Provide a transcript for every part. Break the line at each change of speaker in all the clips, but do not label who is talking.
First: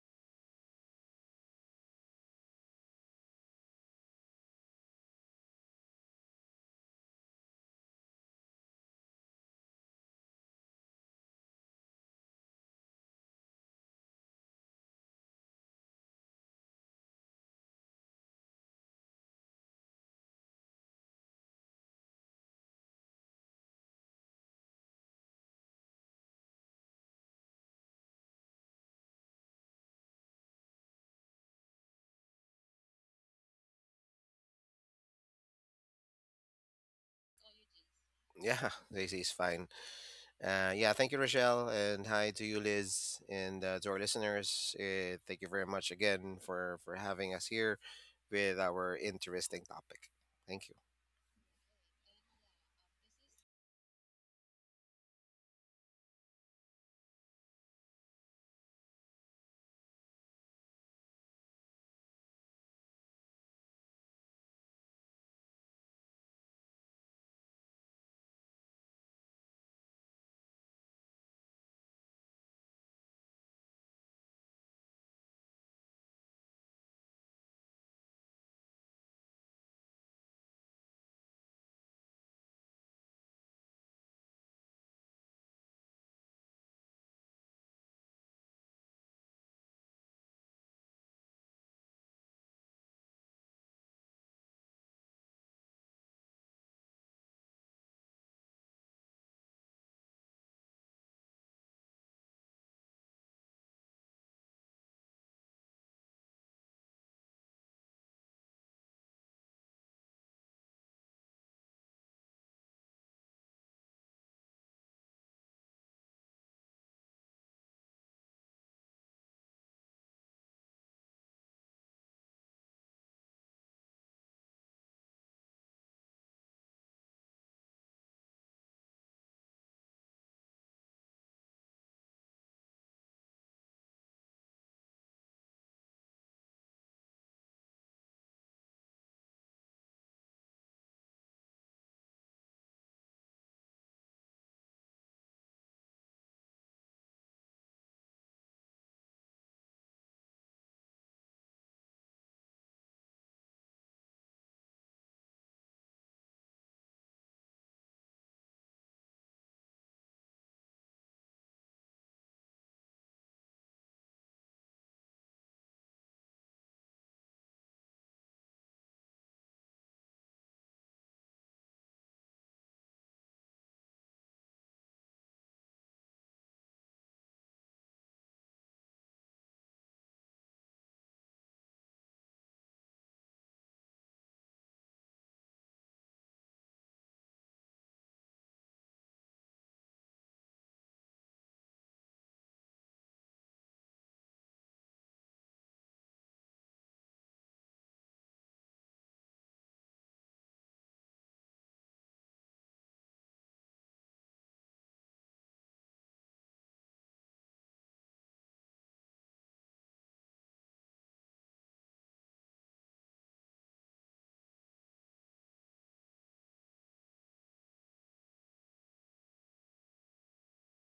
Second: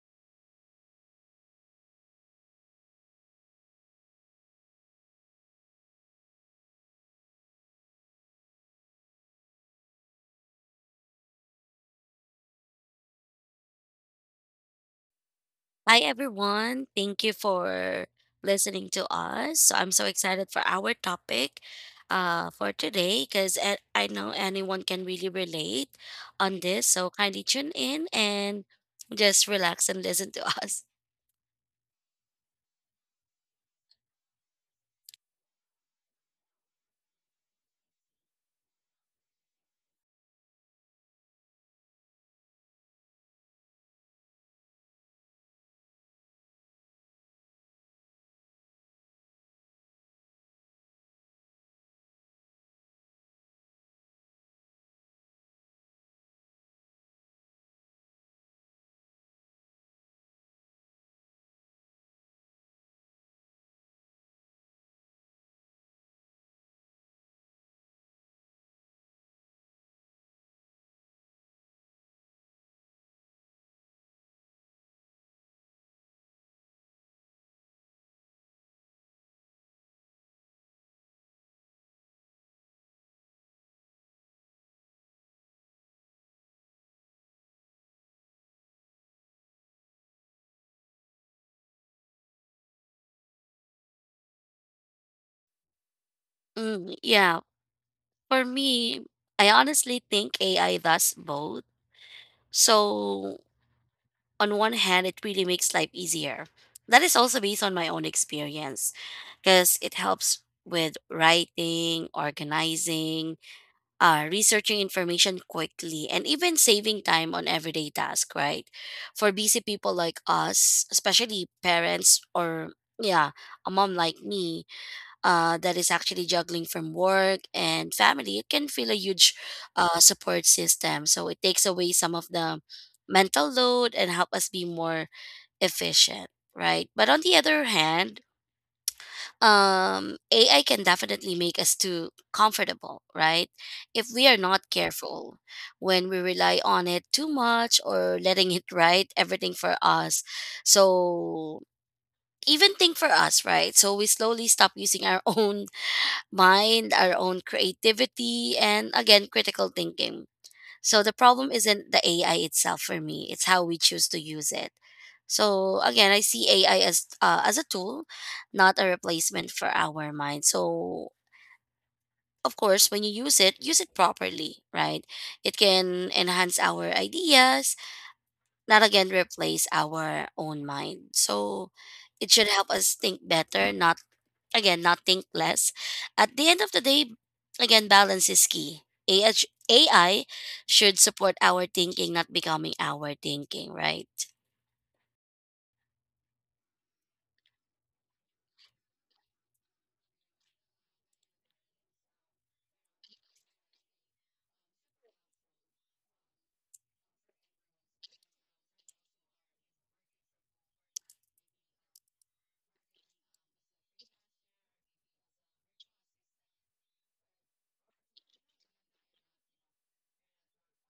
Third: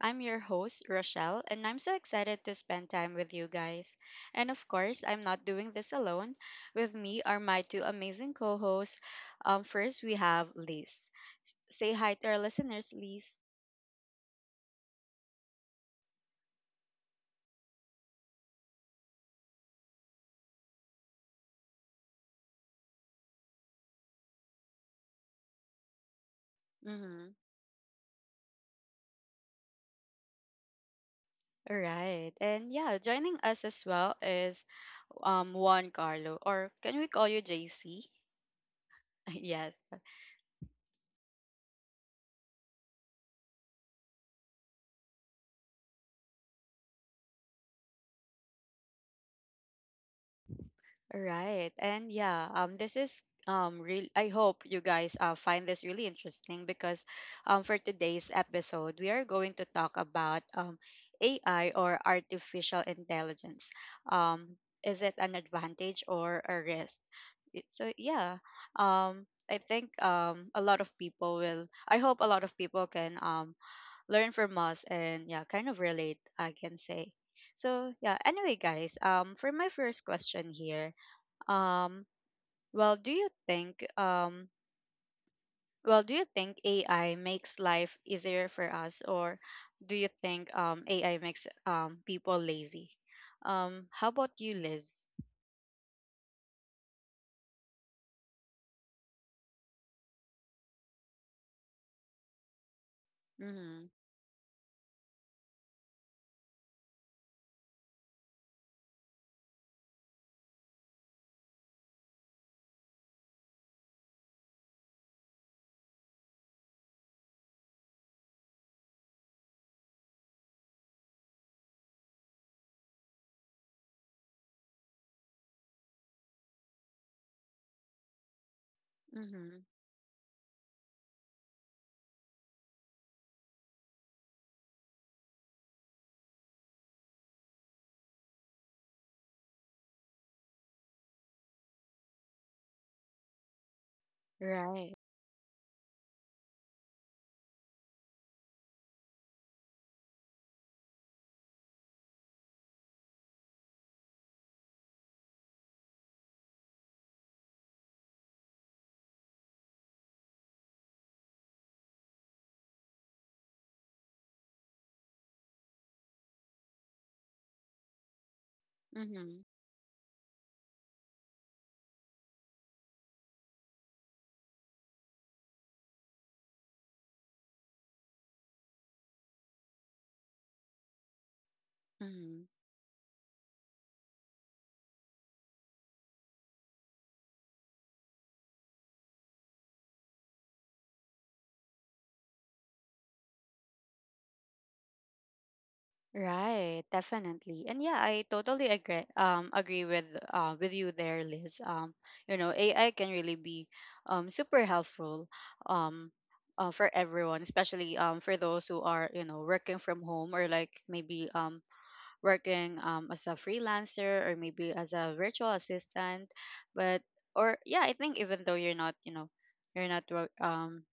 I'm your host, Rochelle, and I'm so excited to spend time with you guys. And of course, I'm not doing this alone. With me are my two amazing co hosts. First, we have Liz. Say hi to our listeners, Liz.
Hi, everyone. Thank you for listening to us. So I'm so excited for our topic for today because I know anyone can really relate on this. So
Mm-hmm.
kindly tune in and just relax and listen to us.
All right. And yeah, joining us as well is Juan Carlo, or can we call you JC?
Yeah, Daisy is fine.
Yes.
Yeah, thank you, Rochelle, and hi to you, Liz, and to our listeners. Thank you very much again for having us here with our interesting topic. Thank you.
Right. And yeah, this is real I hope you guys find this really interesting because for today's episode we are going to talk about AI or artificial intelligence. Um is it an advantage or a risk? It- So yeah, I think a lot of people will I hope a lot of people can learn from us and yeah, kind of relate, I can say. So yeah, anyway guys, for my first question here, um, well, do you think um, well, do you think AI makes life easier for us, or do you think AI makes people lazy? How about you, Liz?
Yeah, for me, I honestly think AI does both. So
Mm-hmm.
on one hand, it really makes life easier. That is also based on my own experience because it helps with writing, organizing, researching information quickly, and even saving time on everyday tasks, right? For busy people like us, especially parents or, yeah, a mom like me, that is actually juggling from work and family, it can feel a huge
Mm-hmm.
support system. So it takes away some of the mental load and help us be more efficient, right? But on the other hand, AI can definitely make us too comfortable, right? If we are not
Right.
careful, when we rely on it too much or letting it write everything for us. So even think for us, right? So we slowly stop using our own mind, our own creativity, and again, critical thinking. So the problem isn't the AI itself for me, it's how we choose to use it. So again, I see AI as as a tool, not a
Mm-hmm.
replacement for our mind. So of course, when you use it properly, right? It can enhance our ideas, not again replace our own mind. So it
Mm-hmm.
should help us think better, not again, not think less. At the end of the day, again, balance is key. AI should support our thinking, not becoming our thinking, right?
Right, definitely. And yeah, I totally agree with you there, Liz. You know, AI can really be super helpful um for everyone, especially for those who are, you know, working from home or like maybe working as a freelancer or maybe as a virtual assistant. But I think even though you're not, you know, you're not wo-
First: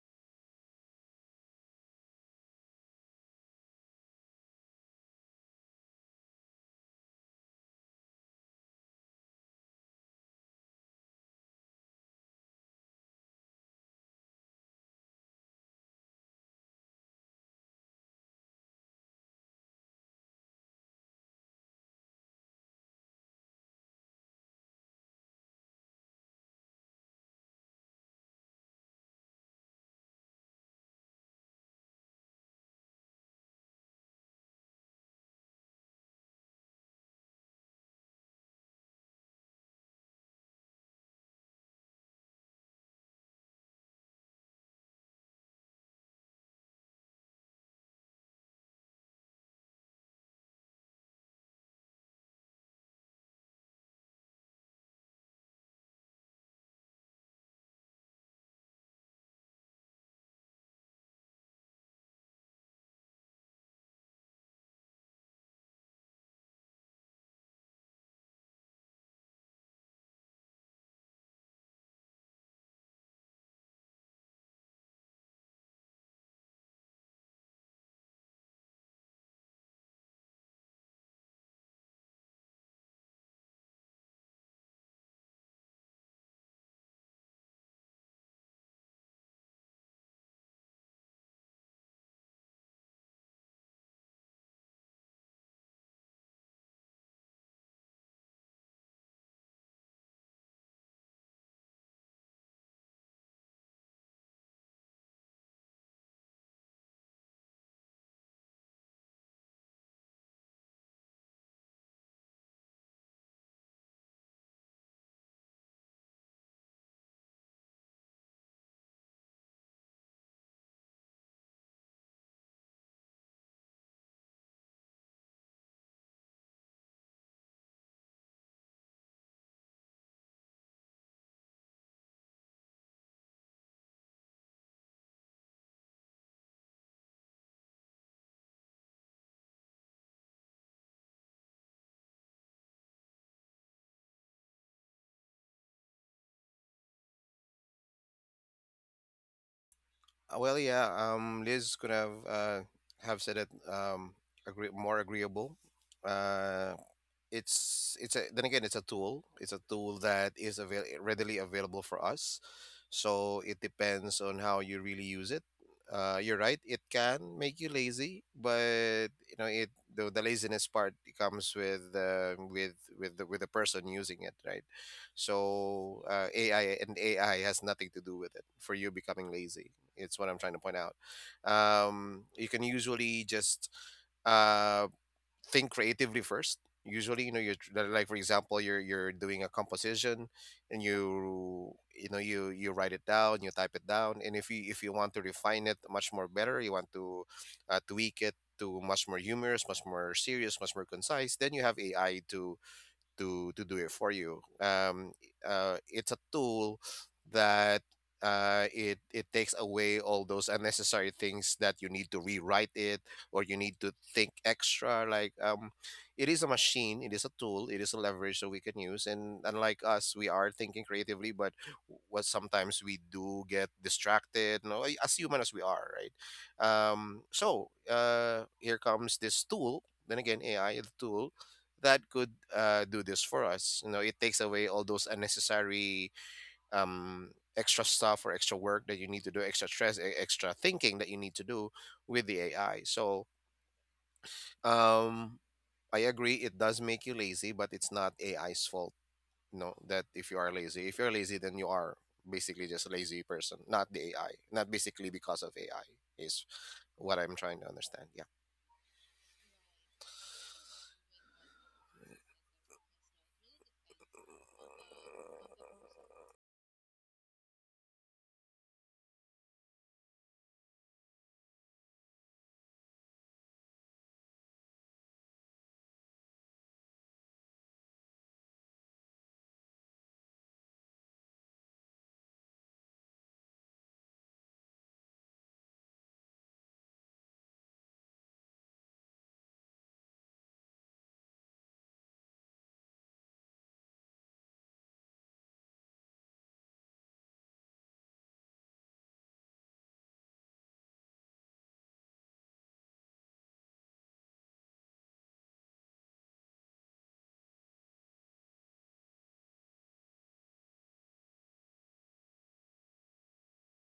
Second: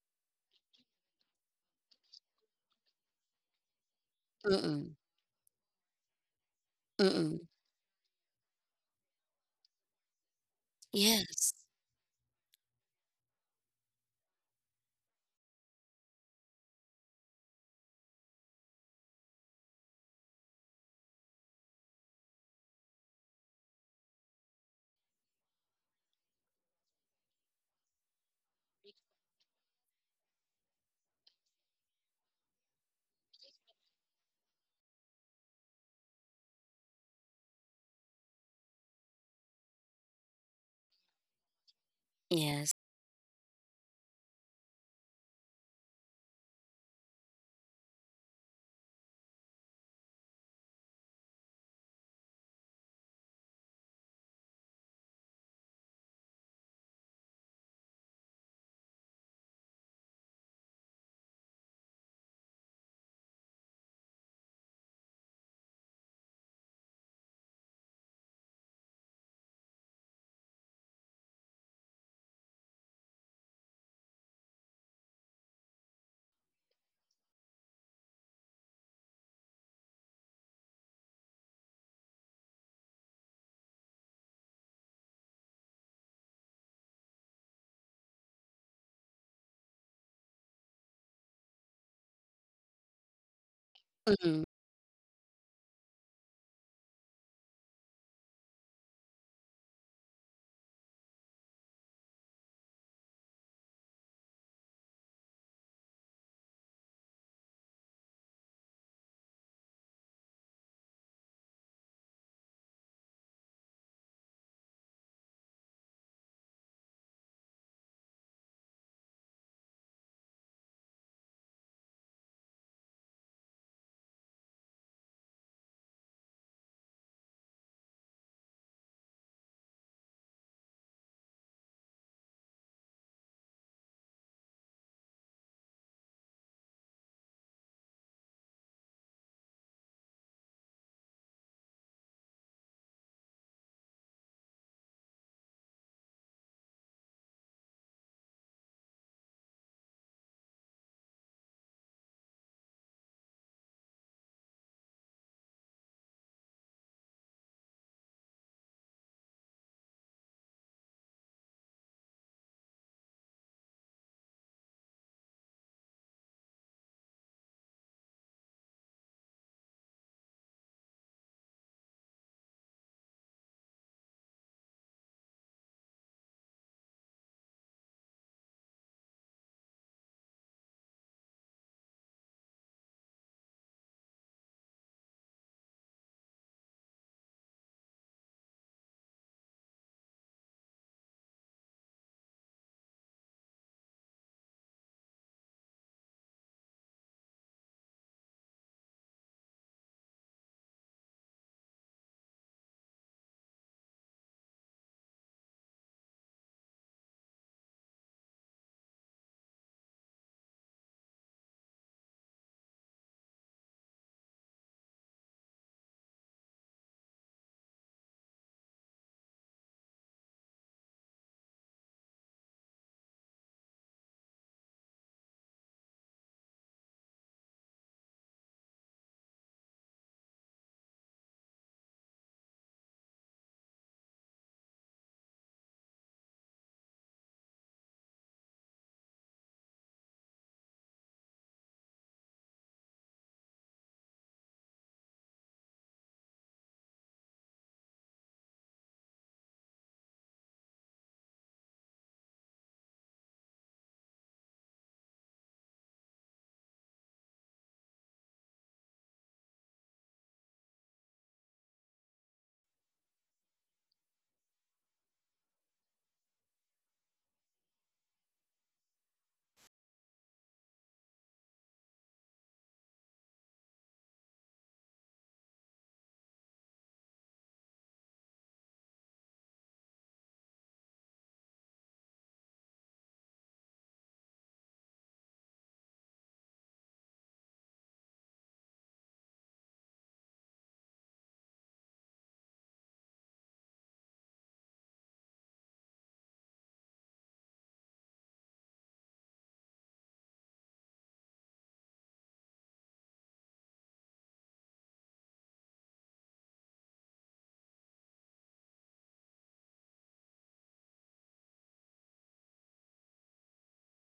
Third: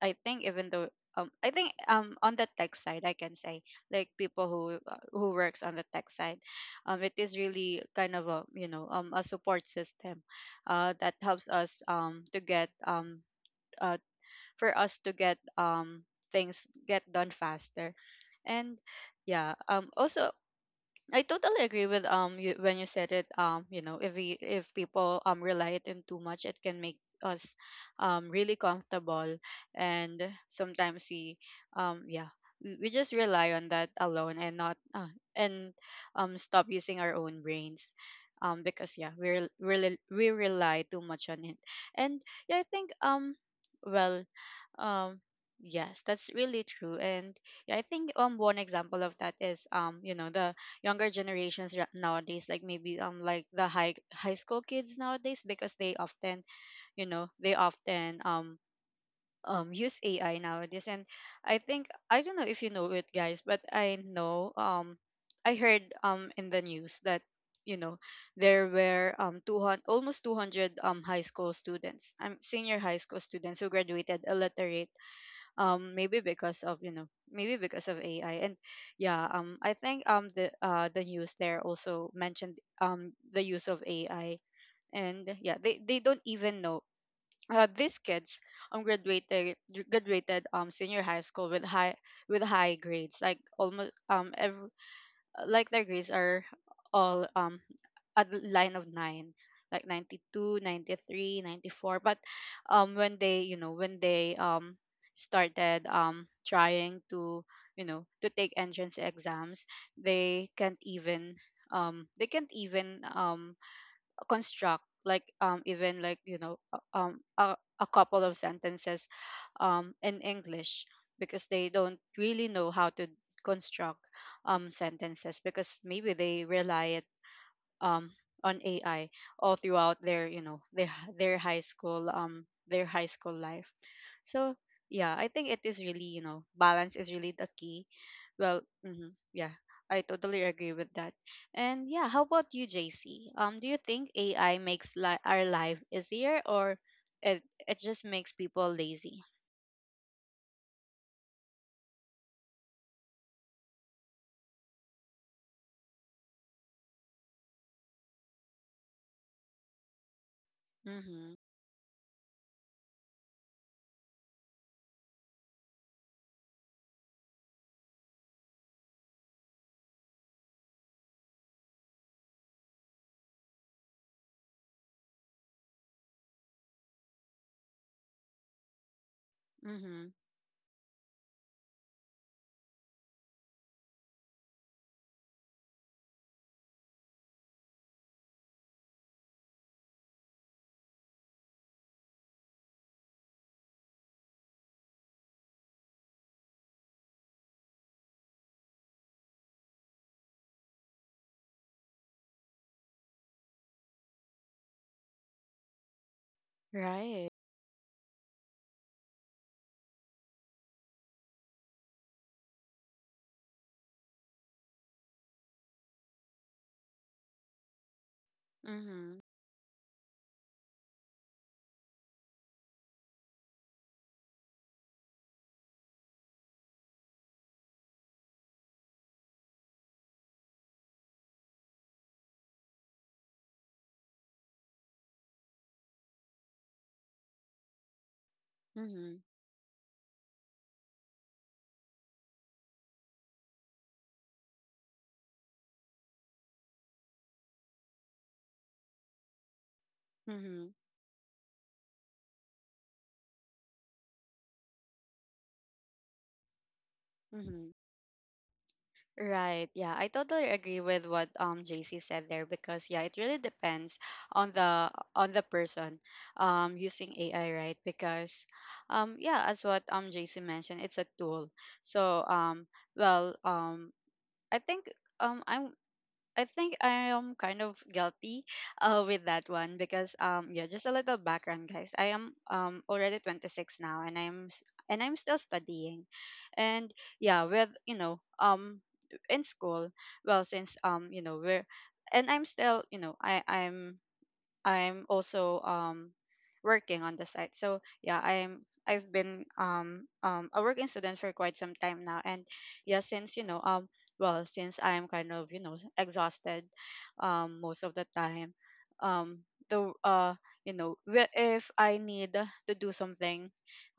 I think even though I think on the tech side I can say like people
Mm-mm.
who works on the tech side it is
Mm-mm.
really kind of a, you know, a support system that helps
Yes.
us to get uh for us to get things get done faster and yeah also I totally agree with you, when you said it, you know, if people rely it in too much it can make us really comfortable, and sometimes we yeah we just rely on that alone and not and stop using our own brains because we rely too much on it. And yeah I
Yes.
think well um yes that's really true. And yeah, I think one example of that is, you know, the younger generations nowadays, like maybe like the high school kids nowadays, because they often, you know, they often use AI nowadays. And I think I don't know if you know it guys, but I know I heard in the news that, you know, there were um 200 almost 200 high school students, senior high school students, who graduated illiterate, maybe because of, you know, maybe because of AI. And yeah, I think the news there also mentioned the use of AI. And yeah, they don't even know, these kids um graduated graduated senior high school with high grades, like almost
Mm-mm.
like their grades are all a line of nine, like 92, 93, 94. But when they, you know, when they started trying to, you know, to take entrance exams, they can't even they can't even construct like even like, you know, a couple of sentences in English, because they don't really know how to construct sentences, because maybe they rely it um on AI all throughout their, you know, their their high school life. So yeah, I think it is really, you know, balance is really the key. Yeah, I totally agree with that. And yeah, how about you, JC? Do you think AI makes our life easier, or it just makes people lazy?
Liz could have said it more agreeable. Uh, then again, it's a tool. It's a tool that is
Mm-hmm.
readily available for us. So it depends on how you really use it. You're right. It can make you lazy, but you know it. The laziness part comes with with the person using it, right? So AI, and AI has nothing to do with it for you becoming lazy.
Mm-hmm.
It's what I'm trying to point out. You can usually just uh, think creatively first. Usually, you know, like for example, you're doing a composition, and you write it down, you type it down, and if you want to refine it much more better, you want to tweak it to much more humorous, much more serious, much more concise, then you have AI to to do it for you. It's a tool
Right.
that it takes away all those unnecessary things that you need to rewrite it or you need to think extra. Like it is a machine, it is a tool, it is a leverage that we can use.
Mm-hmm.
And unlike us, we are thinking creatively, but what sometimes we do get distracted. No, y- As human as we are, right? So, here comes this tool. Then again, AI is a tool that could do this for us. You know, it takes away all those unnecessary um, extra stuff or extra work that you
Mm-hmm.
need to do, extra stress, extra thinking that you need to do with the AI. So um, I agree, it does make you lazy, but it's not AI's fault. You know that if you are
Mm-hmm.
lazy, if you're lazy, then you are basically just a lazy person, not the AI, not basically because of AI is what I'm trying to
Mm-hmm.
understand. Yeah.
Right. Yeah, I totally agree with what JC said there, because yeah, it really depends on the person using AI, right? Because yeah, as what JC mentioned, it's a tool. So well um I think um I I think I am kind of guilty with that one, because yeah, just a little background guys, I am already 26 now, and I'm still studying. And yeah, with, you know, in school well since you know, we're and I'm still, you know, I'm also working on the side. So yeah, I've been a working student for quite some time now. And yeah, since, you know, since I'm kind of, you know, exhausted most of the time, um the you know, if I need to do something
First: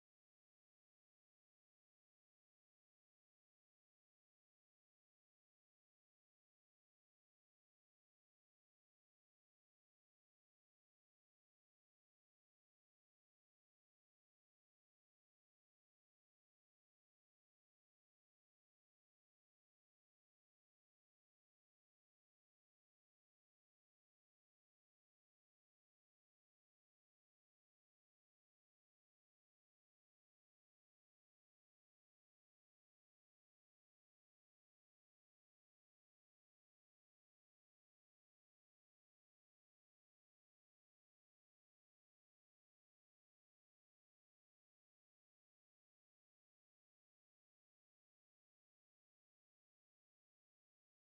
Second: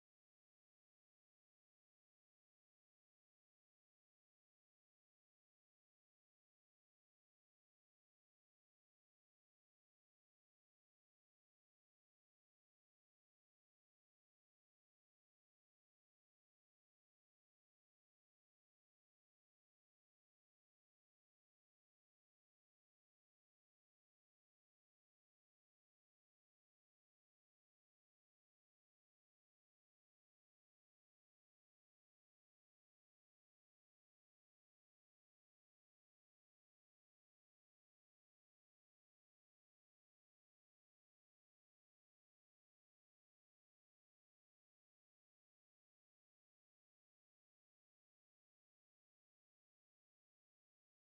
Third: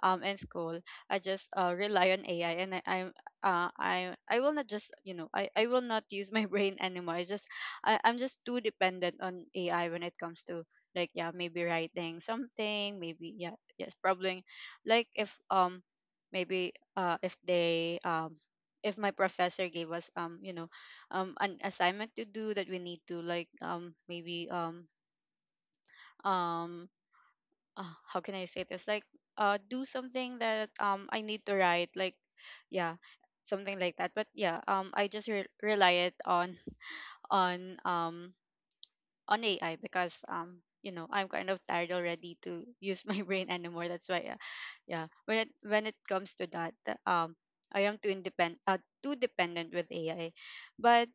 in school, I just rely on AI. And I, I'm I will not just, you know, I will not use my brain anymore. I'm just too dependent on AI when it comes to, like, yeah, maybe writing something. Maybe yeah yes Probably, like, maybe if they if my professor gave us, you know, an assignment to do that we need to, like, maybe um how can I say this, like, do something that I need to write, like, yeah, something like that. But yeah, rely it on on um on AI, because, you know, I'm kind of tired already to use my brain anymore. That's why, yeah, when it, when it comes to that, I am too independent too dependent with AI. But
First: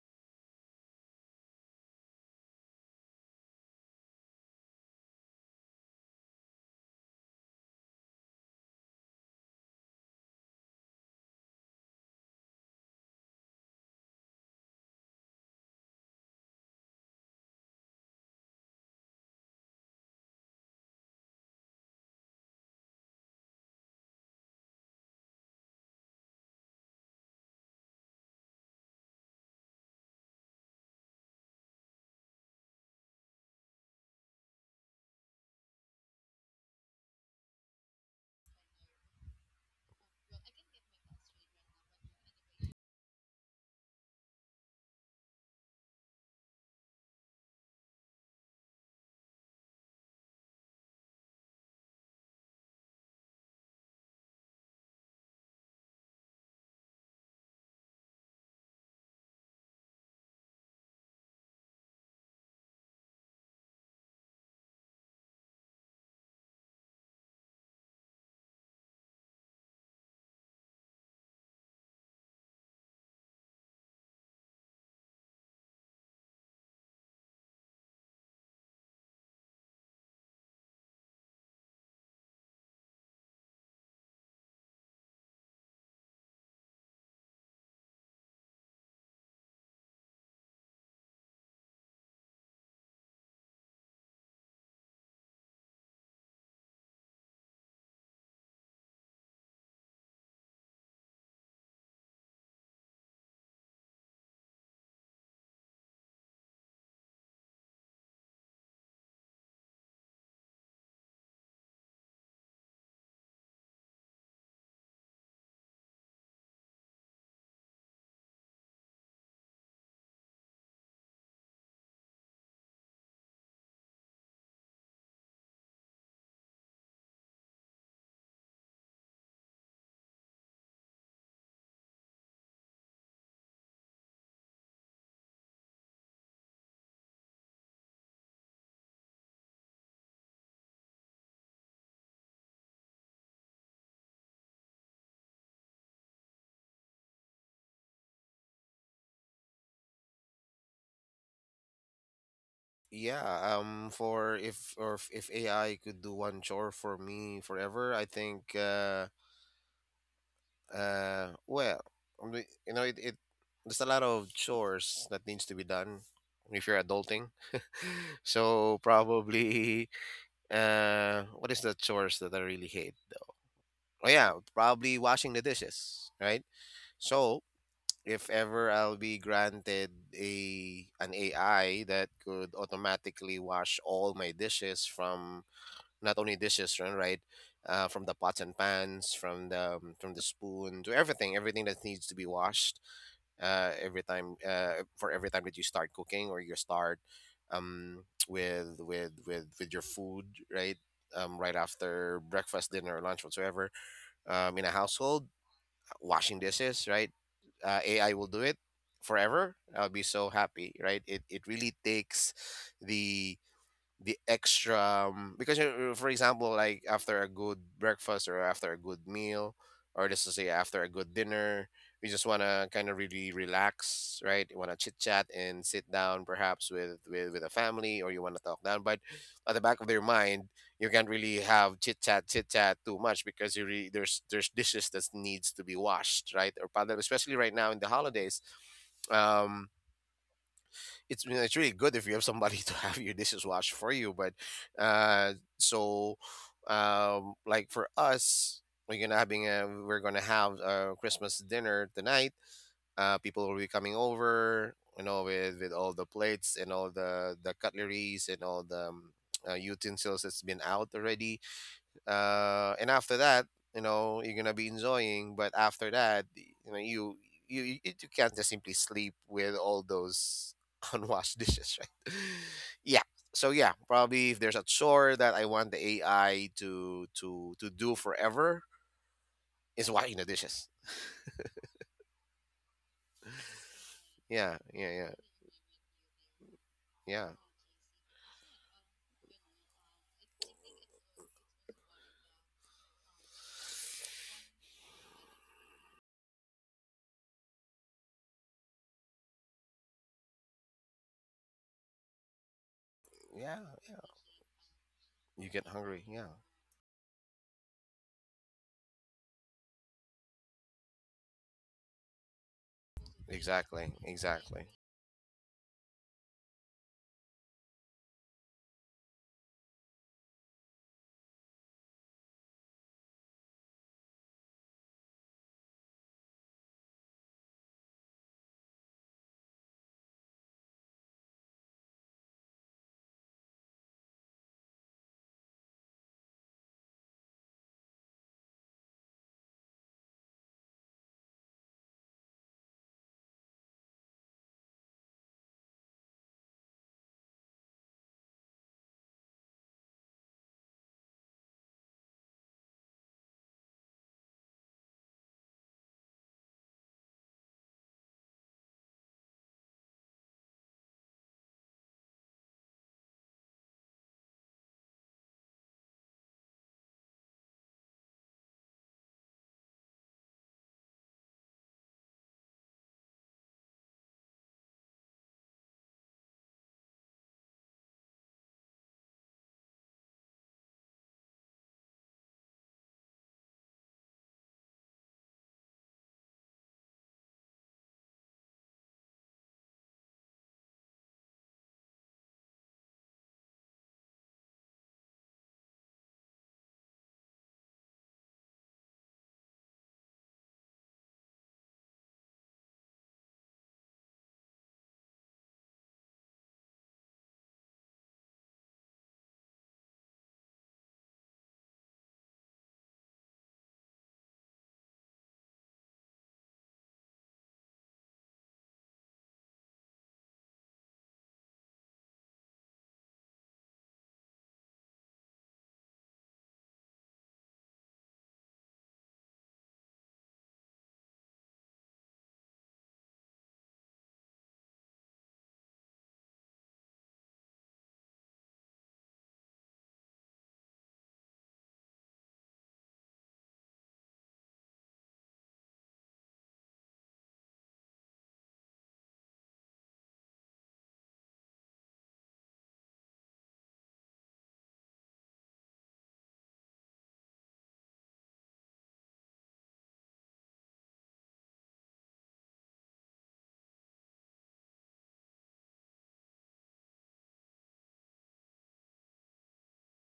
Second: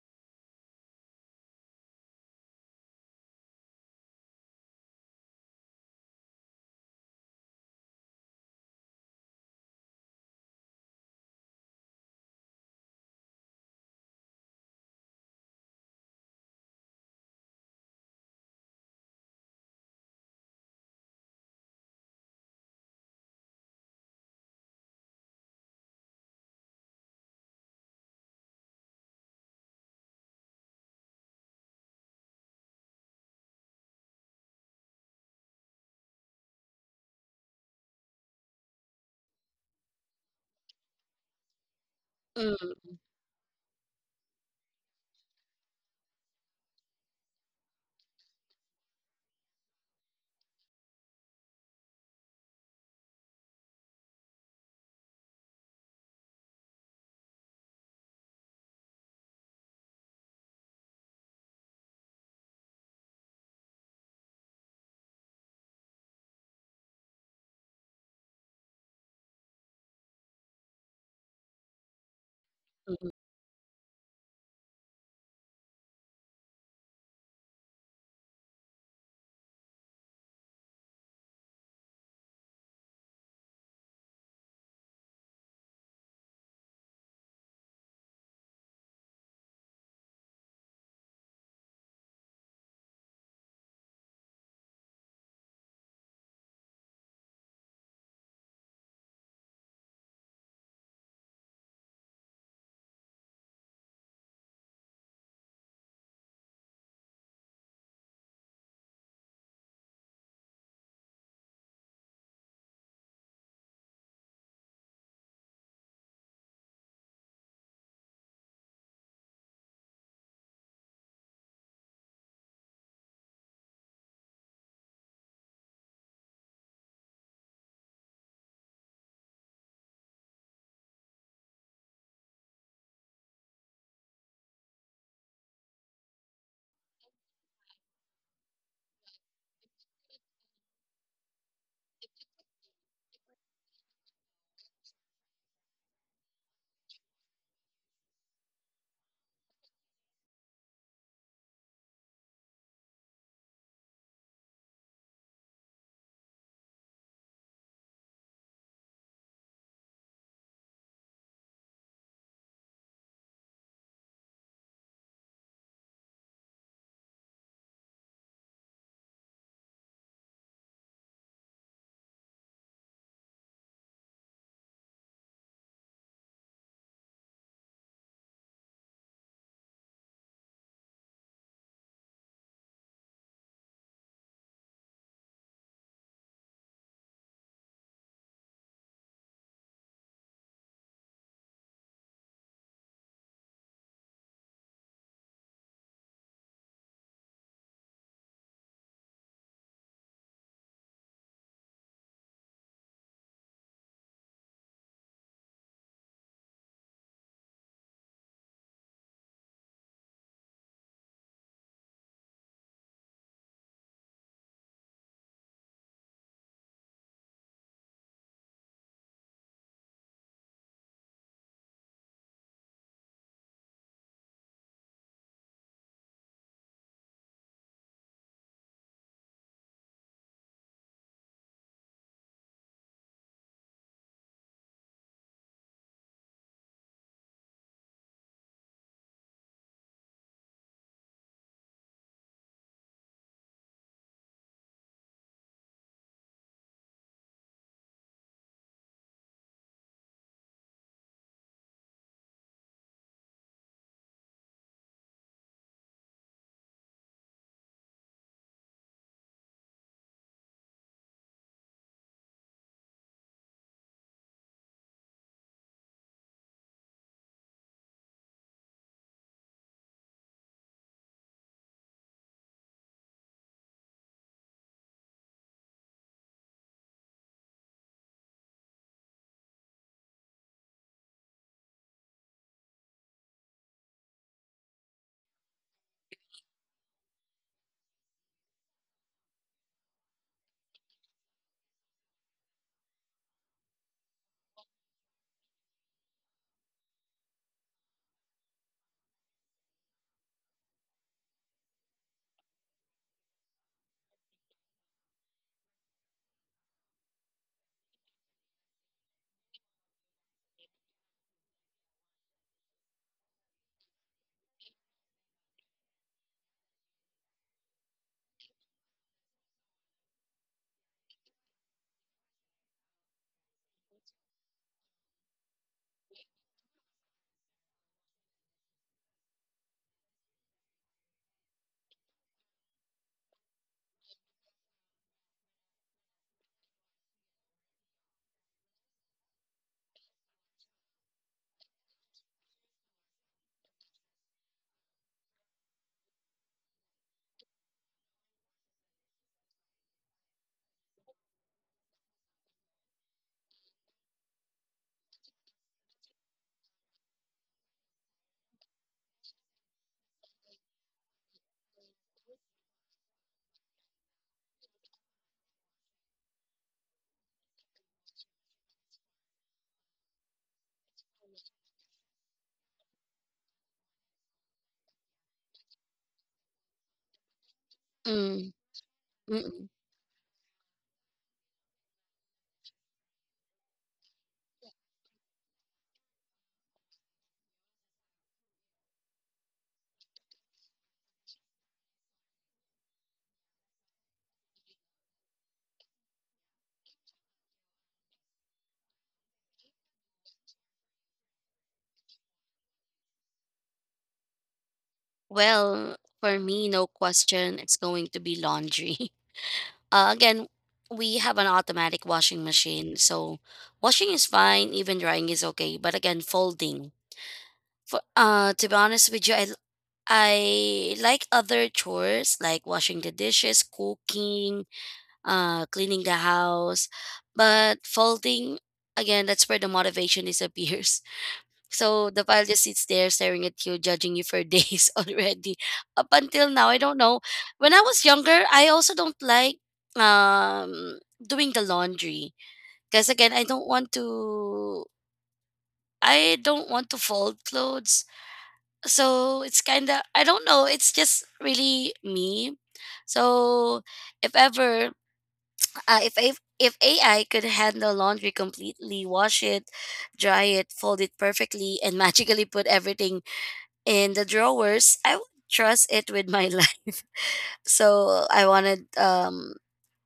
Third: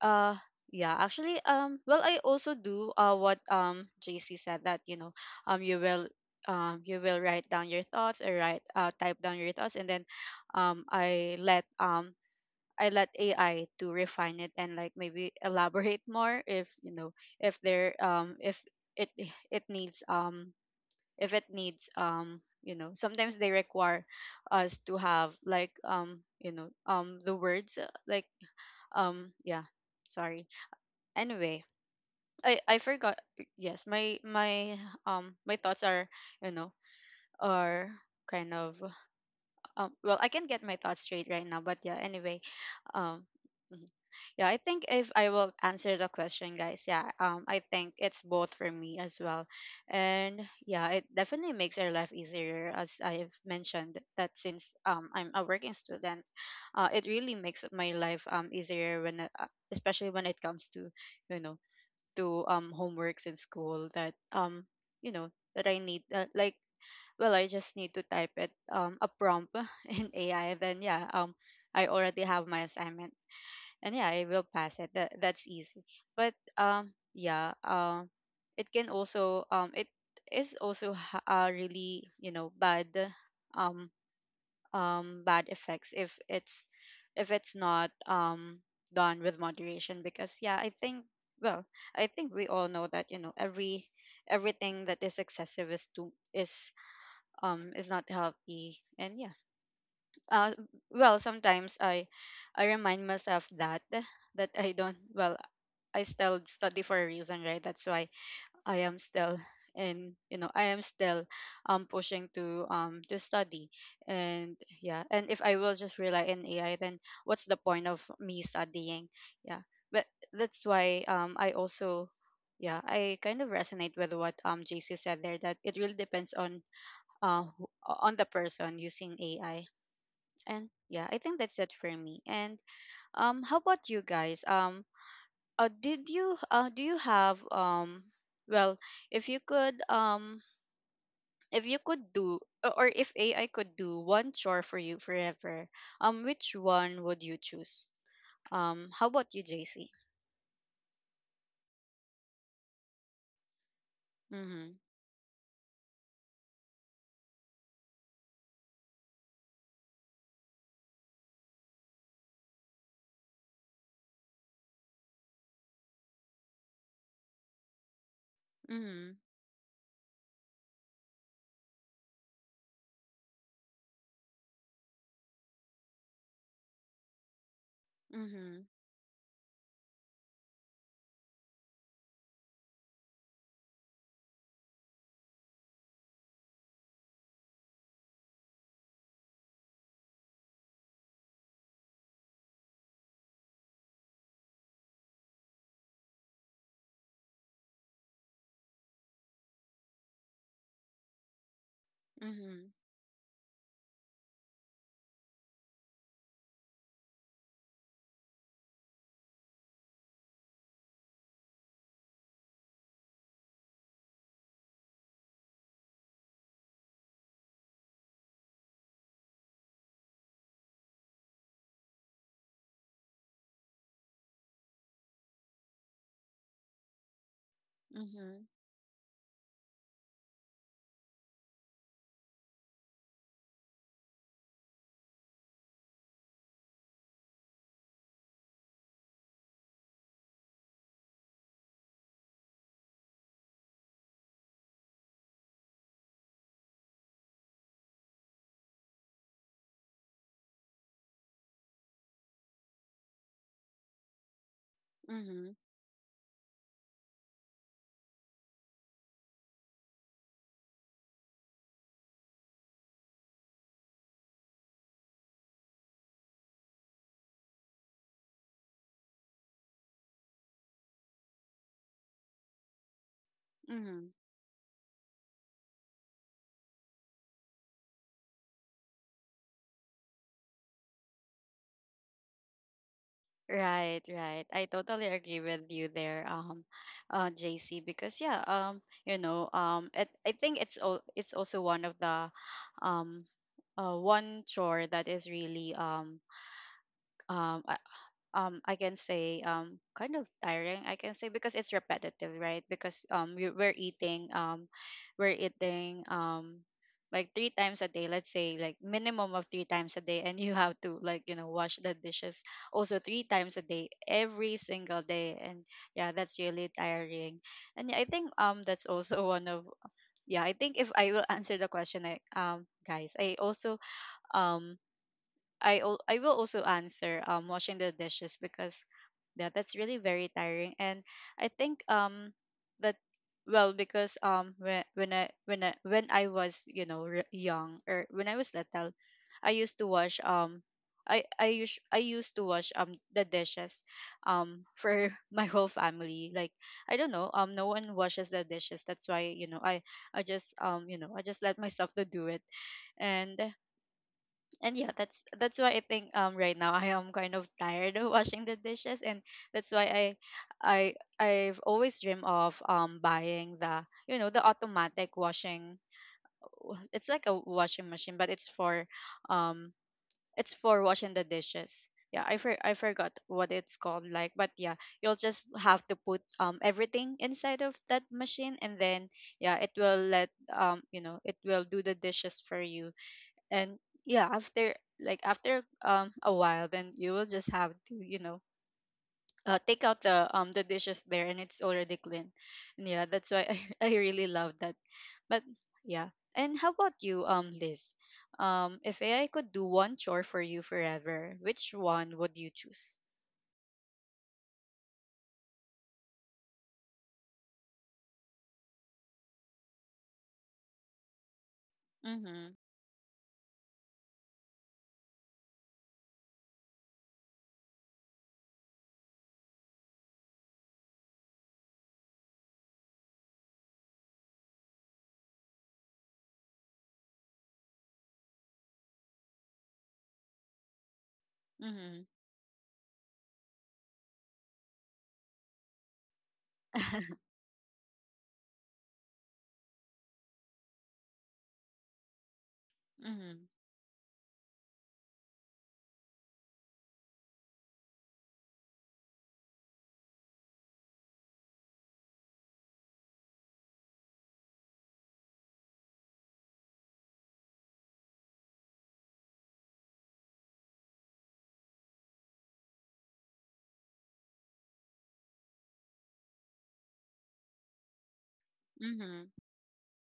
uh yeah, actually, I also do what JC said, that, you know, um you will you will write down your thoughts, or write type down your thoughts, and then um I let um I let AI to refine it, and, like, maybe elaborate more. If you know, if it it needs if it needs, you know, sometimes they require us to have, like, you know, the words um yeah Sorry, anyway, I forgot. Yes my my um my thoughts are, you know, are kind of, I can not get my thoughts straight right now. But yeah, anyway,
Mm-mm.
um yeah, I think if I will answer the question, guys, yeah, I think it's both for me as well, and yeah, it definitely makes our life easier, as I've mentioned, that since I'm a working student, it really makes my life easier when especially when it comes to, you know, to homeworks in school, that you know, that I need like, well, I just need to type it, a prompt in AI, then yeah, I already have my
Mm-mm.
assignment, and yeah, I will pass it. That's easy. But yeah, it can also, it is also really, you know, bad um bad effects if it's, if it's not done with moderation. Because yeah, I think, well I think we all know that, you know, everything that is excessive is too is not healthy. And yeah, uh sometimes I remind myself that, that I don't well I still study for a reason, right? That's why I am still, and you know, I am still pushing to study. And yeah, and if I will just rely on AI, then what's the point of me studying? Yeah. But that's why, I also, yeah, I kind of resonate with what JC said there, that it really depends on on the person using AI. And yeah, I think that's it for me. And how about you guys, did you, do you have, well if you could, if you could do o- or if AI could do one chore for you forever, which one would you choose? Um, how about you, JC?
Yeah, for if
Mhm.
or if if AI could do one chore for me forever, I think well, I mean, you know it, it there's a lot of chores that needs to be done if you're adulting. So
Mhm.
probably what is the chores that I really hate? Oh yeah, probably washing the dishes, right? So if
Mhm.
ever I'll be granted a an AI that could automatically wash all my dishes, from not only dishes, from the pots and pans, from the spoon, to everything, everything that needs to be washed, every time for every time that you start cooking or you start with your food, right? Right after breakfast,
Mhm.
dinner, or lunch, whatsoever, in a household, washing dishes, right? AI will do it forever, I'll be so happy, right? It really takes the extra. Because for example, like after a good breakfast or after a good meal, or just to say after a good dinner, we just want to kind of really relax, right? You want to chit chat and sit down perhaps with a family, or you want to
Mhm.
talk down, but at the back of their mind you can't really have chit chat too much, because you really there's dishes that needs to be washed, right? Or paddle, especially right now in the holidays. um it's, you know, it's really good if you have somebody to have your dishes washed for you. But so Like for us, we're gonna have a Christmas dinner tonight. People will be coming over, you know,
Mhm.
with all the plates and all the cutleries and all the utensils that's been out already, and after that, you know, you're gonna be enjoying. But after that, you know, you can't just simply sleep with all those unwashed dishes, right? yeah. So yeah,
Mhm.
probably if there's a chore that I want the AI to to do forever, is washing the dishes.
Right, right.
Yeah,
I totally agree with you there,
yeah,
JC. Because yeah, I think it's also one of the, um, one chore that is really um, I, I can say kind of tiring, I can say, because it's repetitive, right? Because
yeah.
we're eating we're
You get
eating
hungry. Yeah,
um like three times a day, let's say, like minimum of three times a day, and you have to, like, you know, wash the dishes also three times a day
exactly,
every
exactly.
single day. And yeah, that's really tiring. And yeah, I think that's also one of... Yeah, I think if I will answer the question, guys, I also um I will also answer washing the dishes, because yeah, that's really very tiring. And I think that... Well, because when I was, you know, young, or when I was little, I used to wash I used to wash the dishes for my whole family, like, I don't know, no one washes the dishes, that's why, you know, I just, you know, I just let myself to do it. And and yeah, that's why I think right now I am kind of tired of washing the dishes. And that's why i I've always dreamed of buying, the you know, the automatic washing. It's like a washing machine, but it's for, um it's for washing the dishes. Yeah, I forgot what it's called, like, but yeah, you'll just have to put everything inside of that
Mm-mm.
machine, and then yeah,
Mm-mm.
it will let, you know, it will do the dishes for you. And yeah, after, like after a while, then you will just have to, you know, take out the dishes there, and it's already clean. And yeah, that's why I really love that. But yeah. And how about you, Liz? If AI could do one chore for you forever, which one would you choose?
Well, for me, no question, it's going to be laundry. Again, we have an automatic washing
Mm-hmm.
machine, so washing is fine, even drying is okay. But again, folding. For, to be honest with you, I like other chores like washing the dishes, cooking, cleaning the house, but folding again, that's where the motivation disappears.
Mm-hmm.
So the file just sits there staring at you, judging you for days already. Up until now, I don't know. When I was younger, I also don't like doing the laundry. Because again,
Mm-hmm.
I don't want to fold clothes. So it's kinda I don't know, it's just really me. So if ever uh, if I if AI could handle laundry completely, wash it, dry it, fold it perfectly, and magically put everything in the drawers, I would trust it with my life. So
Mm-hmm.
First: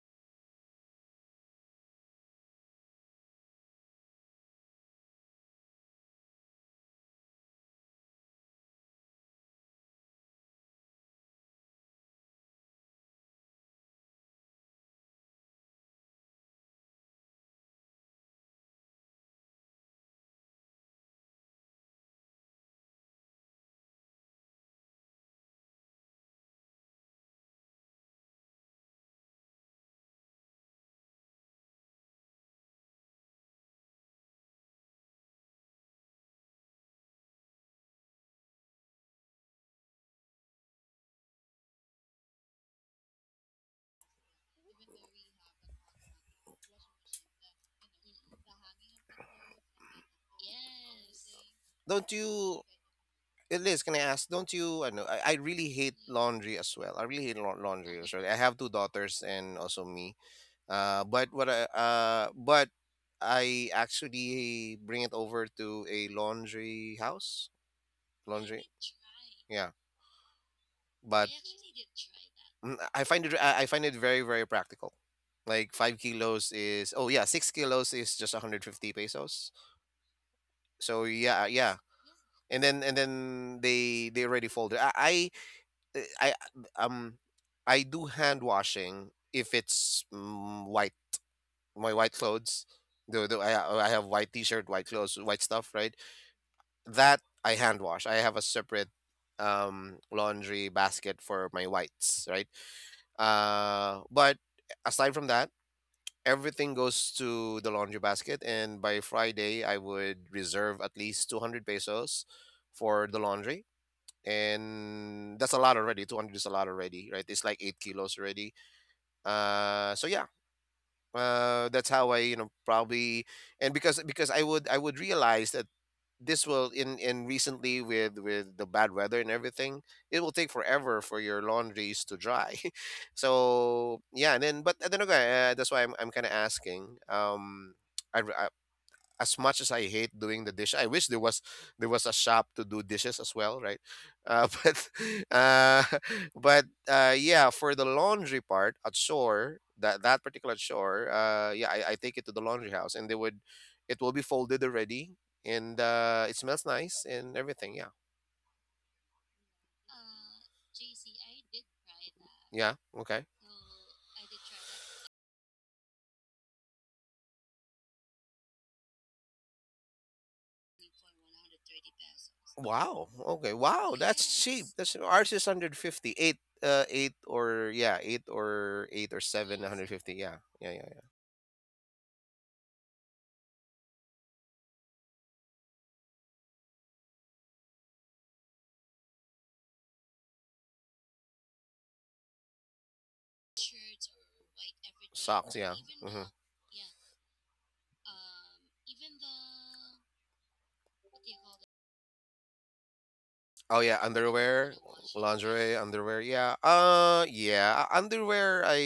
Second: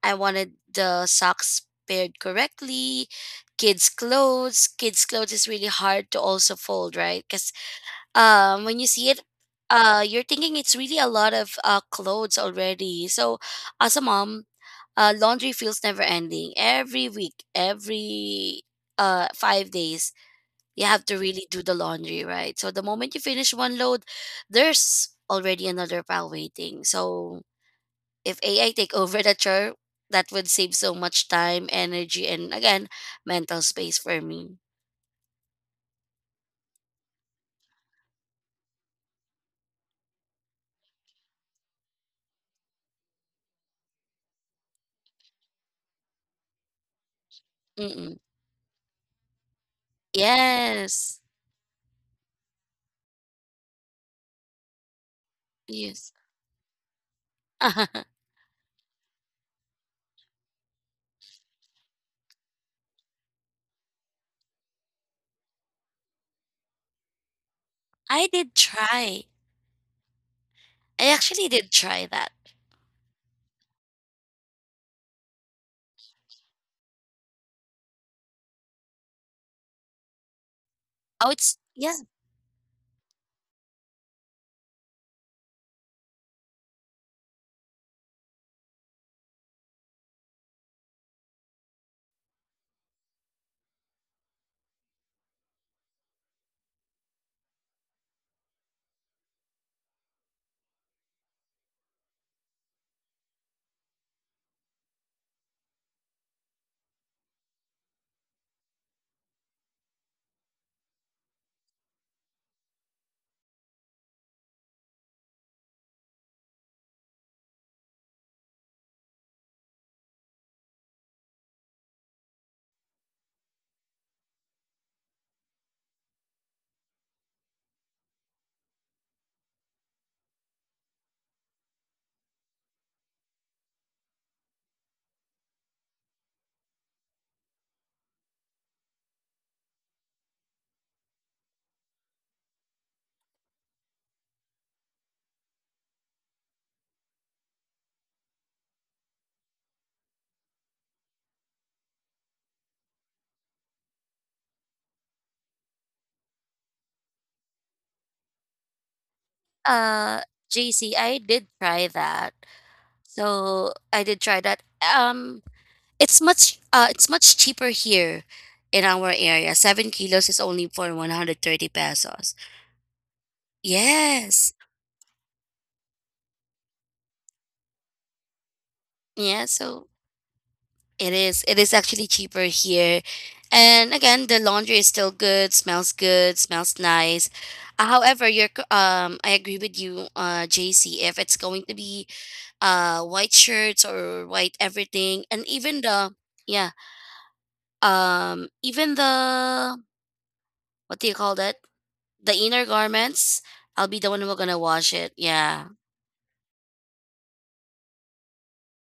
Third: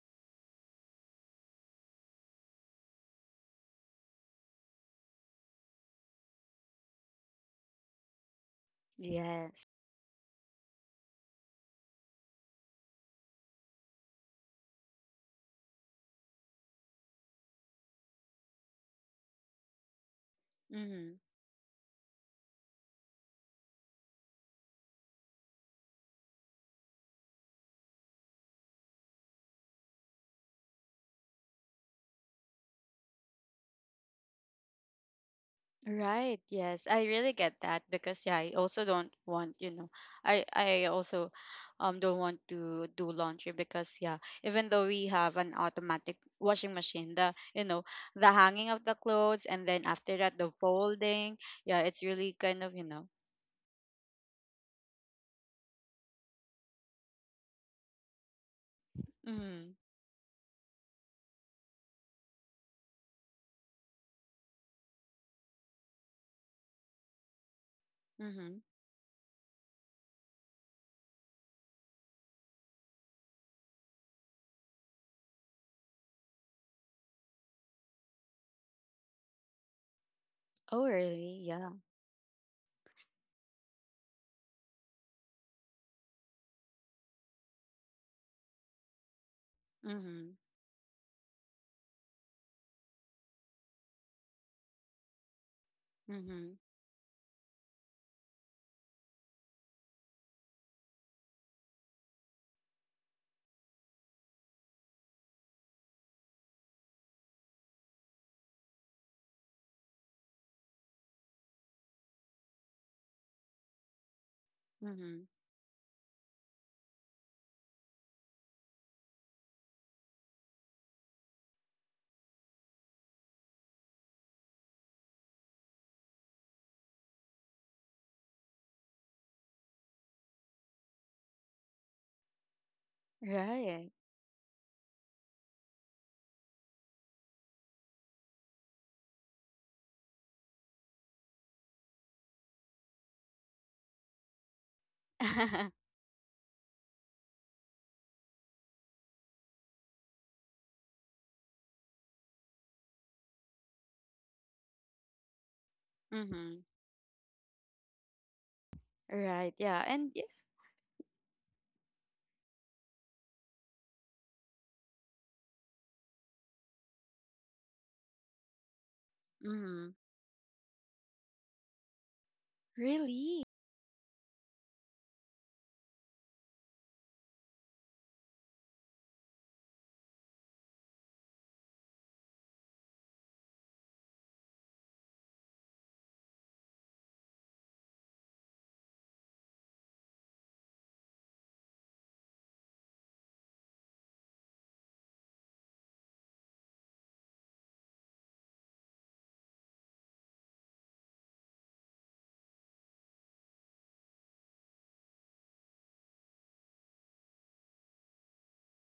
I wanted the socks paired correctly. Kids clothes is really hard to also fold, right? Cuz when you see it
Yes.
you're thinking it's really a lot of clothes already. So as a mom, laundry feels never ending. Every week, every 5 days you have
Mm-hmm.
to really do the laundry, right? So the moment you finish one load, there's already another pile waiting. So if AI take over that chore, that would save so much time, energy, and again, mental space for me.
Right. Yes, I really get that, because yeah, I also don't want, you know, I also don't want to do laundry, because yeah, even though we have an automatic washing machine, the, you know,
Mm-mm.
the hanging of the clothes, and then after that the
Yes,
folding, yeah, it's
Don't
really kind
you?
of, you know.
Eh, Liz, can I ask? Don't you? I know. I really hate
yes.
laundry as well. I really hate laundry
I
as well. I have two daughters and
Mhm.
also me. But what I but I actually bring it over to a laundry house.
did
Mhm.
Laundry,
try.
yeah.
I
But
actually did try that.
I find it very very practical. Like 5 kilos is, oh yeah, 6 kilos is just 150 pesos.
Oh,
So
Oh,
really?
yeah,
it's
Yeah.
yeah,
yeah.
and then they already folded. Uh, I um I do hand washing if it's
Mhm.
white, my white clothes. Though I have white t-shirt, white clothes, white stuff, right?
Mhm.
That I hand wash. I have a separate laundry basket for my whites, right? But aside from that, everything goes to the laundry basket, and by Friday I would reserve at least 200 pesos for the laundry,
Mhm.
and that's a lot already. 200 is a lot already, right? It's like 8 kilos already. uh so yeah that's how, I you know, probably. And because I would I would realize that this will, in recently with the bad weather and everything, it will take forever for your laundries to dry.
Right.
so yeah, and then, but I don't know, that's why I'm kind of asking. I, as much as I hate doing the dish, I wish there was a shop to do dishes as well, right? But uh, but yeah, for the laundry part at shore, that particular shore, I take it to the laundry house, and they would, it will be folded already, and it
Mhm.
smells nice and everything. Yeah,
Right. Yeah. And yeah.
Uh, JC, I did try that.
yeah, okay.
So I did try that. It's much cheaper here in our area. 7
Mhm.
kilos is only for 130 pesos.
Wow,
Really?
okay, wow, that's
Yes.
cheap. That's, ours is 158. Eight or yeah, eight or eight or
Yeah,
seven,
so
150. Yeah, yeah, yeah.
it is actually cheaper here. And again, the laundry is still good, smells nice. However, I agree with you, JC. If it's going to be white shirts
Like
or white everything, and
socks, yeah.
even the
Hmm.
yeah, even the what do you call that? The inner garments,
Oh
I'll
yeah,
be the one who gonna
underwear,
wash it. Yeah.
lingerie, underwear. Yeah. Underwear. I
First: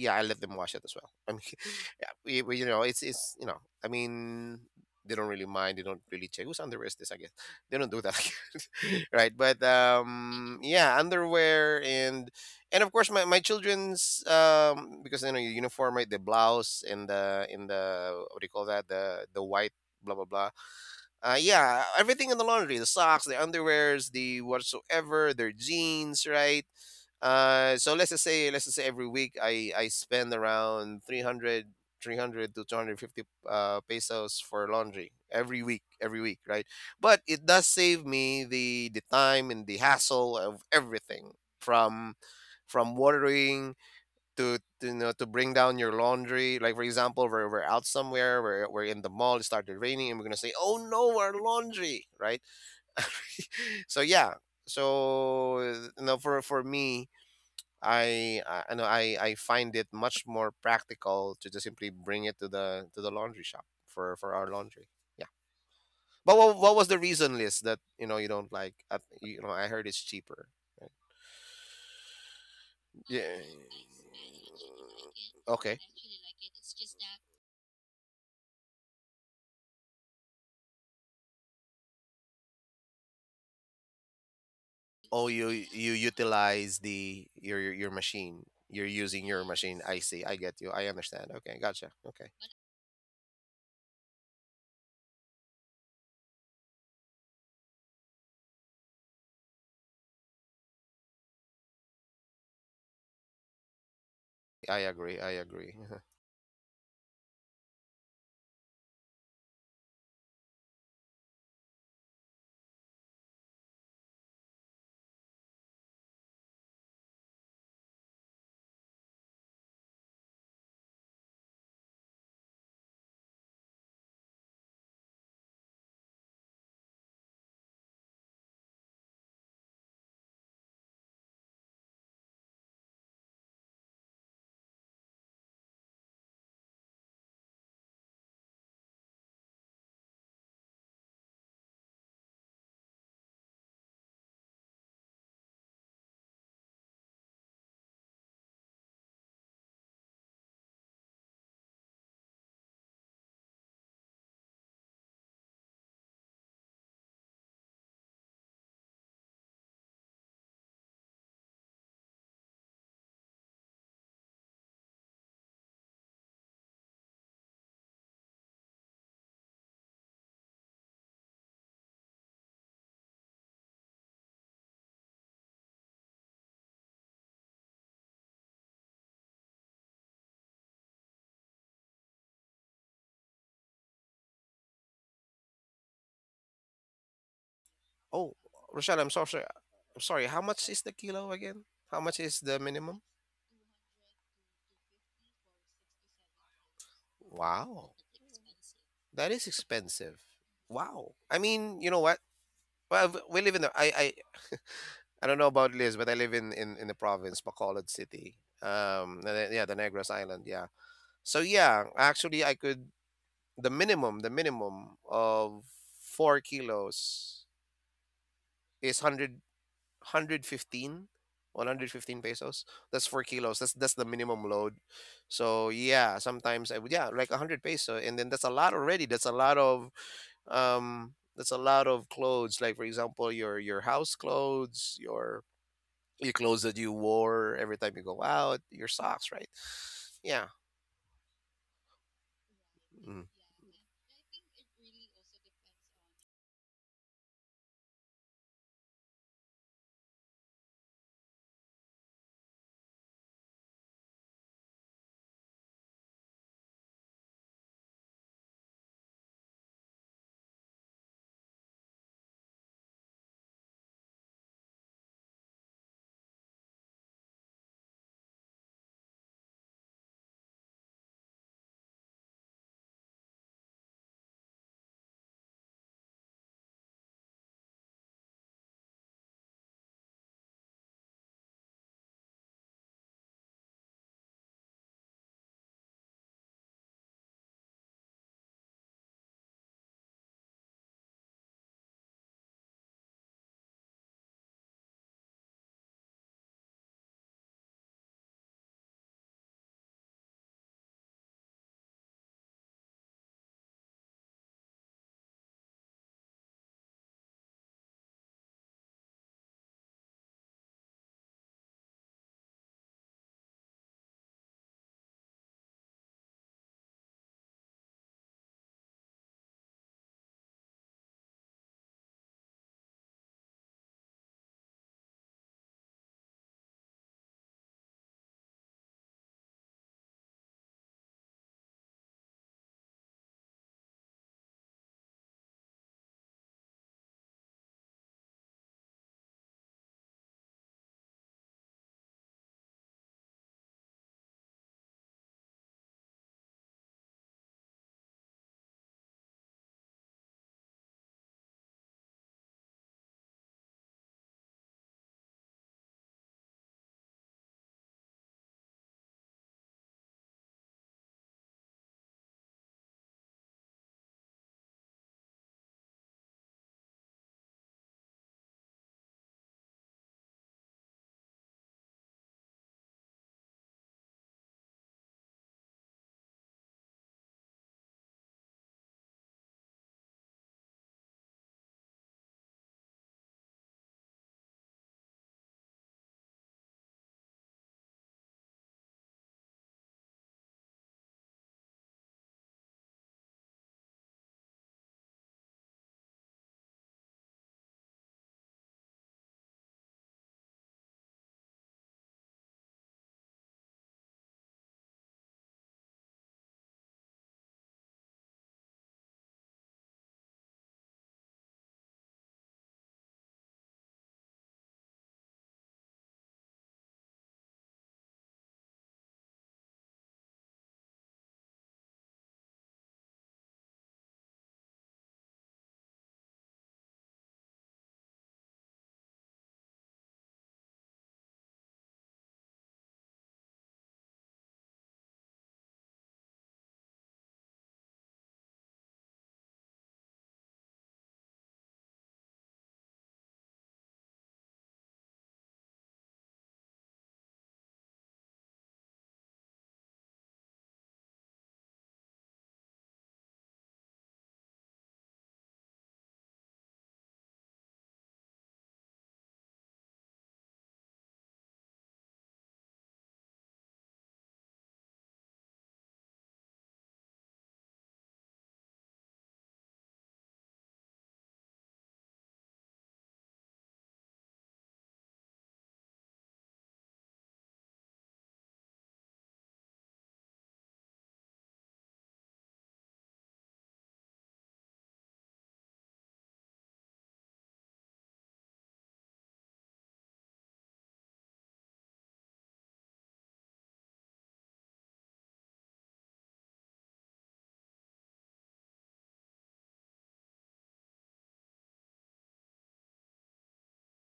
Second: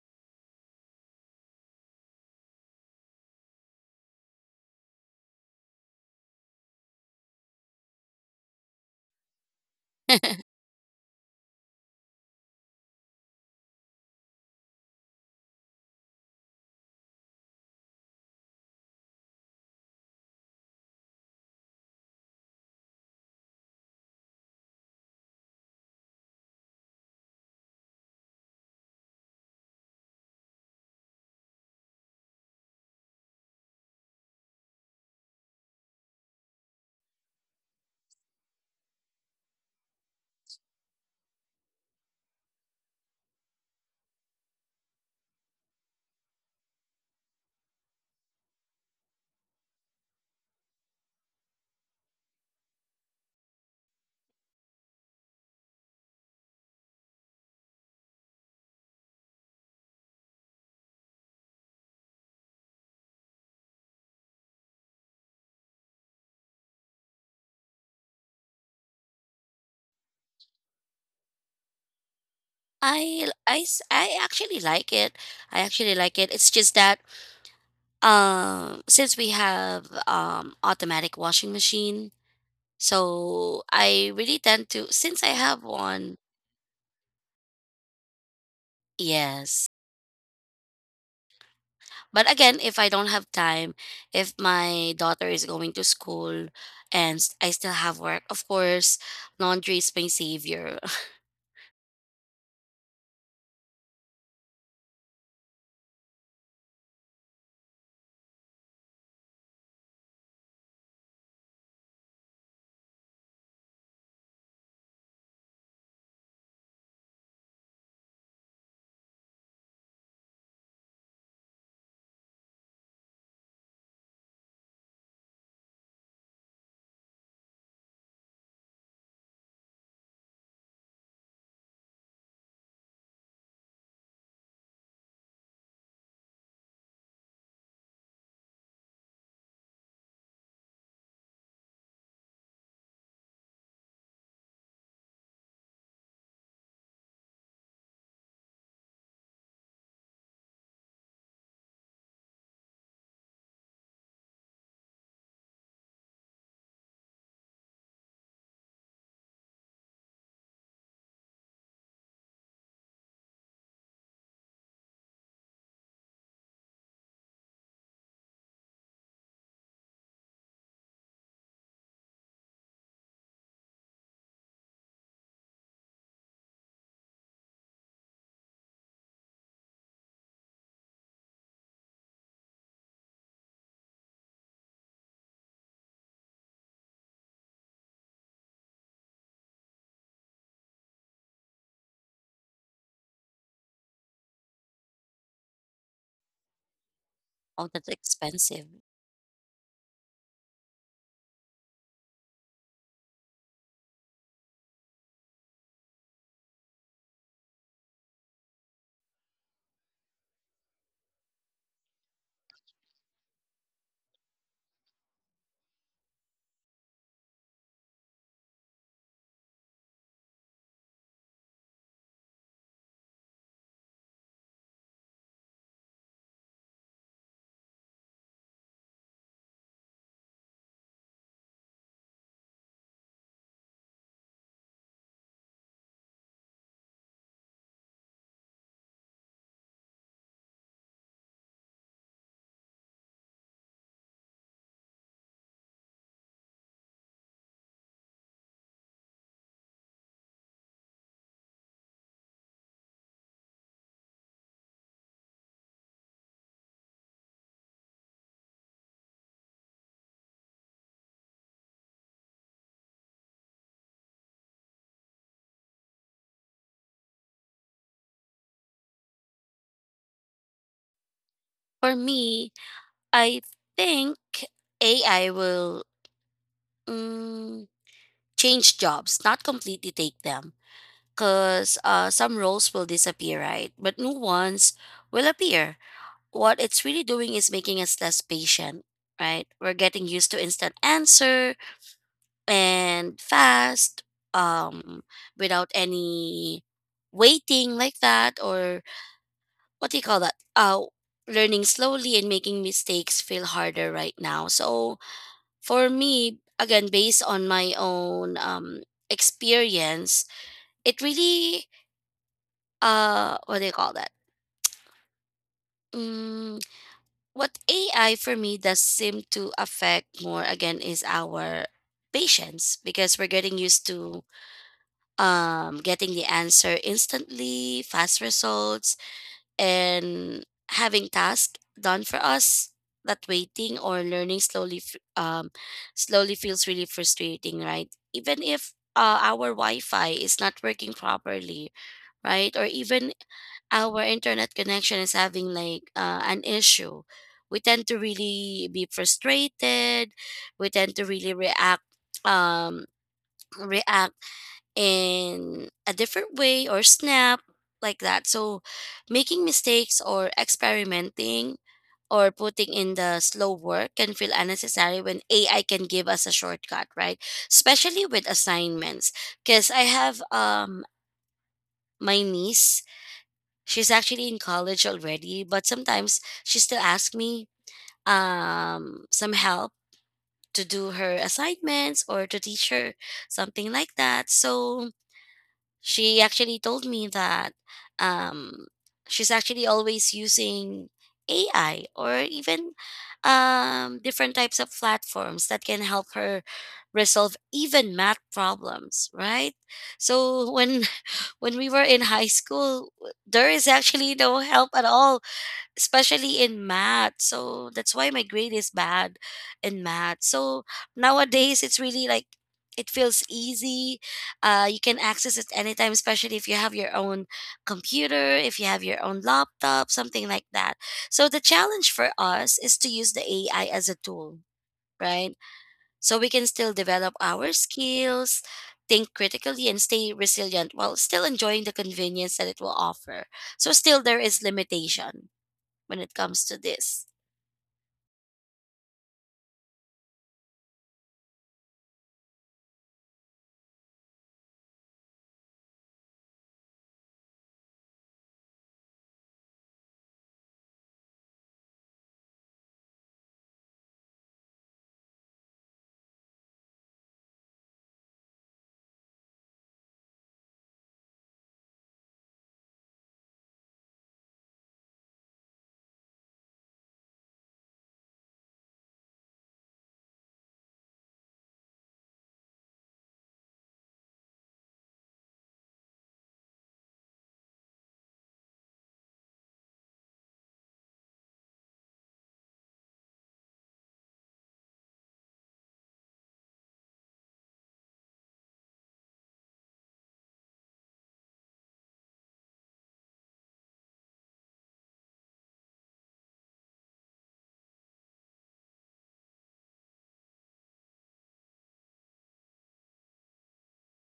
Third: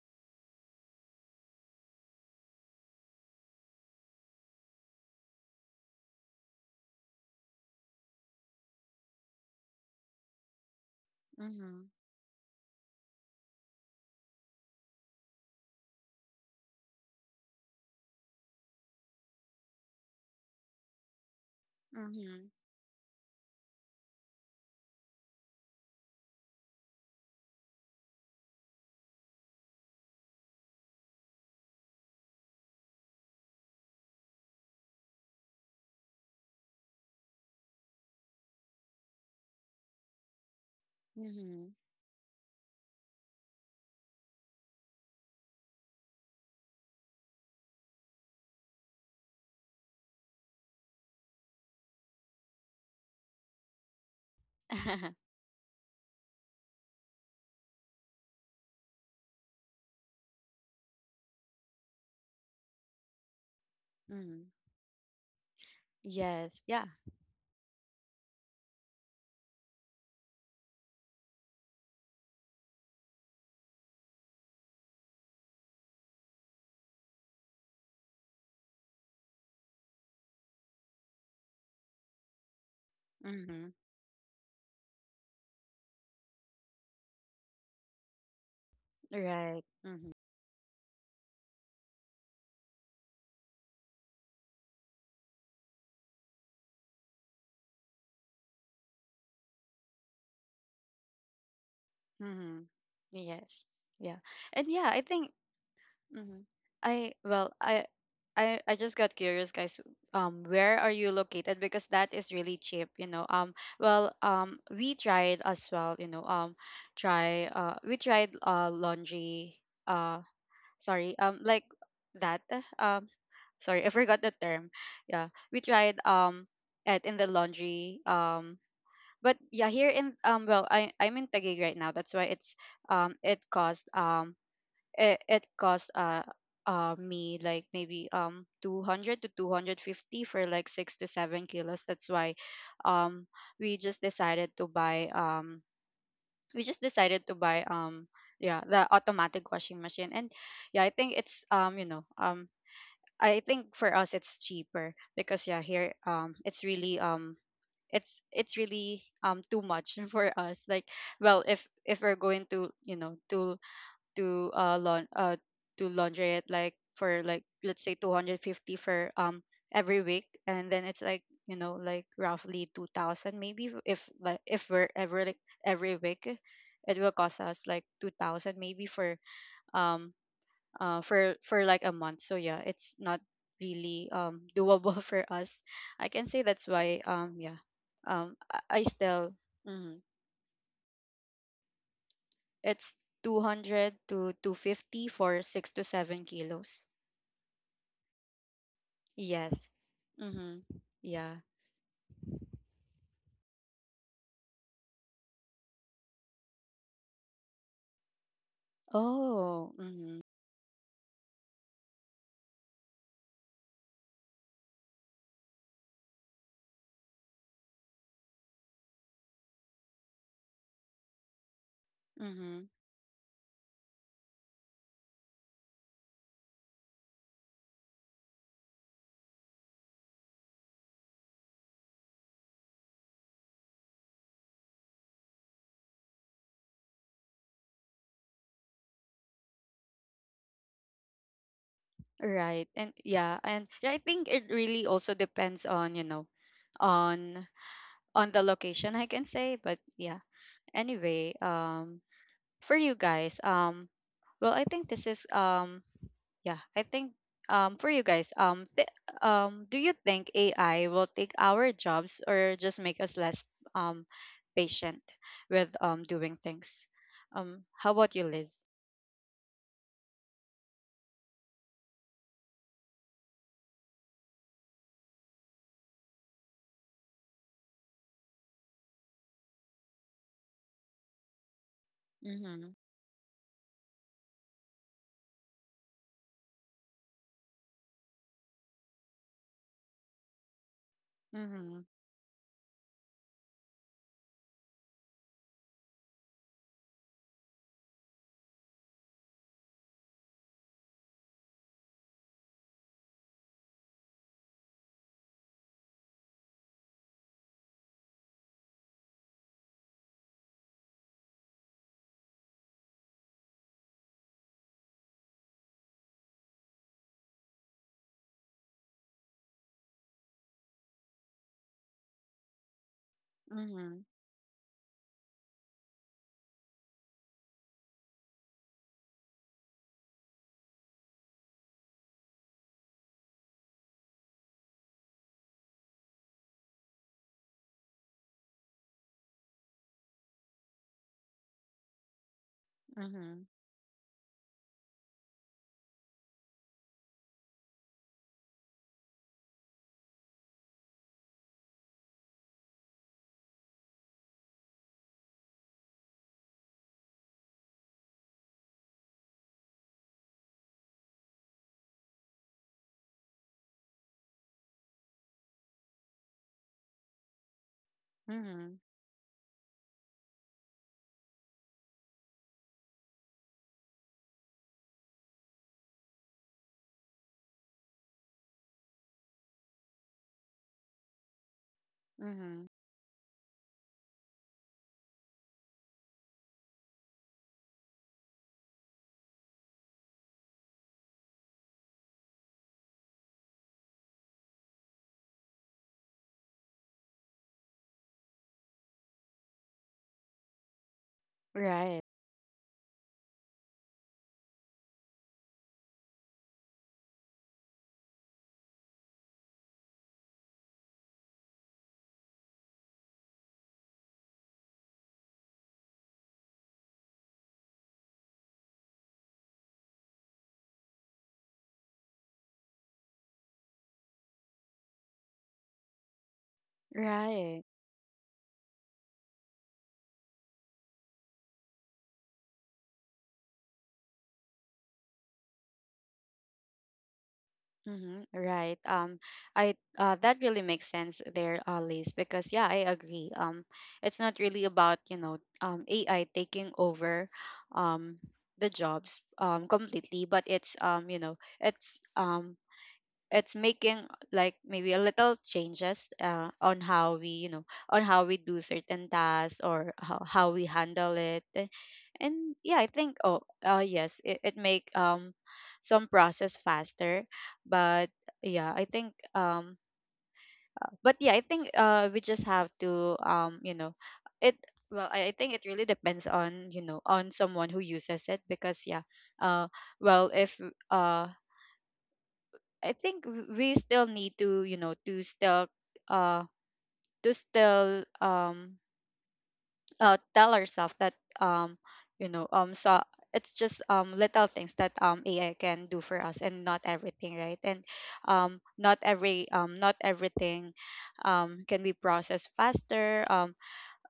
yeah, I let them wash it as well. I mean, yeah, you know, it's you know, I mean, they don't really mind. They don't really check whose underwear is this. I guess they don't do that, right? But yeah, underwear,
Mhm.
and of course, my children's, because, you know, your uniform, right? The blouse and the in the, what do you call that? The white, blah blah blah. Yeah, everything in the
Mhm.
laundry, the socks, the underwears, the whatsoever, their jeans, right? Let's just say, every week I spend around 300, 300 to 250 pesos for laundry, every week, right? But it does save me the time and the hassle of everything,
Mhm.
from watering, to you know, to bring down your laundry. Like for example, we're out somewhere, we're in the mall, it started raining, and we're gonna say, oh no, our laundry, right? So yeah. So you know, for me, I know I find it much more practical to just simply bring it to the laundry shop for our
Mhm.
laundry, yeah. But
Yes.
what
Yeah.
was the reason, list that, you know, you don't like, you know, I heard it's cheaper, right? Yeah,
I actually like it. I
okay.
actually like it. It's just that since we have automatic washing machine, so
Hmm.
I really tend to since
Oh,
I
you
have one,
utilize the your machine. You're using your
Right.
yes.
machine. I
Hmm.
see. I get you. I understand. Okay, gotcha. Okay,
But again, if I don't have time, if my daughter is going to school and I still have work, of course, laundry is my savior.
Hmm. Yes. Yeah. And
I
yeah, I
agree. I
think...
agree. Uh-huh.
Hmm. I well, I I just got curious, guys. Where are you located? Because that is really cheap, you know. Well, we tried as well, you know. Try We tried laundry uh, sorry, like that, um sorry, I forgot the term. Yeah, we tried at in the laundry. But yeah, here in, well, I'm in Taguig right now, that's why it's um it cost um it cost me, like maybe 200 to 250 for like 6 to 7 kilos. That's why um we just decided to buy um we just decided to buy yeah, the automatic washing machine. And yeah, I think it's, you know, I think for us it's cheaper, because yeah, here it's really it's really too much for us, like, well, if we're going to, you know, to, to laundry it, like for, like, let's say 250 for every week, and then it's like, you know, like roughly 2000 maybe, if, like if we're every, like, every week, it will cost us like 2000 maybe um for like a month. So yeah, it's not really doable for us, I can say, that's why yeah.
Oh,
um I
Rochelle, I'm so
still,
sorry. I'm
mm,
sorry. How much is the kilo again? How much is the
it's
minimum?
200 to 250 for 6 to 7 kilos.
Oh, that's
Wow,
expensive.
that is
Yes.
expensive.
Mm-hmm.
Wow. I
Yeah.
mean, you know what? We live in the I don't know about Liz, but I live in the province, Bacolod City. Yeah, the
Oh.
Negros
Mm-hmm.
Island. Yeah. So yeah, actually, I could. The minimum, of 4 kilos is 100 pesos.
Mm-hmm.
That's 4 kilos, that's the minimum load. So yeah, sometimes I would, yeah, like 100 peso, and then that's a lot already. That's a lot of that's a lot of clothes. Like for example, your house clothes, your clothes that you wore every time you go out, your socks, right? Yeah.
Right.
Mm.
And yeah, I think it really also depends on, you know, on on the location, I can say, but yeah. Anyway, for you guys, well, I think this is yeah, I think for you guys, do you think AI will take our jobs or just make us less um patient with doing things? How about you, Liz?
For me, I think AI will mm, change jobs, not completely take them, because some roles
Mhm.
will disappear, right? But new ones will appear. What it's really doing is making us less patient, right? We're getting used to instant answer
Mhm.
and fast, um, without any waiting like that, or what do you call that? Learning slowly and making mistakes feel harder right now. So for me again based on my own experience it really what do you call that mm, what AI for me does seem to affect more again is our patience because we're getting used
Mhm.
to getting the answer instantly fast results and having tasks done for us that waiting or learning slowly slowly feels really frustrating right even if our wi-fi is not working properly right or even
Mhm.
our internet connection is having like an issue we tend to really be frustrated we tend to really react um react in a different way or snap like that. So making mistakes or experimenting or putting in the slow work can feel unnecessary when AI can give us a shortcut, right? Especially with
Mhm.
assignments. Because I have my niece, she's actually in college already, but sometimes she still asks me some help to do her assignments or to
Mhm.
teach her something like that. So she actually told me that um, she's actually always using AI or even different types of platforms that can help her resolve even math problems, right? So when when we were
Right,
in high school, there is actually no help at all especially in math. So that's why my grade is bad in math. So nowadays it's really like it feels easy. You can access it anytime, especially if you have your own computer, if you have your own laptop, something like that. So the challenge for us is to use the AI as a tool, right? So we can still develop our
right.
skills, think critically, and stay resilient while still enjoying the convenience that it will offer. So still there is limitation when it comes to this.
Mhm, right. I that really makes sense there, Liz, because yeah, I agree. It's not really about, you know, AI taking over um the jobs completely, but it's, you know, it's making, like, maybe a little changes on how we, you know, on how we do certain tasks or how we handle it. And yeah, I think yes, it make some process faster, but yeah, I think but yeah, I think we just have to, you know, it, well, I think it really depends, on you know, on someone who uses it, because yeah, uh well, if uh I think we still need to, you know, uh to still tell ourselves that um you know, so it's just little things that AI can do for us, and not everything, right? And not everything can be processed faster. Um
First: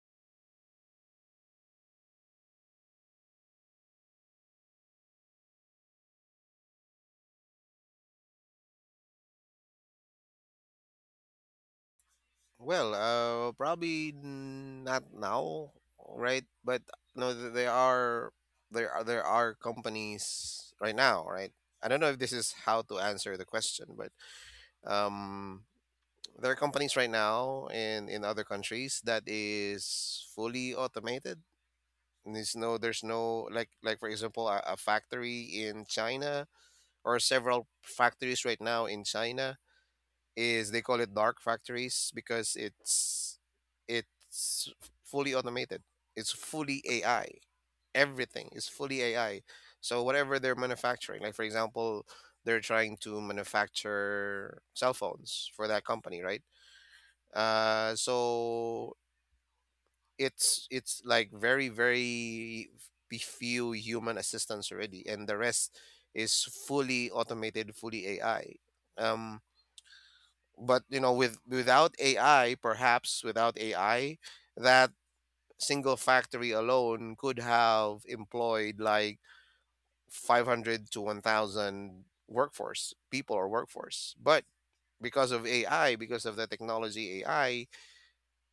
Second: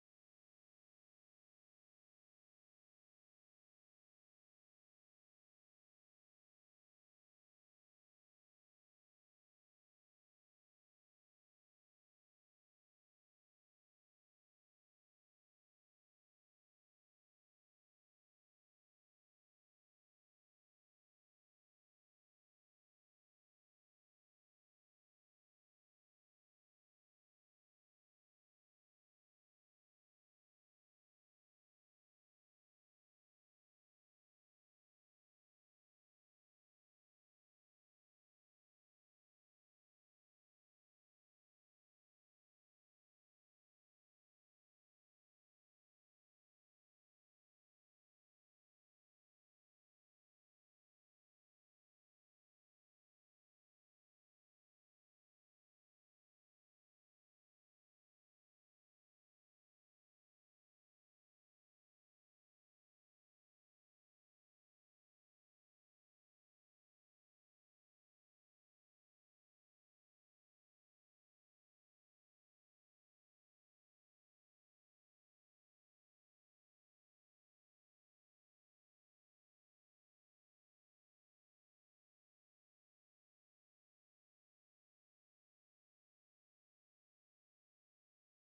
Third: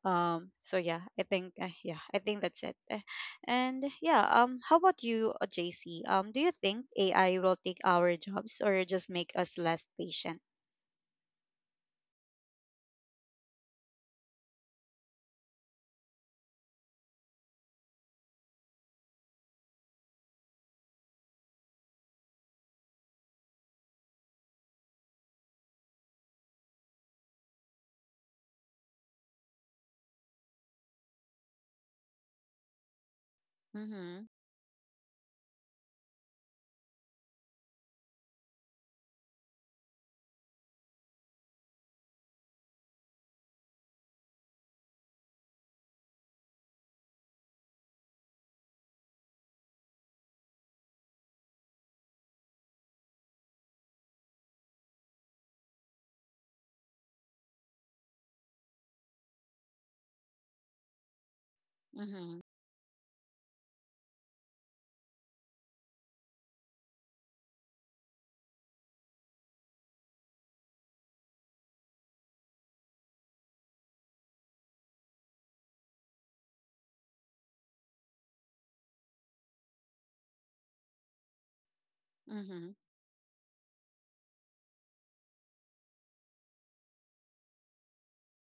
um So yeah, I think that's it. Eh, and yeah, how about you, JC? Do you think AI will take our jobs or just make us less patient?
Well, probably not now, right? But no, there are there are companies right now, right? I don't know if this is how to answer the question, but um, there are companies right now in other countries that is fully automated. And there's no like for
Mhm.
example a factory in China or several factories right now in China is they call it dark factories because it's fully automated. It's fully AI. Everything is fully AI. So whatever they're manufacturing, like for example, they're trying to manufacture cell phones for that company, right? So it's like very
Mhm.
very be few human assistants already, and the rest is fully automated, fully AI. Um, but you know with without ai, perhaps without ai that single factory alone could have employed like 500 to 1000
Mhm.
workforce people or workforce. But because of ai, because of the technology ai,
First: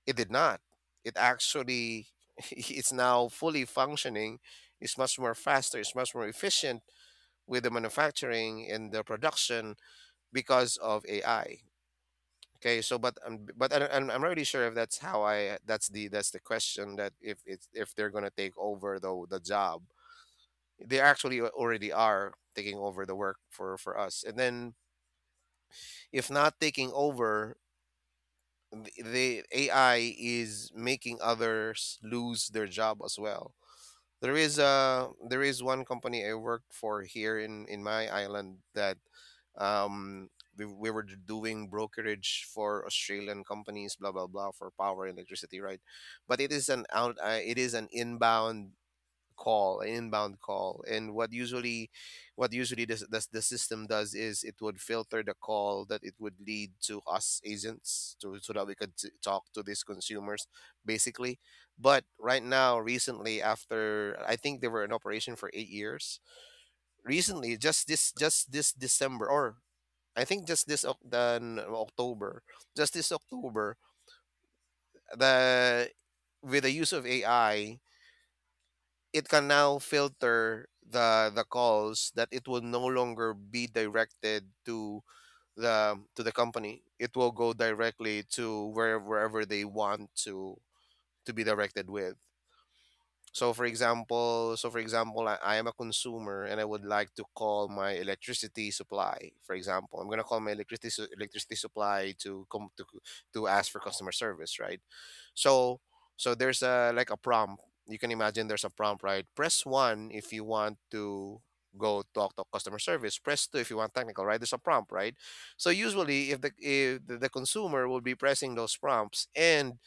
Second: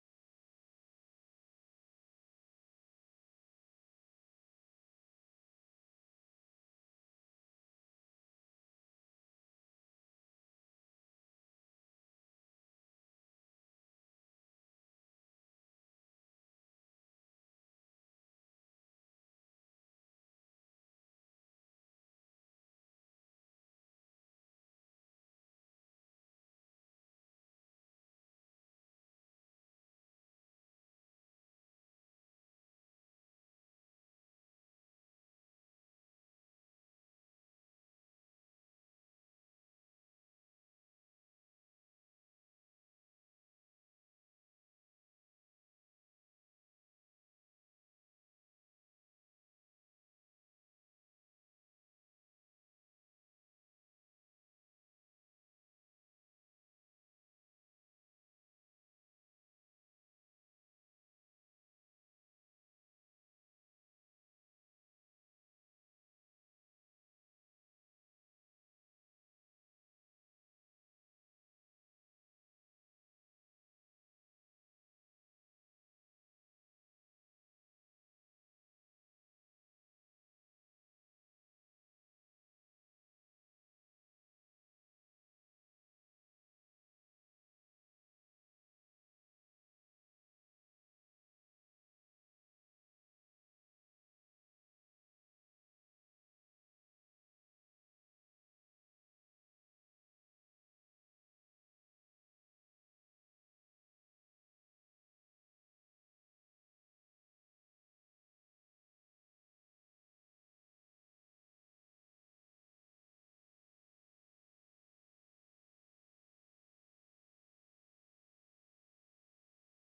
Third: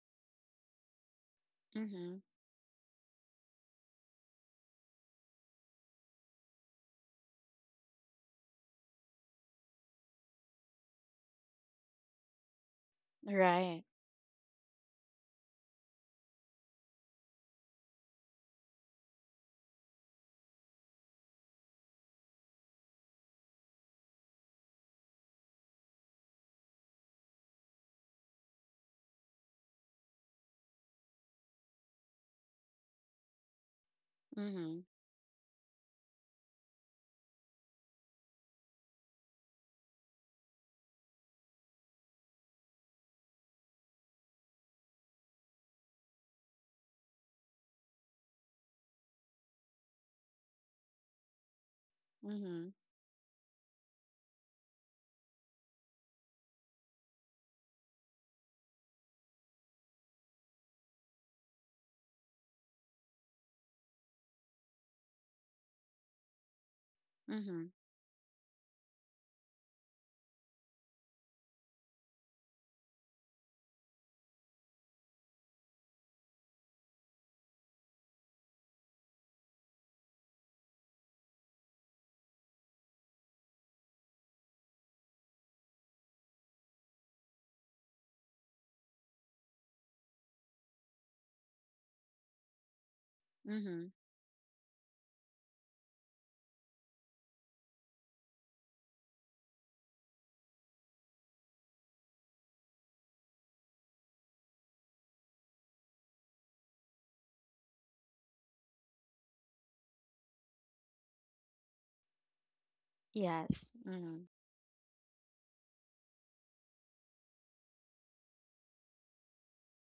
it did not it actually
Mhm.
it's now fully functioning. It's much more faster, it's much more efficient with the manufacturing and the production because of ai. Okay, so but
Right.
I'm not really sure if that's how I that's the question that if it's if they're gonna take over the job, they actually already are taking over the work for us. And then if not taking over, the AI is making others lose their job as well.
Mhm.
There is one company I worked for here in my island that um we were doing brokerage for Australian companies, blah blah blah, for power and electricity, right? But it is an out it is an inbound call, an inbound call. And what usually
Mhm.
this the system does is it would filter the call that it would lead to us agents to so that we could talk to these consumers basically. But right now, recently, after I think they were in operation for 8 years, recently,
Mhm.
just this December, or I think just this Oc- then October, just this October, the with the use of AI, it can now filter the calls that it will no longer be directed to the company. It will go directly to where wherever they want to be directed with. So for
Mhm.
example, I am a consumer and I would like to call my electricity supply. For example, I'm gonna call my electricity supply to come to ask for customer service, right? So there's a like a prompt. You can imagine there's a prompt, right? Press 1 if you want to go talk to customer service. Press 2 if
Yes.
you want technical,
Mhm.
right? There's a prompt, right? So usually if the consumer will be pressing those prompts and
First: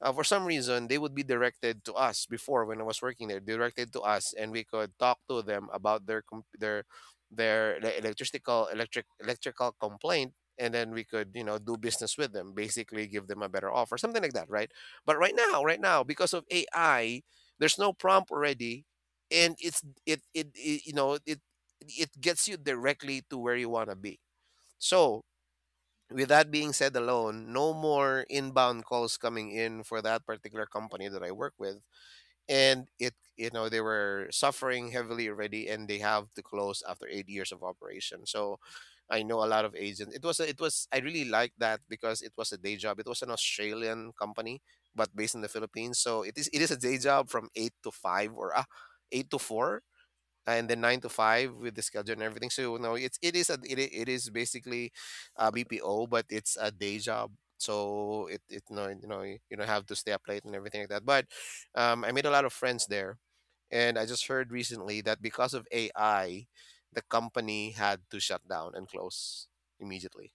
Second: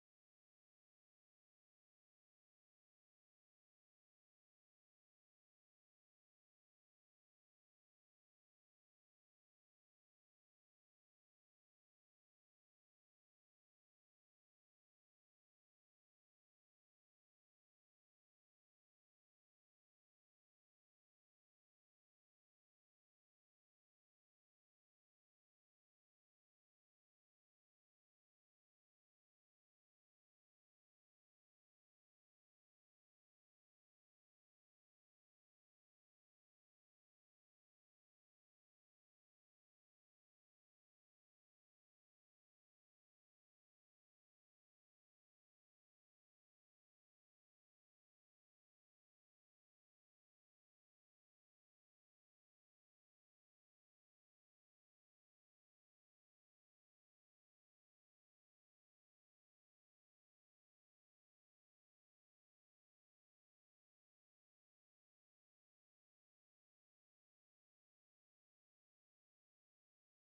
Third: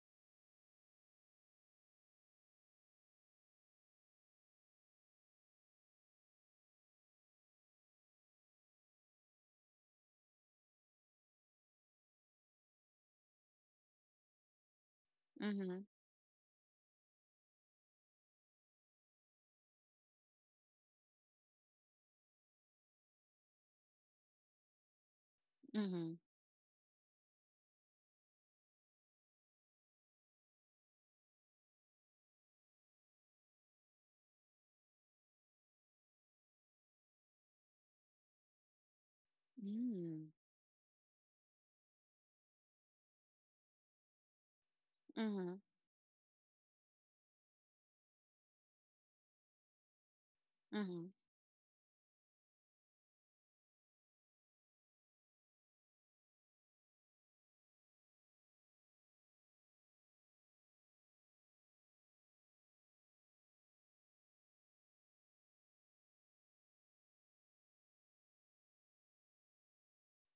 for some reason they would be directed to us. Before when I was working there, directed to us, and we could talk to them about their their electrical complaint, and then we could, you know, do business with them, basically give them a better offer, something like that, right? But right
Mhm.
now because of AI, there's no prompt already, and it, you know, it gets you directly to where you want to be. So
Mhm.
with that being said alone, no more inbound calls coming in for that particular company that I work with. And it, you know, they were suffering heavily already, and they have to close after 8 years of operation. So I know a lot of agents. It
Mhm.
was, it was, I really liked that because it was a day job. It was an Australian company, but based in the
Mhm.
Philippines. So it is a day job from 8 to 5 or 8 to 4 and then nine to
Mhm.
five with the schedule and everything. So no, it is basically a BPO, but it's a day job. So it no, you know, you don't have to stay up late and everything like that. But I made a lot of friends there, and I just heard recently that because of AI, the company had to shut down and close immediately.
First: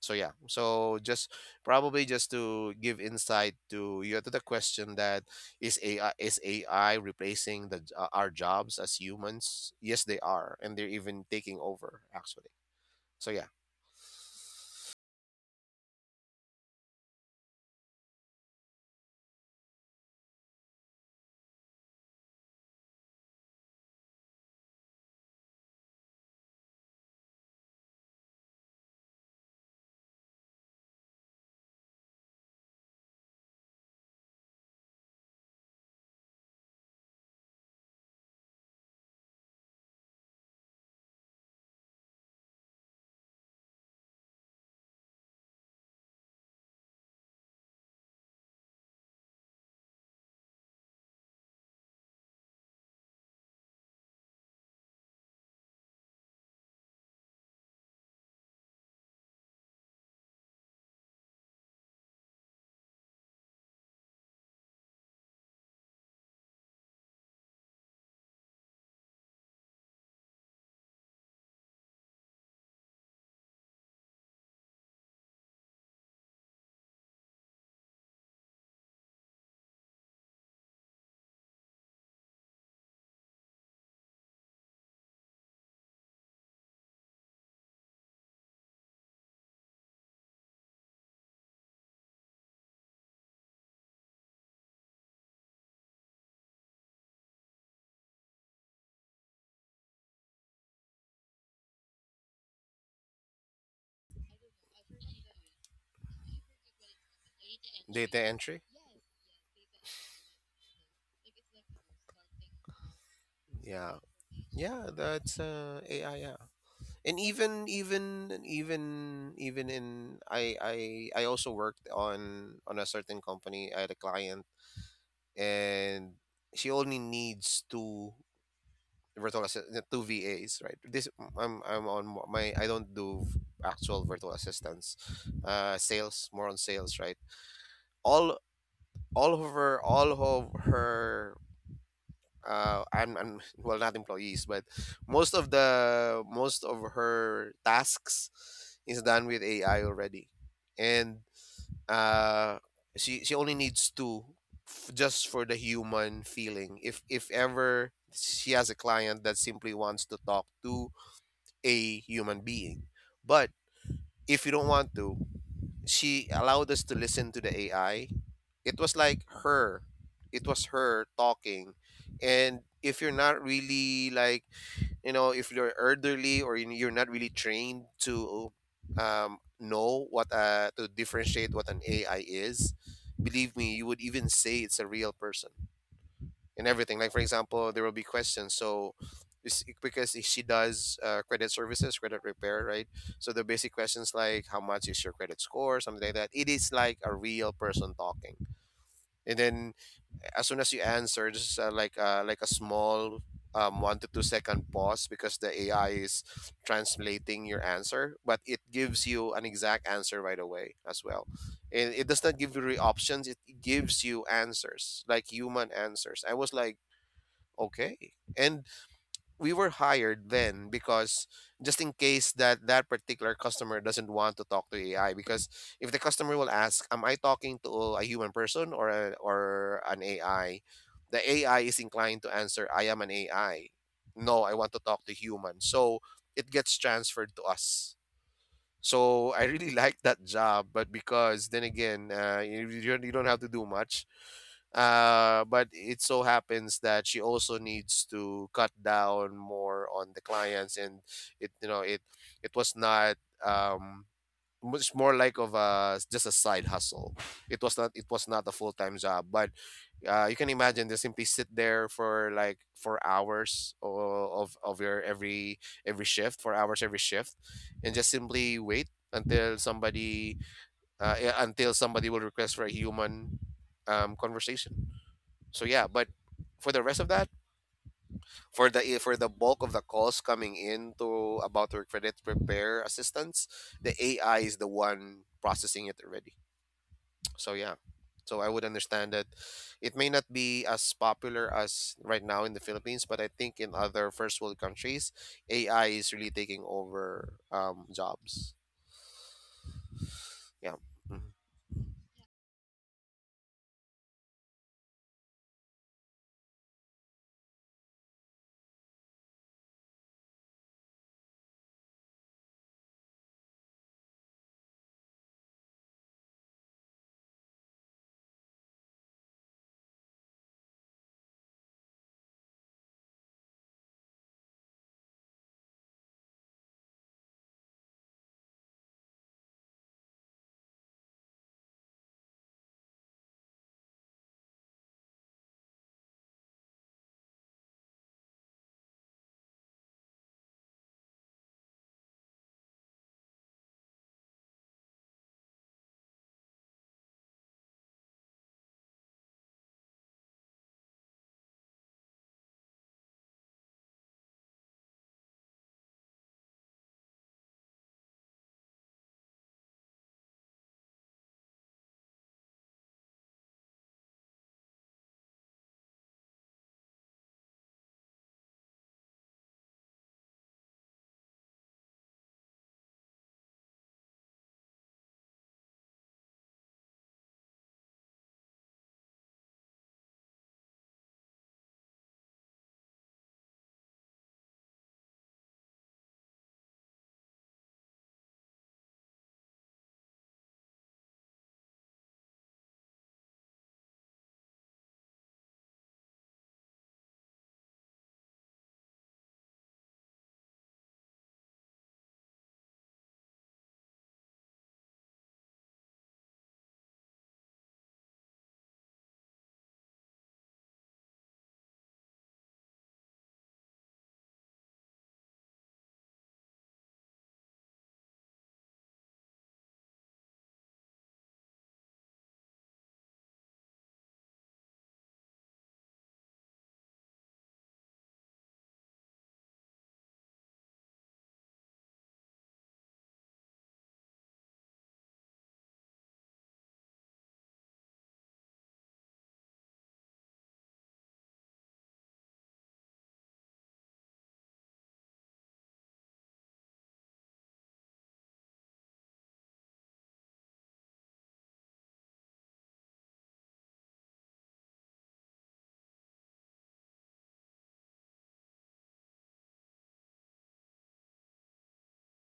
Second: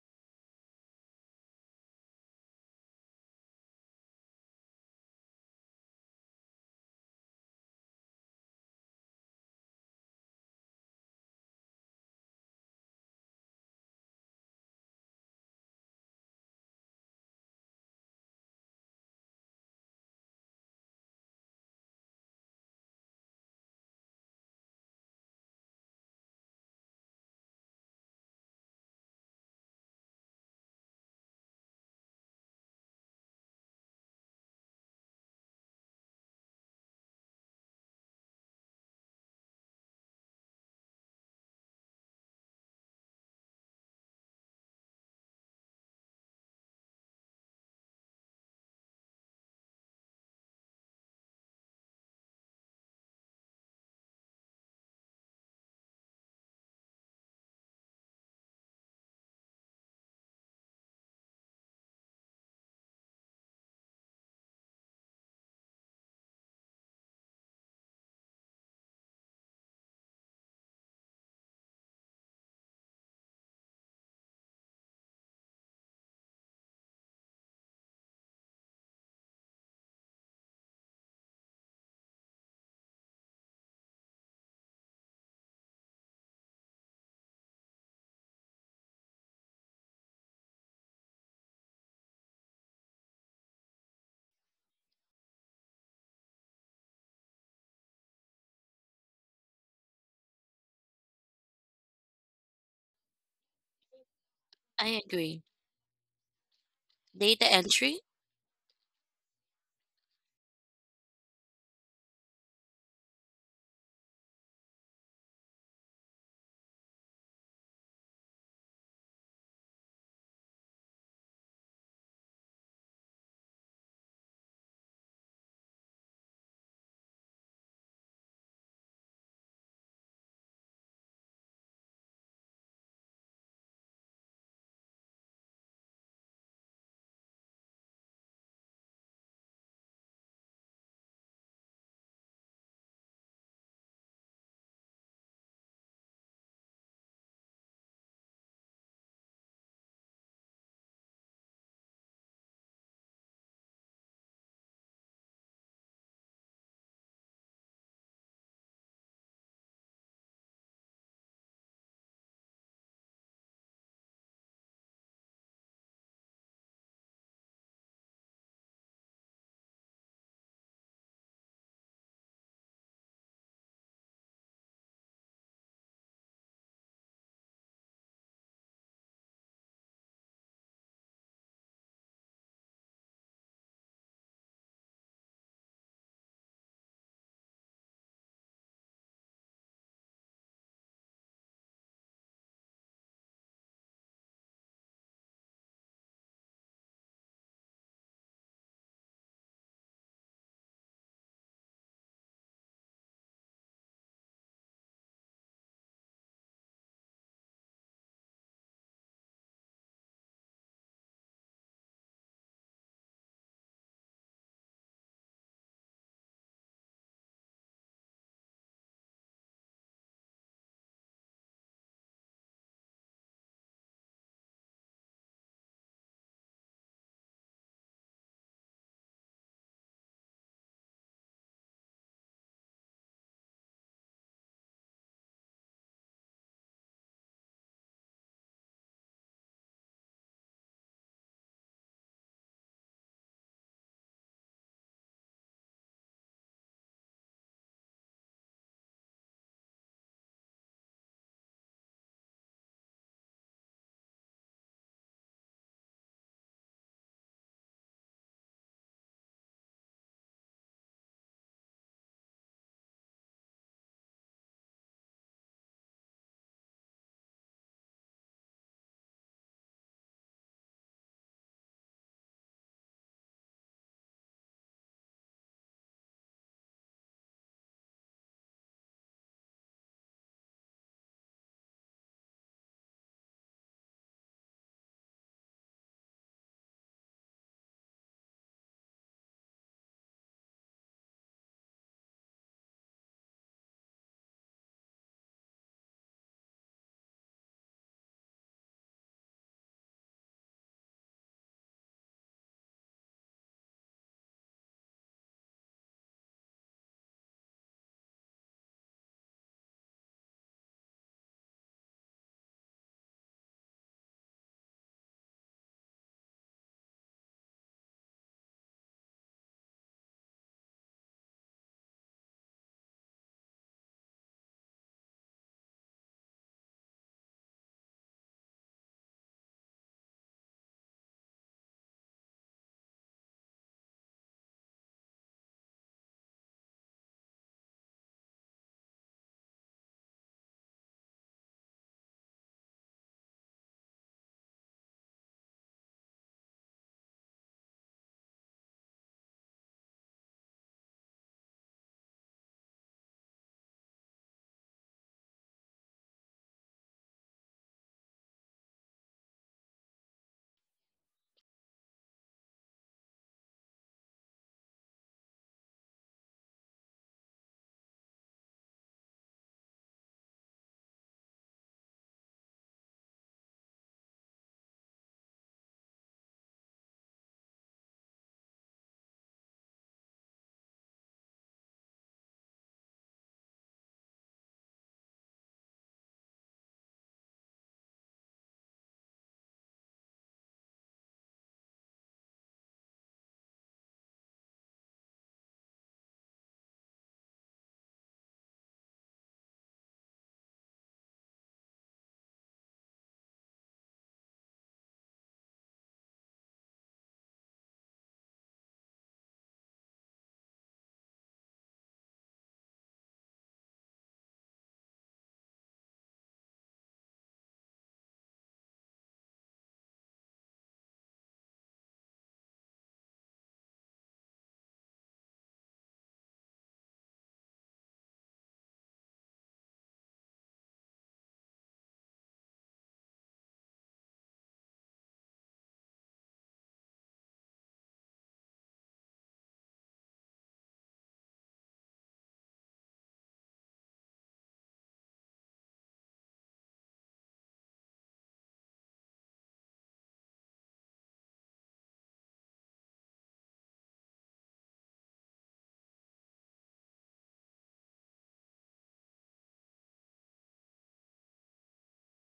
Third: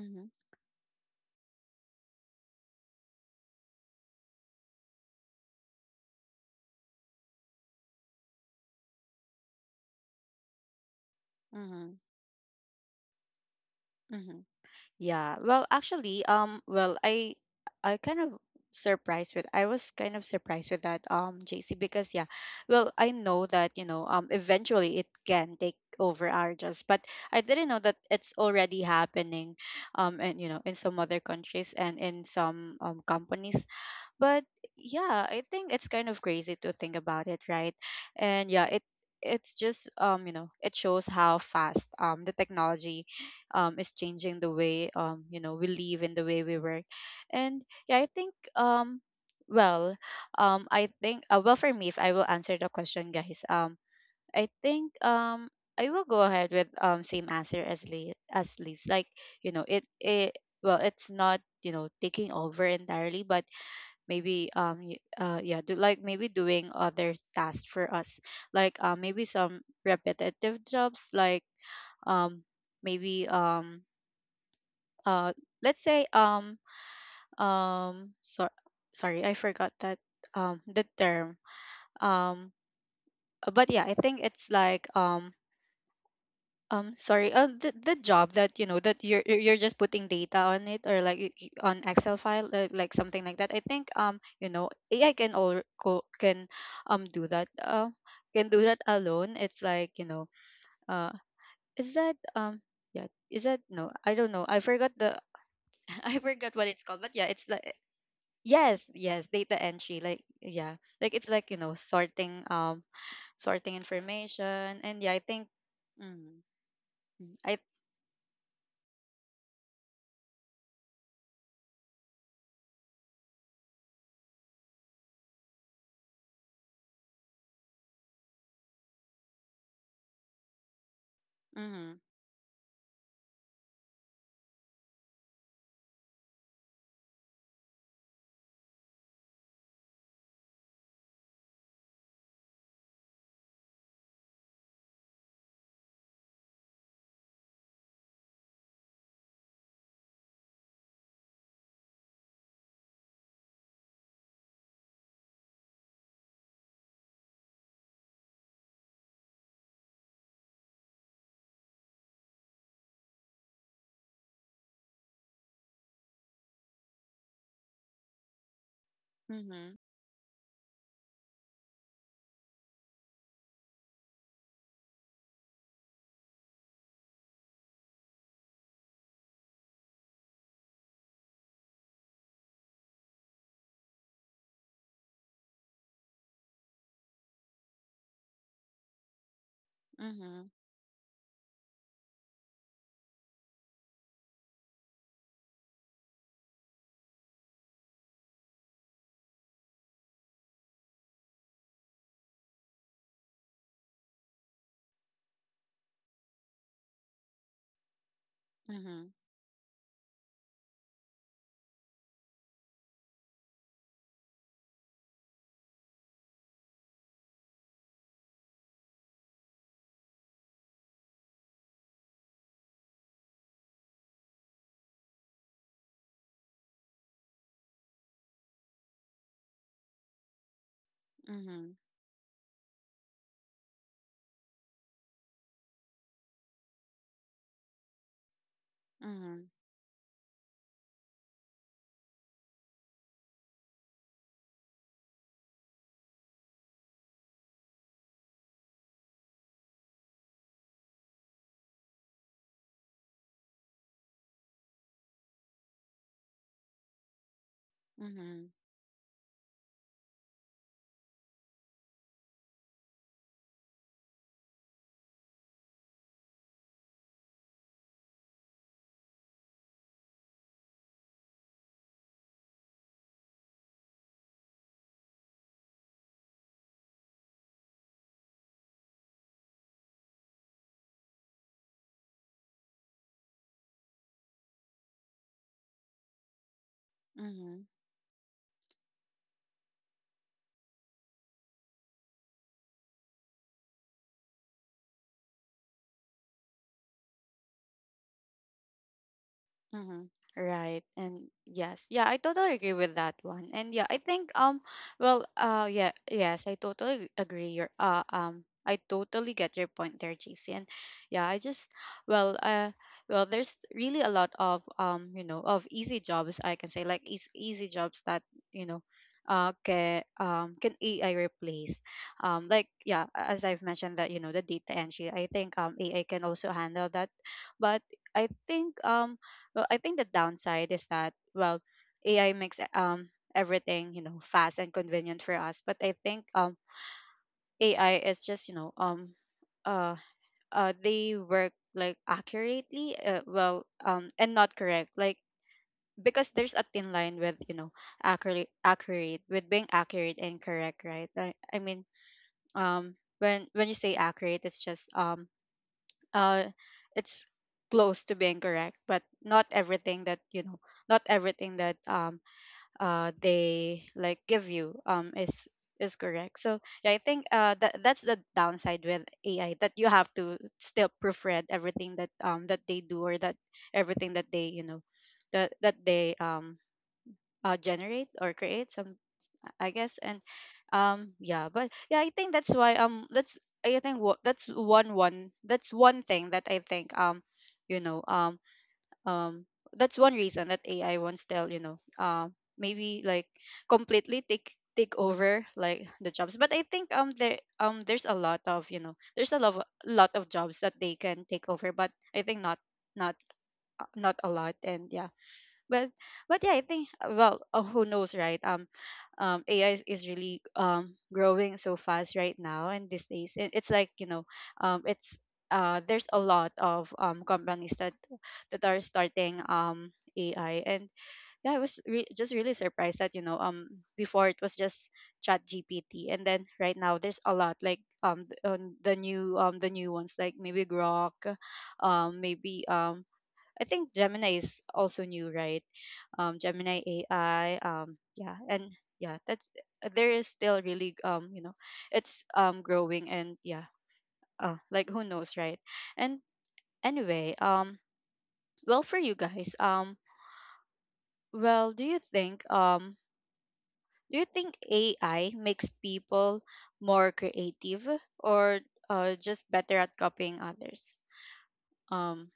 So yeah, so just probably just to give insight to you, to the question that is ai, is ai replacing the our jobs as humans? Yes, they are, and they're even taking
Mhm.
over actually. So yeah.
Mhm. Yeah. Well, actually, well, I kind of surprised with, I was kind of surprised with that, JC, because yeah, well, I know that, you know, eventually it can take over our jobs, but I didn't know that it's already happening, and, you know, in some other countries and in some companies. But yeah, I think it's kind of crazy to think about it, right? And yeah, it's just, you know, it shows how fast the technology is changing the way, you know, we live and the way we work. And yeah, I think well, I think, well, for me, if I will answer the question, guys, I think I will go ahead with same answer as lee as Lee's, like, you know, it, well, it's not, you know, taking over entirely, but maybe yeah, do, like, maybe doing other tasks for us, like, maybe some repetitive jobs, like um maybe uh let's say, um so, sorry, I forgot that, the term, um but yeah, I think it's like, um, sorry. The job that, you know, that you're just putting data on it, or like on Excel file, like something like that. I think, you know, AI can can do that. Can do that alone. It's like, you know, uh is that, yeah, is that, no, I don't know, I forgot
I
the...
agree.
I forgot what it's called, but yeah,
Data
it's like...
entry?
Data entry,
Yes, data entry, like, yeah, like, it's like, you know, sorting sorting
yeah.
information.
Yeah,
And yeah, I
that's
think...
ai,
Mm.
yeah. And
Mm. I.
even in, I also worked on a certain company. I had a client, and she only needs two virtual assistant, two VAs, right? This
Mm-hmm.
I'm on my, I don't do actual virtual assistants, sales, more on sales, right? All all of her I'm, well, not employees but most of her tasks is done with AI already. And uh she only needs two just for the human feeling, if ever she has a client that simply wants to talk to a human being. But if you don't want to, she allowed us to listen to the AI. It was like
Mm-hmm.
her. It was her talking. And if you're not really like, you know, if you're elderly or you're not really trained to know what to differentiate what an AI is, believe me, you would even say it's a real person and everything. Like for example, there will be questions. So because she
Mhm.
does credit services, credit repair, right? So the basic questions, like how much is your credit score, something like that. It is like a real person talking. And then as soon as you answer, just like a small 1 to 2 second pause because the AI is translating your answer, but it gives
Mhm.
you an exact answer right away as well. And it does not give you options; it gives you answers, like human answers. I was like, okay. And we were hired then because just in case that that particular customer doesn't want to talk to ai, because if the customer will ask, am I talking to a human person, or or an ai, the ai
Mhm.
is inclined to answer, I am an ai. No, I want to talk to human. So it gets transferred to us. So I
Mhm.
really like that job, but because then again, you don't have to do much, but it so happens that she also needs to cut down more on the clients, and it you know it it was not um much more like of a, just a side hustle. It was not
Mhm.
a full time job. But you can imagine they simply sit there for like 4 hours of your every shift, 4 hours every shift, and just simply wait until somebody, yeah, until somebody will request for a human conversation. So yeah. But for the rest of that, for the for the bulk of the calls coming in to about your credit repair assistance, the AI is the one processing it already. So
Mhm.
yeah. So I would understand that it may not be as popular as right now in the Philippines, but I think in other first world countries, AI is really taking over jobs.
Mm-hmm.
Yeah.
Right. And
Mm-hmm.
yes. Yeah, I totally agree with that one. And yeah, I think well yeah, yes, I totally agree your I totally get your point there, JC. And yeah, I just, well uh well, there's really a lot of, you know, of easy jobs, I can say, like easy, easy jobs that, you know, can, can AI replace, like, yeah, as I've mentioned, that, you know, the data entry, I think AI can also handle that. But I think well, I think the downside is that, well, AI makes, everything, you know, fast and convenient for us, but I think AI is just, you know, uh they work, like, accurately, well, and not correct, like, because there's a thin line with, you know, accurate with being accurate and correct, right? I mean, when you say accurate, it's just, uh it's close to being correct, but not everything that, you know, not everything that they, like, give you is correct. So yeah, I think that's the downside with AI, that you have to still proofread everything that, that they do, or that everything that they, you know, that they, generate or create something, I guess. But I think that's why that's I think what that's one one that's one thing that I think you know um um that's one reason that AI won't still maybe completely take over the jobs. But I think there's a lot of there's a lot of jobs that they can take over, but I think not not a lot. And yeah but but yeah I think who knows, right? AI is really growing so fast right now and these days. It's like you know, it's there's a lot of companies that are starting AI. And yeah, I was just really surprised that before it was just Chat GPT, and then right now there's a lot, like on the new, the new ones, like maybe Grok, maybe I think Gemini is also new, right? Gemini AI. Yeah, and yeah, that's There is still really, you know, it's growing. And yeah, like who knows, right? And anyway, for you guys, do you think AI makes people more creative or just better at copying others? Um,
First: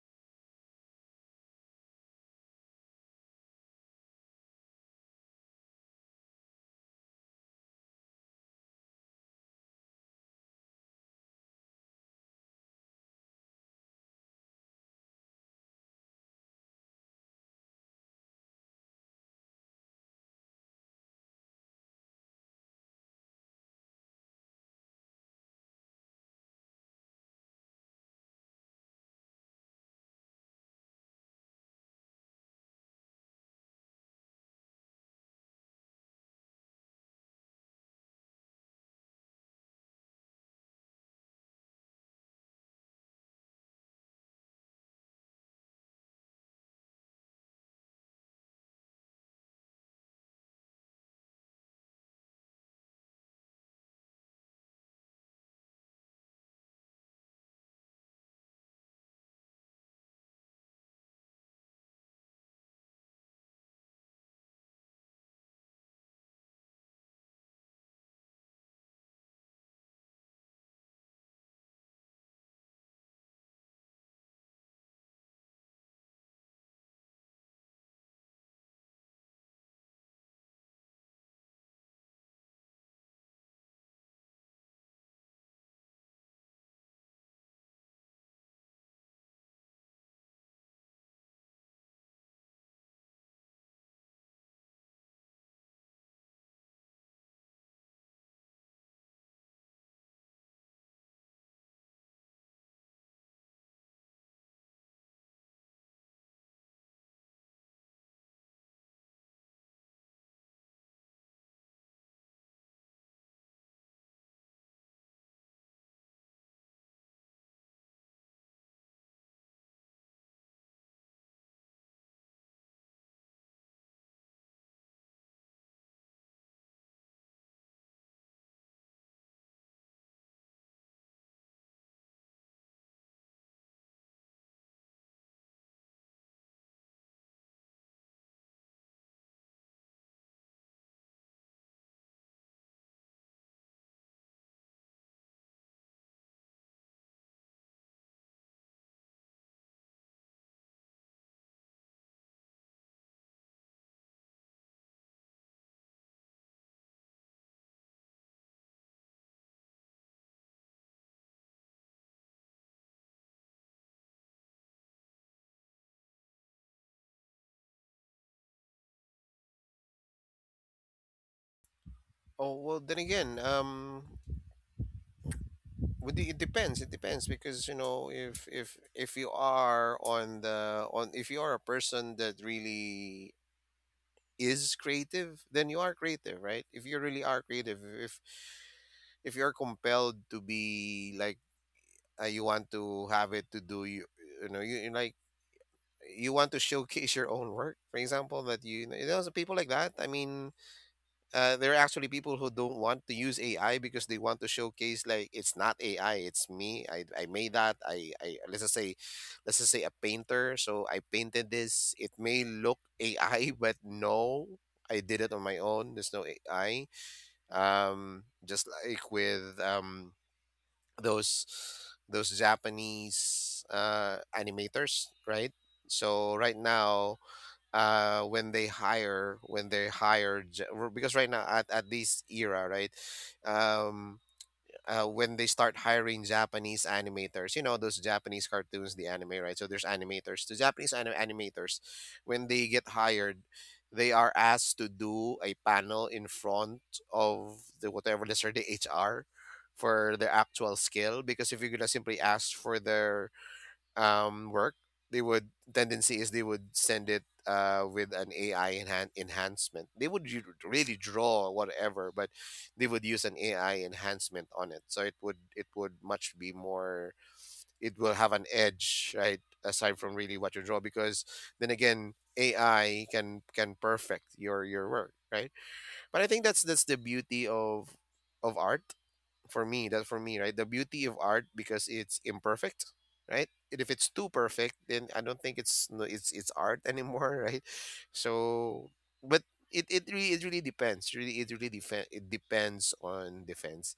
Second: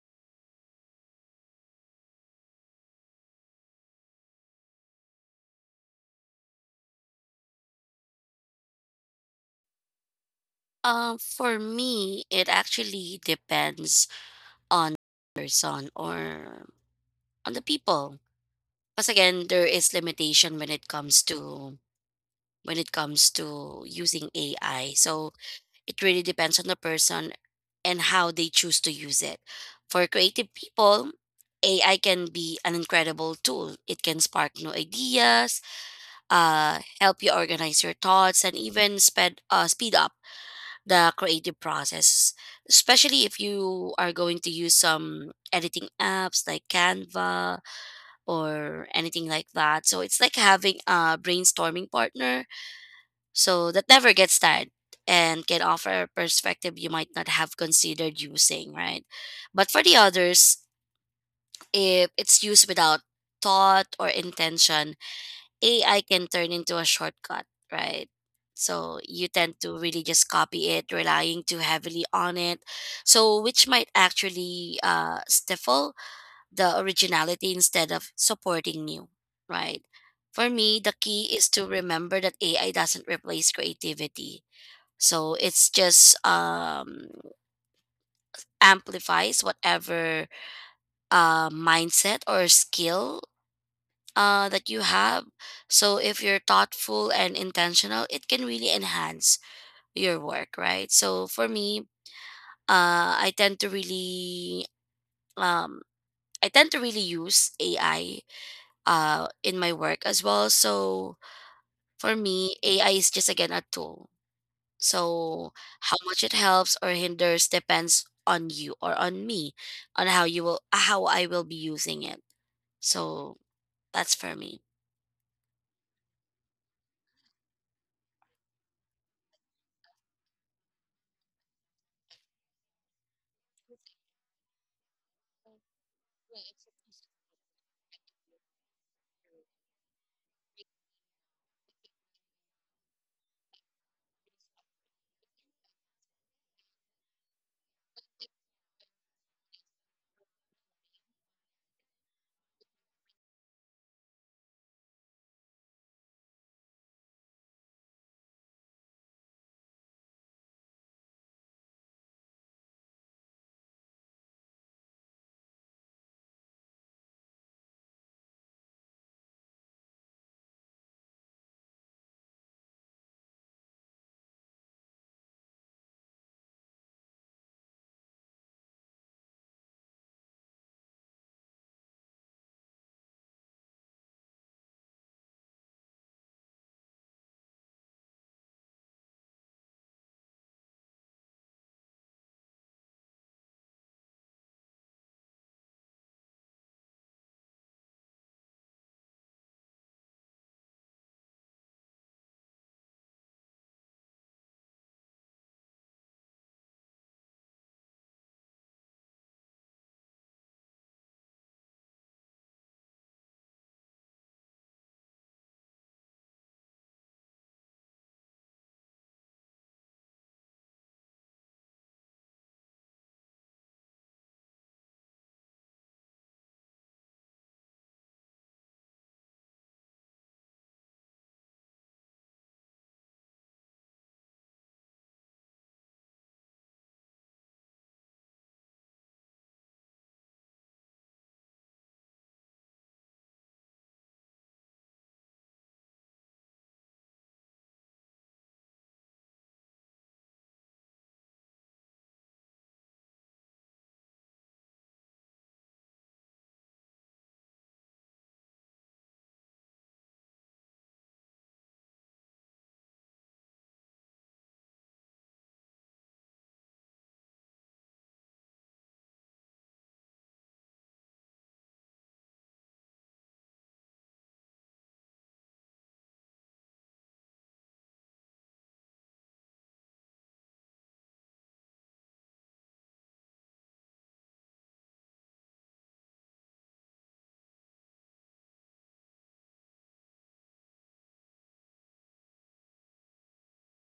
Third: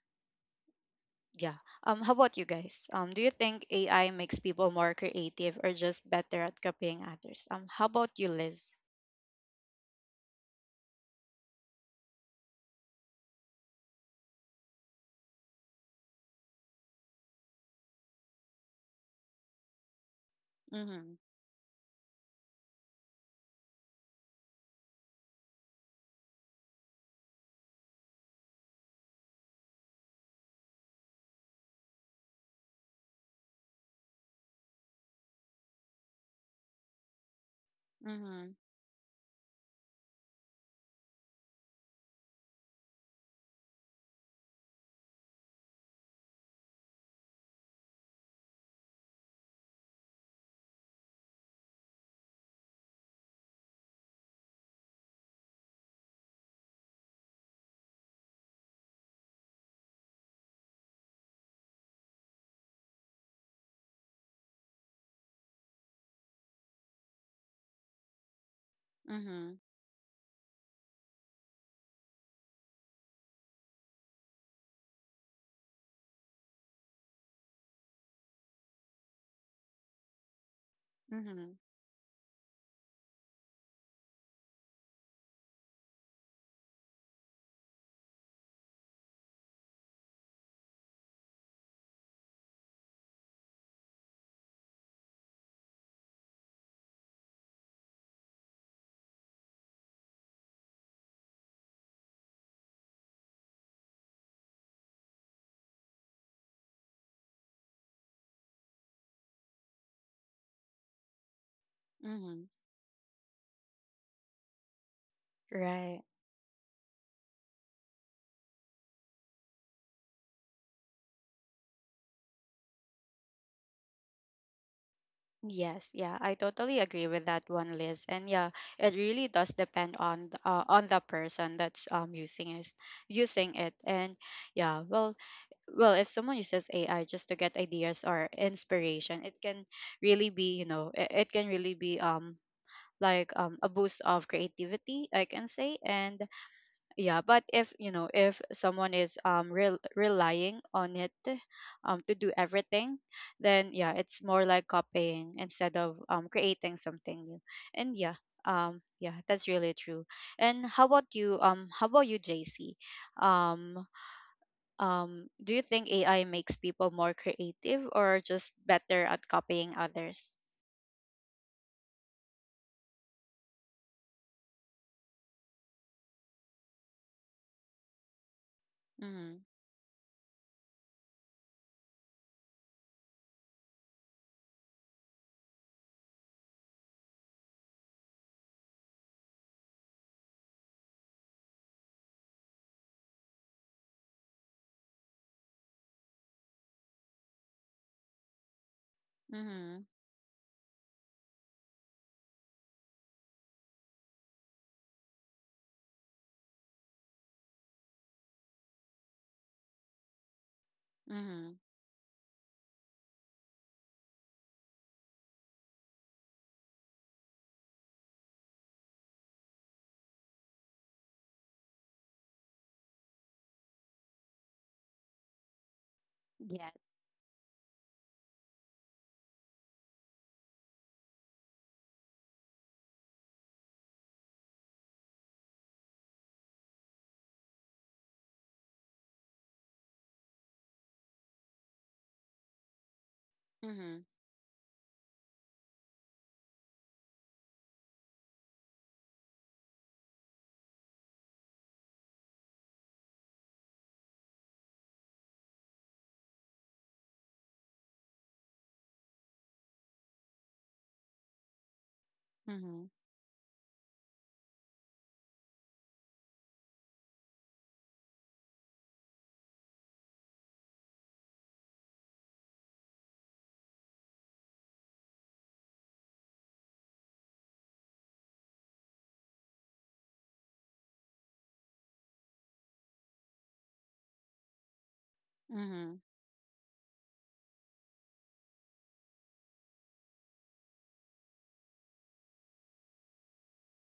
yeah. How about you guys? Do you think AI makes people more creative or just better at copying others? How about you, Liz?
For me, it actually depends on person or on the people. Because again, there is limitation when
Mhm.
it comes to using AI. So it really depends on the person and how they choose to use it. For creative people, AI can be an incredible tool. It can spark new ideas, help you organize your thoughts
Mhm.
and even speed up the creative process, especially if you are going to use some editing apps like Canva or anything like that. So it's like having a brainstorming partner so that never gets tired and can offer a perspective you might not have considered using, right? But for the others, if it's used without thought or intention, AI can turn into a shortcut, right? So you
Mhm.
tend to really just copy it, relying too heavily on it. So which might actually stifle the originality instead of supporting new, right? For me, the key is
Mhm.
to remember that AI doesn't replace creativity. So it's just amplifies whatever mindset or skill that you have. So if you're thoughtful and intentional, it can really enhance your work, right? So for me, uh, I tend to really um, I tend to really use AI in my work as well. So for
Mhm.
me, AI is just again a tool. So how
Right.
much it helps or hinders depends on you or on me on how you will how I will be using it. So that's for me.
Yes. Yeah, I totally agree with that one, Liz. And yeah, it really does depend on the person that's using it. And yeah, if someone uses AI just to get ideas or inspiration, it can really be, you know, it can really be a boost of creativity, I can say. And yeah, but if if someone is relying on it to do everything, then yeah, it's more like copying instead of creating something new. And yeah yeah That's really true. And how about you, JC? um do you think AI makes people more creative or just better at copying others?
Oh, well, then again, with the, it depends. It depends because, you know, if you
Mhm.
are on the on, if you are a person that really is creative, then you are creative, right? If you really are creative, if you're compelled to be like, you want to have it to do you, you know you like, you want to showcase your own work, for example, that you know. So people like
Mhm.
that, I mean, there are actually people who don't want to use ai because they want to showcase like, it's not ai, it's me, I made that. I, let's just say a painter. So I painted
Mhm.
this, it may look ai but no, I did it on my own, there's no ai. Just like with those japanese animators, right? So right
Yes.
now, when they hire, because right now at this era, right, um when they start hiring japanese animators, you know, those japanese cartoons, the anime, right? So there's animators, the japanese animators, when they get hired,
Mhm.
they are asked to do a panel in front of the whatever, let's say the hr, for their actual skill. Because if you're gonna simply ask for their work, they would tendency is they would send it with an AI enhancement. They would really draw whatever, but they
Mhm.
would use an AI enhancement on it. So it would much be more. It will have an edge, right? Aside from really what you draw, because then again, AI can perfect your work, right? But I think that's the beauty of art for me. That for me right The beauty of art, because it's imperfect, right? And if it's too perfect, then I don't think it's,
Mhm.
no, it's art anymore, right? So but it, it really depends really it really it depends on defense.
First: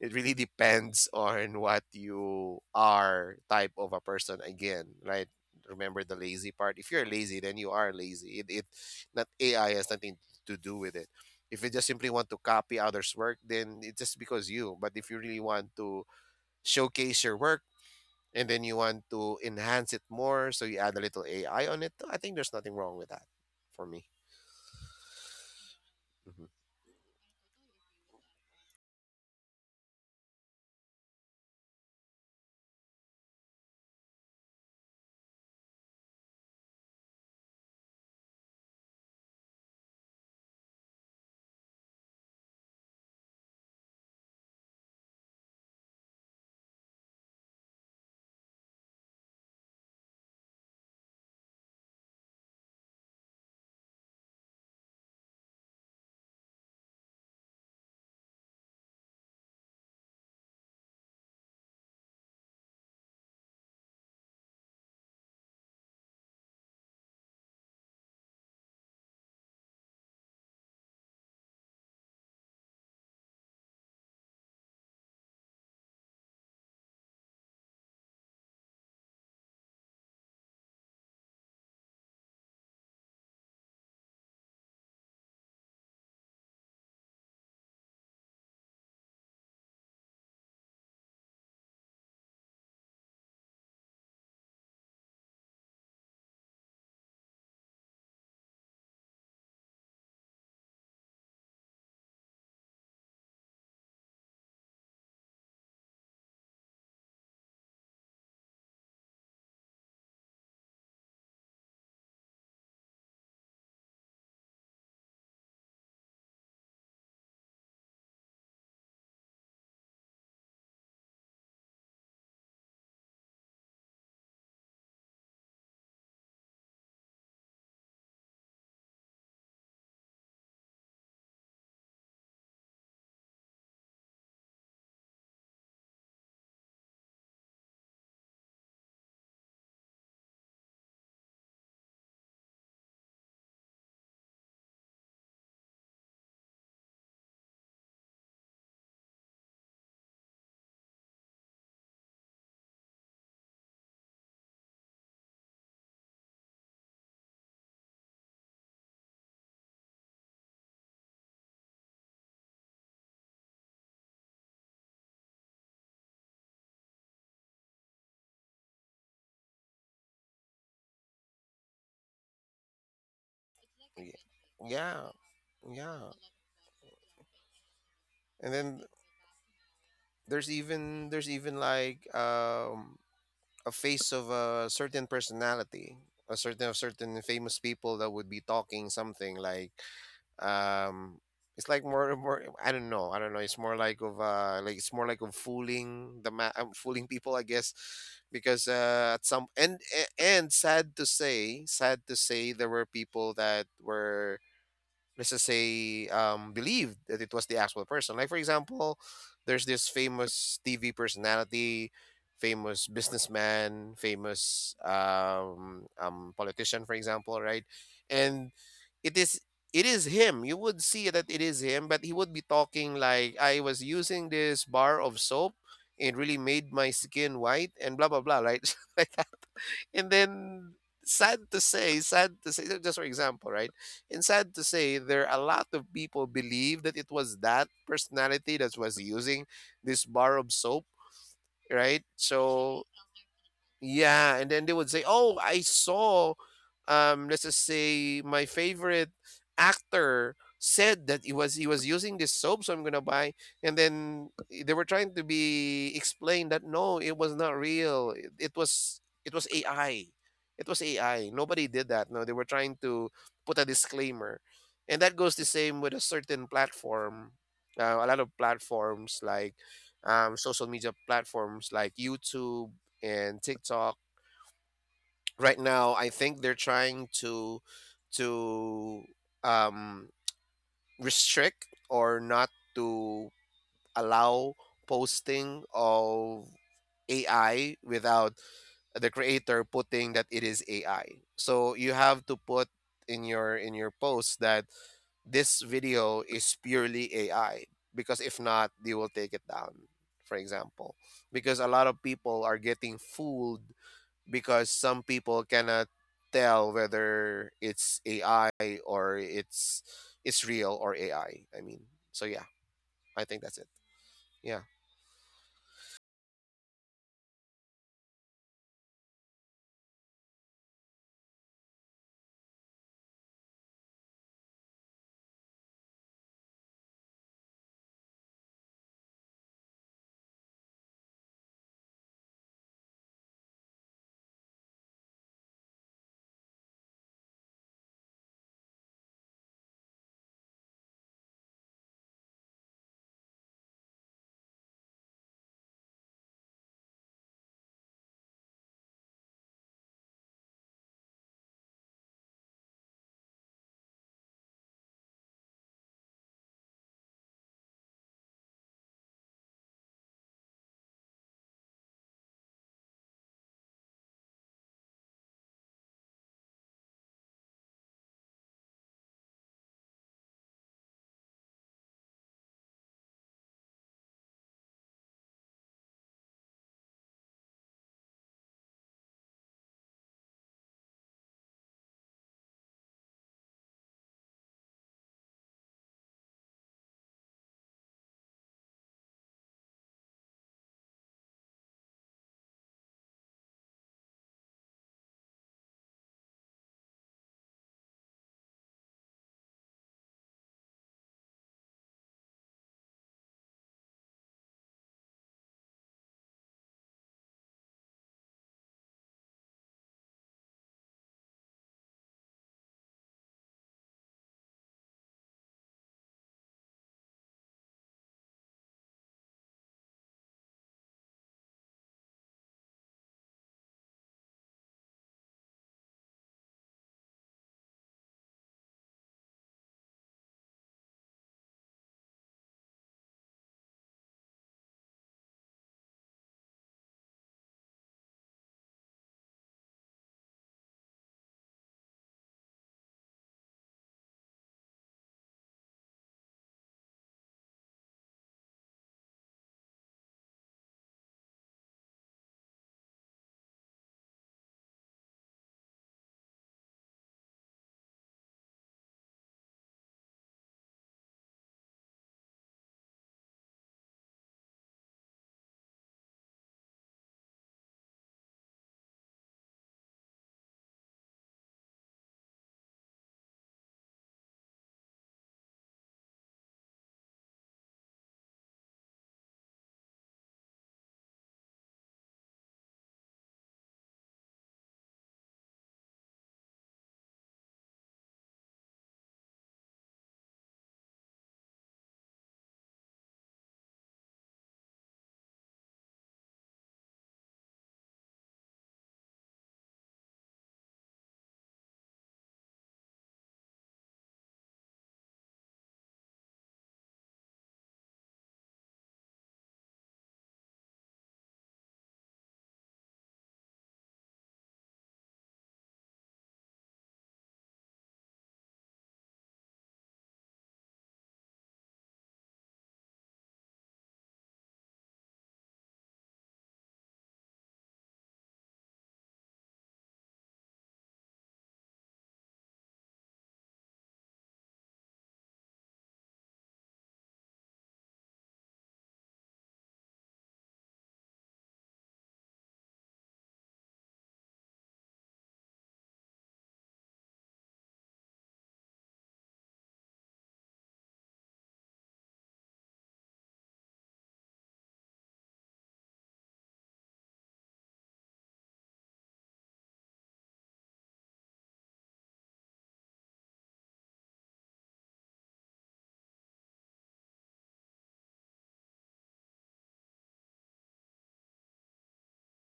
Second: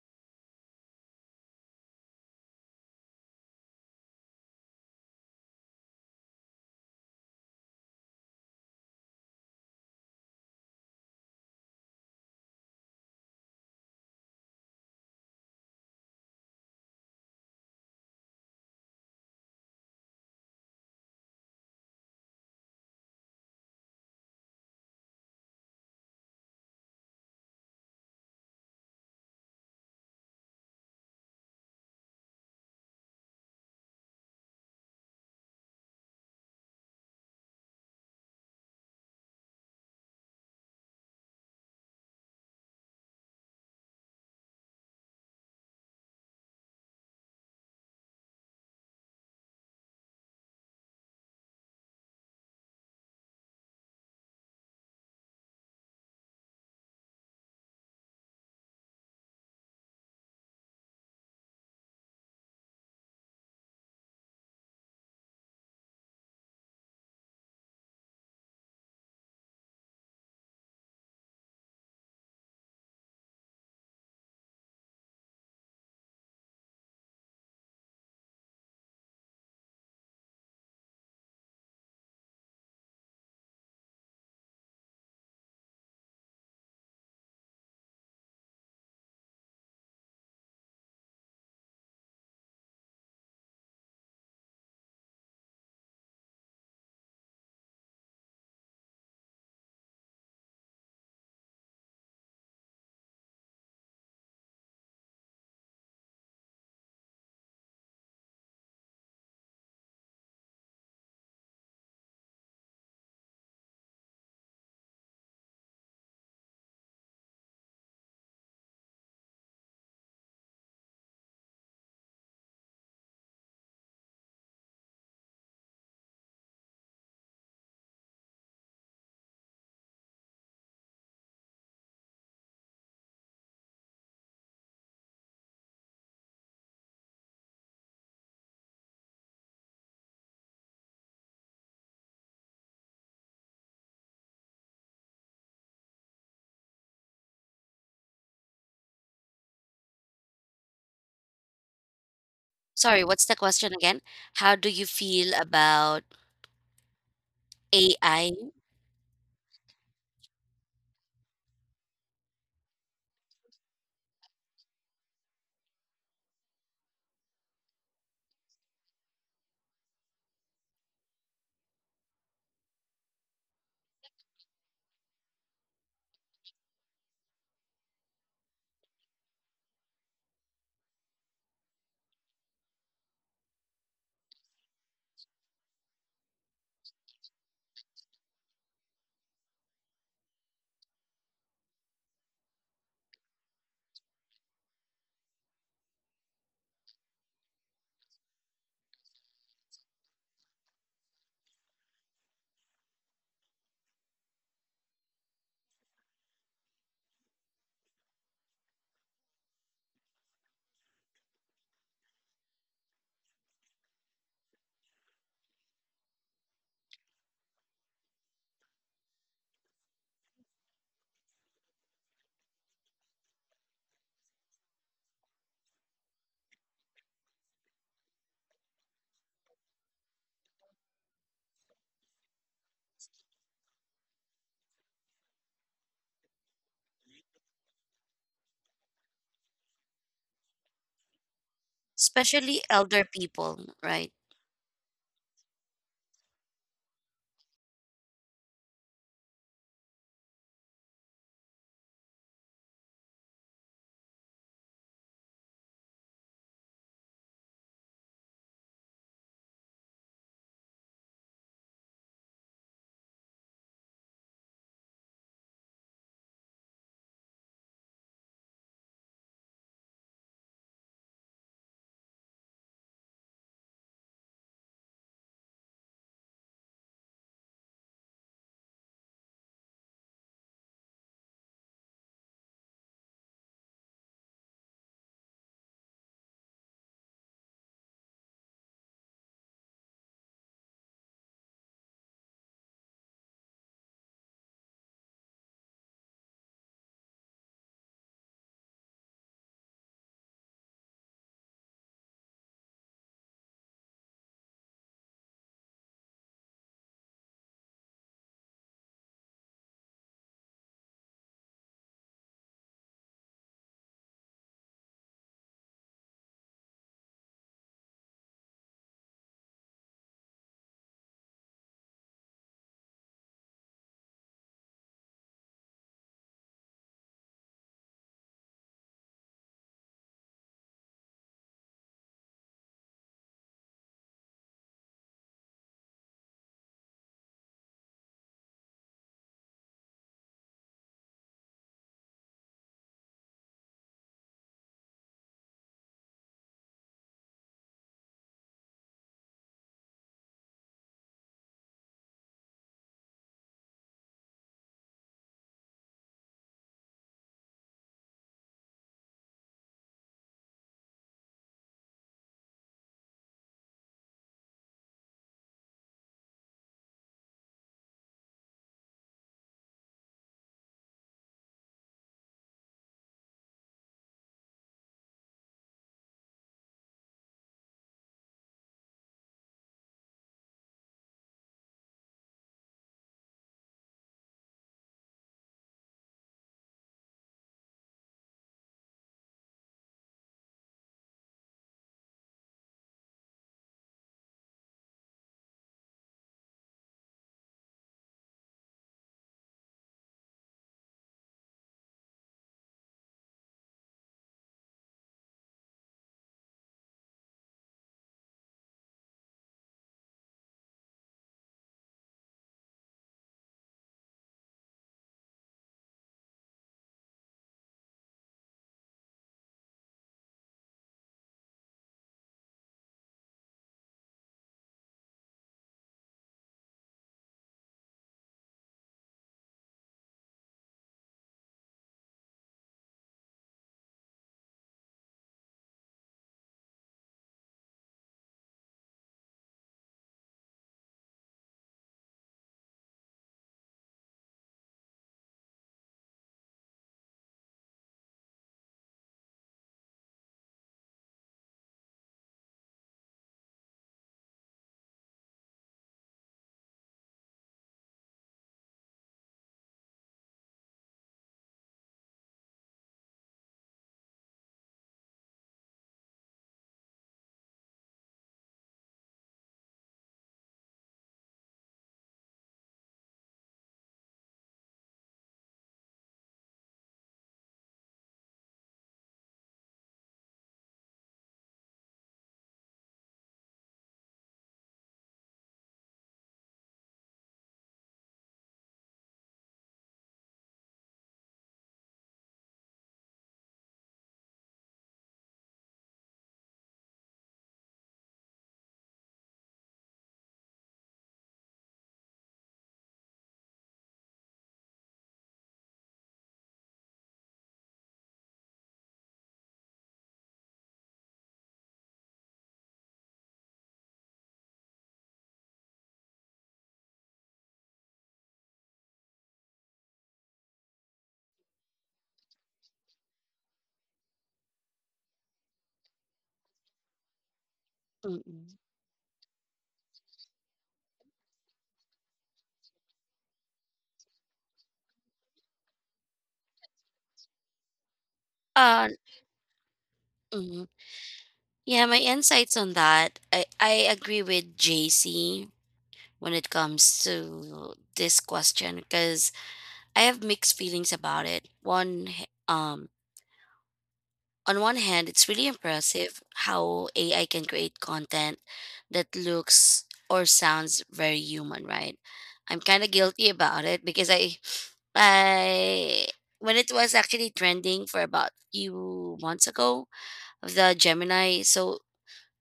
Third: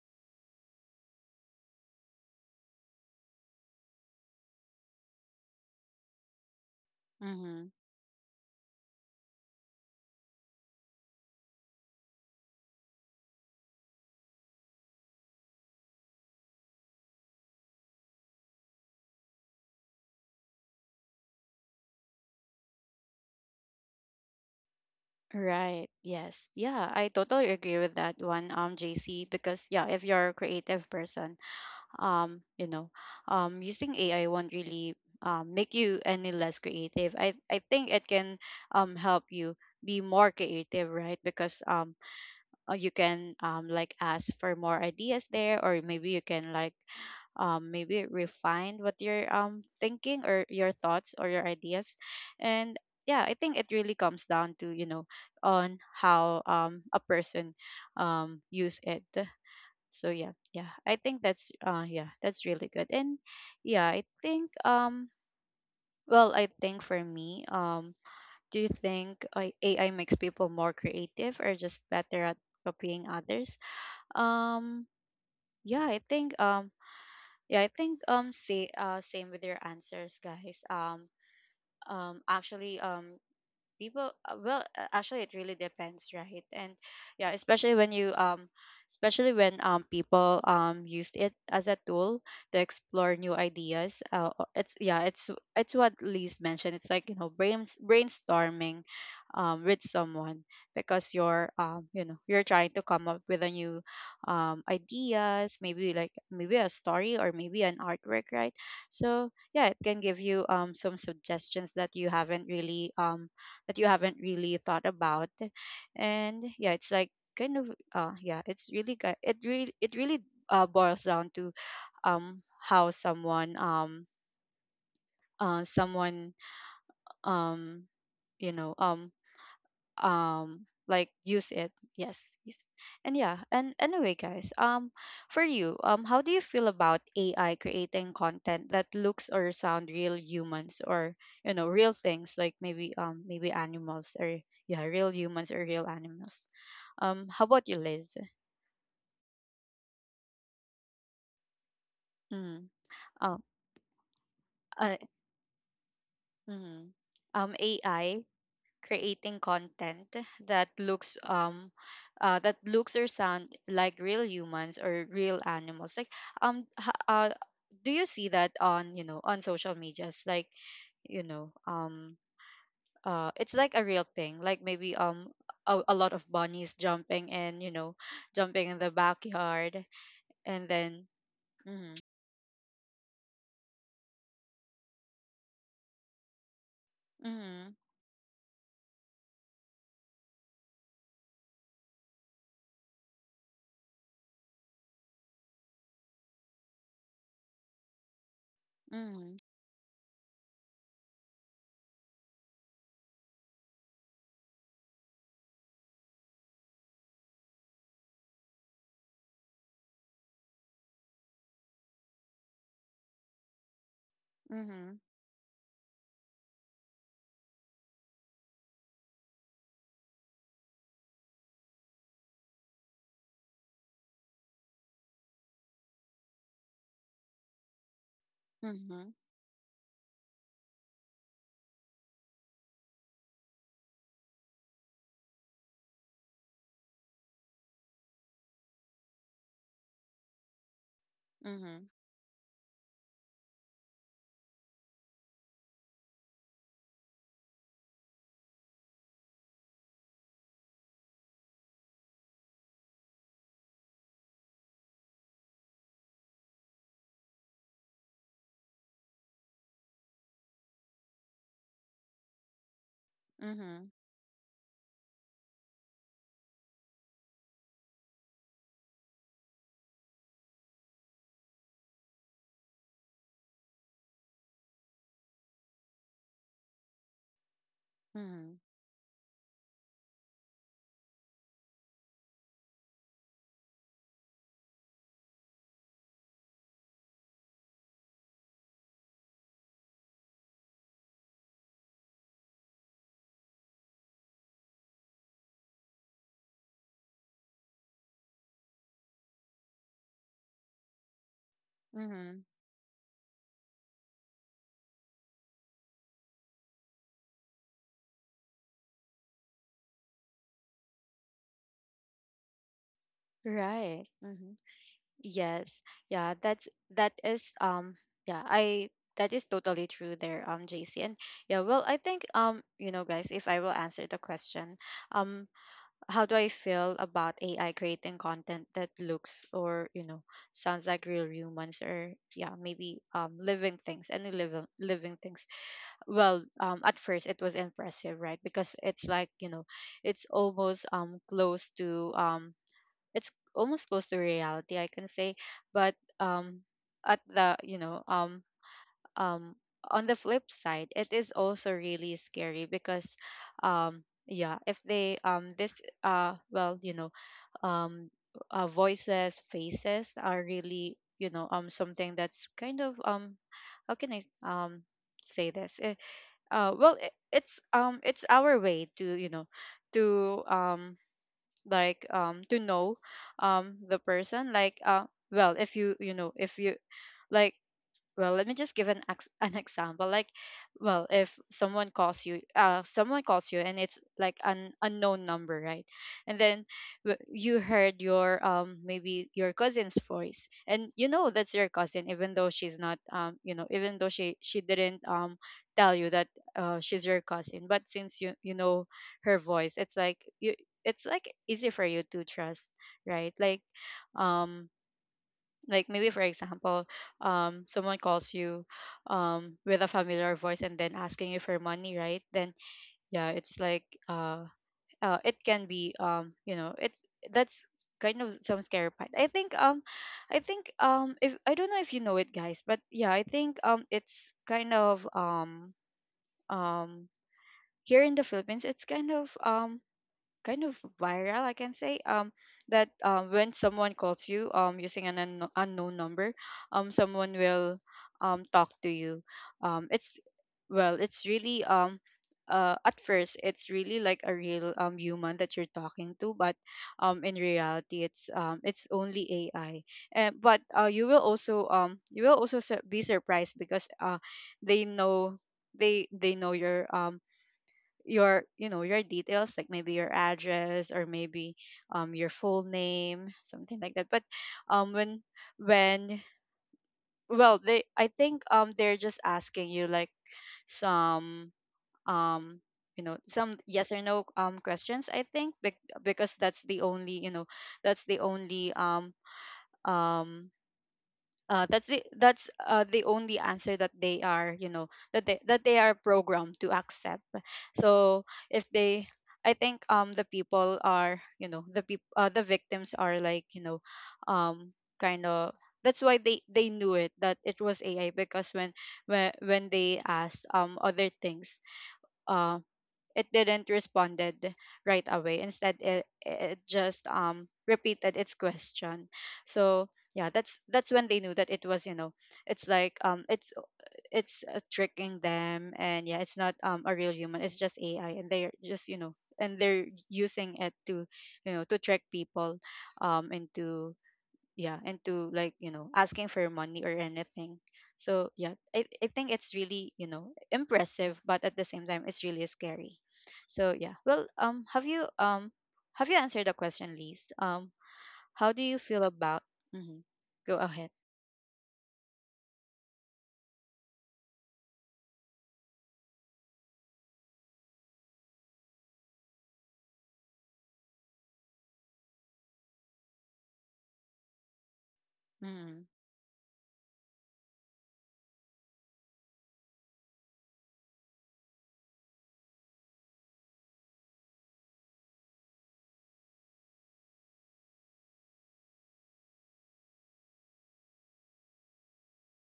It really depends on what you are, type of a person again, right? Remember the lazy part. If you're lazy, then you
Mhm.
are lazy. It, not AI, has nothing to do with it. If you just simply want to copy others' work, then it's just because you. But if you really want to showcase your work and then you want to enhance it more, so you add a little AI on it, I think there's nothing wrong with that for me.
Right.
Mhm.
Yes. Yeah, I totally agree with that one, JC, because yeah, if you're a creative person, um, you know, using AI won't really make you any less creative. I think it can help you be more creative, right? Because you can ask for more ideas there, or maybe you can, like, maybe refined what you're thinking, or your thoughts or your ideas. And yeah, I think it really comes down to, you know, on how a person use it. So yeah, yeah, I think that's that's really good. And yeah, I think I think for me, do you think AI makes people more creative or just better at copying others? um yeah i think um yeah, I think say same with your answers, guys. Actually People well actually it really depends, right? And yeah, especially when you especially when people used it as a tool to explore new ideas. It's what Liz mentioned, it's like, you know, brainstorming with someone, because you're you're trying to come up with a new ideas, maybe like maybe a story or maybe an artwork, right? So yeah, it can give you some suggestions that you haven't really thought about. And yeah, it's kind of yeah it's really good. It really boils down to how someone, someone um you know like use it, yes, use it. And yeah. And anyway, guys, for you, how do you feel about AI creating content that looks or sound real humans, or you know, real things, like maybe animals, or yeah, real humans or real animals? How about you, Liz? Mm.
Sorry, what's the
Oh.
question again? How do you
uh,
feel about
mm. AI
AI,
creating content that looks, that looks or sound like real humans or real animals, like, um h- uh, do you see that on, you know, on social medias, like, you know um it's like a real
Yeah.
thing, like maybe
Yeah,
a lot
yeah.
of bunnies jumping, and you know,
And
jumping in
then
the backyard.
there's
And then.
even there's even
Mhm.
like a face of a certain personality, a certain of certain famous
Mhm.
people that would be talking something like um it's like more. I don't know, it's more like of like it's more like of fooling the fooling people, I guess. Because at some, and sad to say, sad to say, there were people that were, let's just say, believed that it was the actual person. Like for example, there's this famous TV personality, famous businessman, famous
Mhm.
politician, for example, right? And it is, it is him. You would see that it is him, but he would be talking like, I was using this bar of soap. It really made my skin white and blah blah blah, right? Like,
Mhm.
and then sad to say, just for example, right? And sad to say, there are a lot of people believe that it was that personality that was using this bar of soap,
Mhm.
right?
especially
So
elder people, right?
yeah, and then they would say, "Oh, I saw, let's just say my favorite actor said that he was using this soap, so I'm gonna buy." And then they were trying to be explained that no, it was not real. It, was it was AI. It was AI. Nobody did that. No, they were trying to
Mhm.
put a
Mhm.
disclaimer, and that goes the same with a certain platform. A lot of platforms like social media platforms like YouTube and TikTok. Right now, I think they're trying
Mhm.
to um, restrict or not to allow posting of AI without the creator putting that it is AI. So you have to put in your post that this video is purely AI, because if not, they will take it down. For example, because a lot of
Mhm.
people are getting fooled because some people cannot tell whether it's AI or it's real or AI. I mean, so yeah, I think that's it.
Right. Mhm.
Yeah.
Yes. Yeah, that's that is yeah, I that is totally true there, JC. And yeah, well, I think, you know, guys, if I will answer the question, um, how do I feel about AI creating content that looks, or you know, sounds like real humans, or yeah, maybe living things, any living things. Well, at first it was impressive, right? Because it's like, you know, it's almost close to it's almost close to reality, I can say. But at the you know um on the flip side, it is also really scary because, um yeah, if they this well you know um voices, faces are really, you know, something that's kind of how can I say this? Eh, it, it's our way to, you know, to to know the person, like if you, you know, if you, like, well, let me just give an an example. Like, well, if someone calls you, and it's like an unknown number, right? And then you heard your, maybe your cousin's voice, and you know that's your cousin, even though she's not, even though she didn't tell you that she's your cousin. But since you know, her voice, it's like easy for you to trust, right? Um like maybe for example, someone calls you with a familiar voice and then asking you for money, right? Then yeah, it's like, it can be you know it's that's kind of some scary part, I think. If I don't know if you know it, guys, but yeah, I think it's kind of um here in the Philippines, it's kind of viral, I can say. That, when someone calls you using an unknown number, someone will talk to you. It's Well, it's really at first, it's really like a real human that you're talking to. But in reality, it's only AI. And but you will also, you will also be surprised, because they know, they know your your details, like maybe your address, or maybe your full name, something like that. But um when when well, they, I think, they're just asking you like some, um you know, some yes or no questions, I think, because that's the only, you know, that's the only um um that's the only answer that they are, you know, that they, that they are programmed to accept. So if they, I think the people are, you know, the people, the victims are, like, you know, um kind of, that's why they knew it, that it was AI, because when, they asked other things, uh, it didn't responded right away. Instead, it just repeated its question. So yeah, that's when they knew that it was, you know, it's like it's tricking them. And yeah, it's not a real human, it's just AI, and they're just, you know, and they're using it to, you know, to trick people into, yeah, and to, like, you know, asking for money or anything. So
Mm-mm.
yeah, I think it's really, you know, impressive, but at the same time, it's really scary. So yeah, have you, have you answered the question, Liz? How do you
Uh,
feel about? Mm-hmm. Go
mhm.
ahead.
Yeah, my insights on that, I agree with JC when it comes to this question because I have mixed feelings about it. On one hand, it's really
Mm-hmm.
impressive how AI can create content that looks or sounds very human, right? I'm kind of guilty about it because I when it was actually trending for about few months ago of the Gemini. So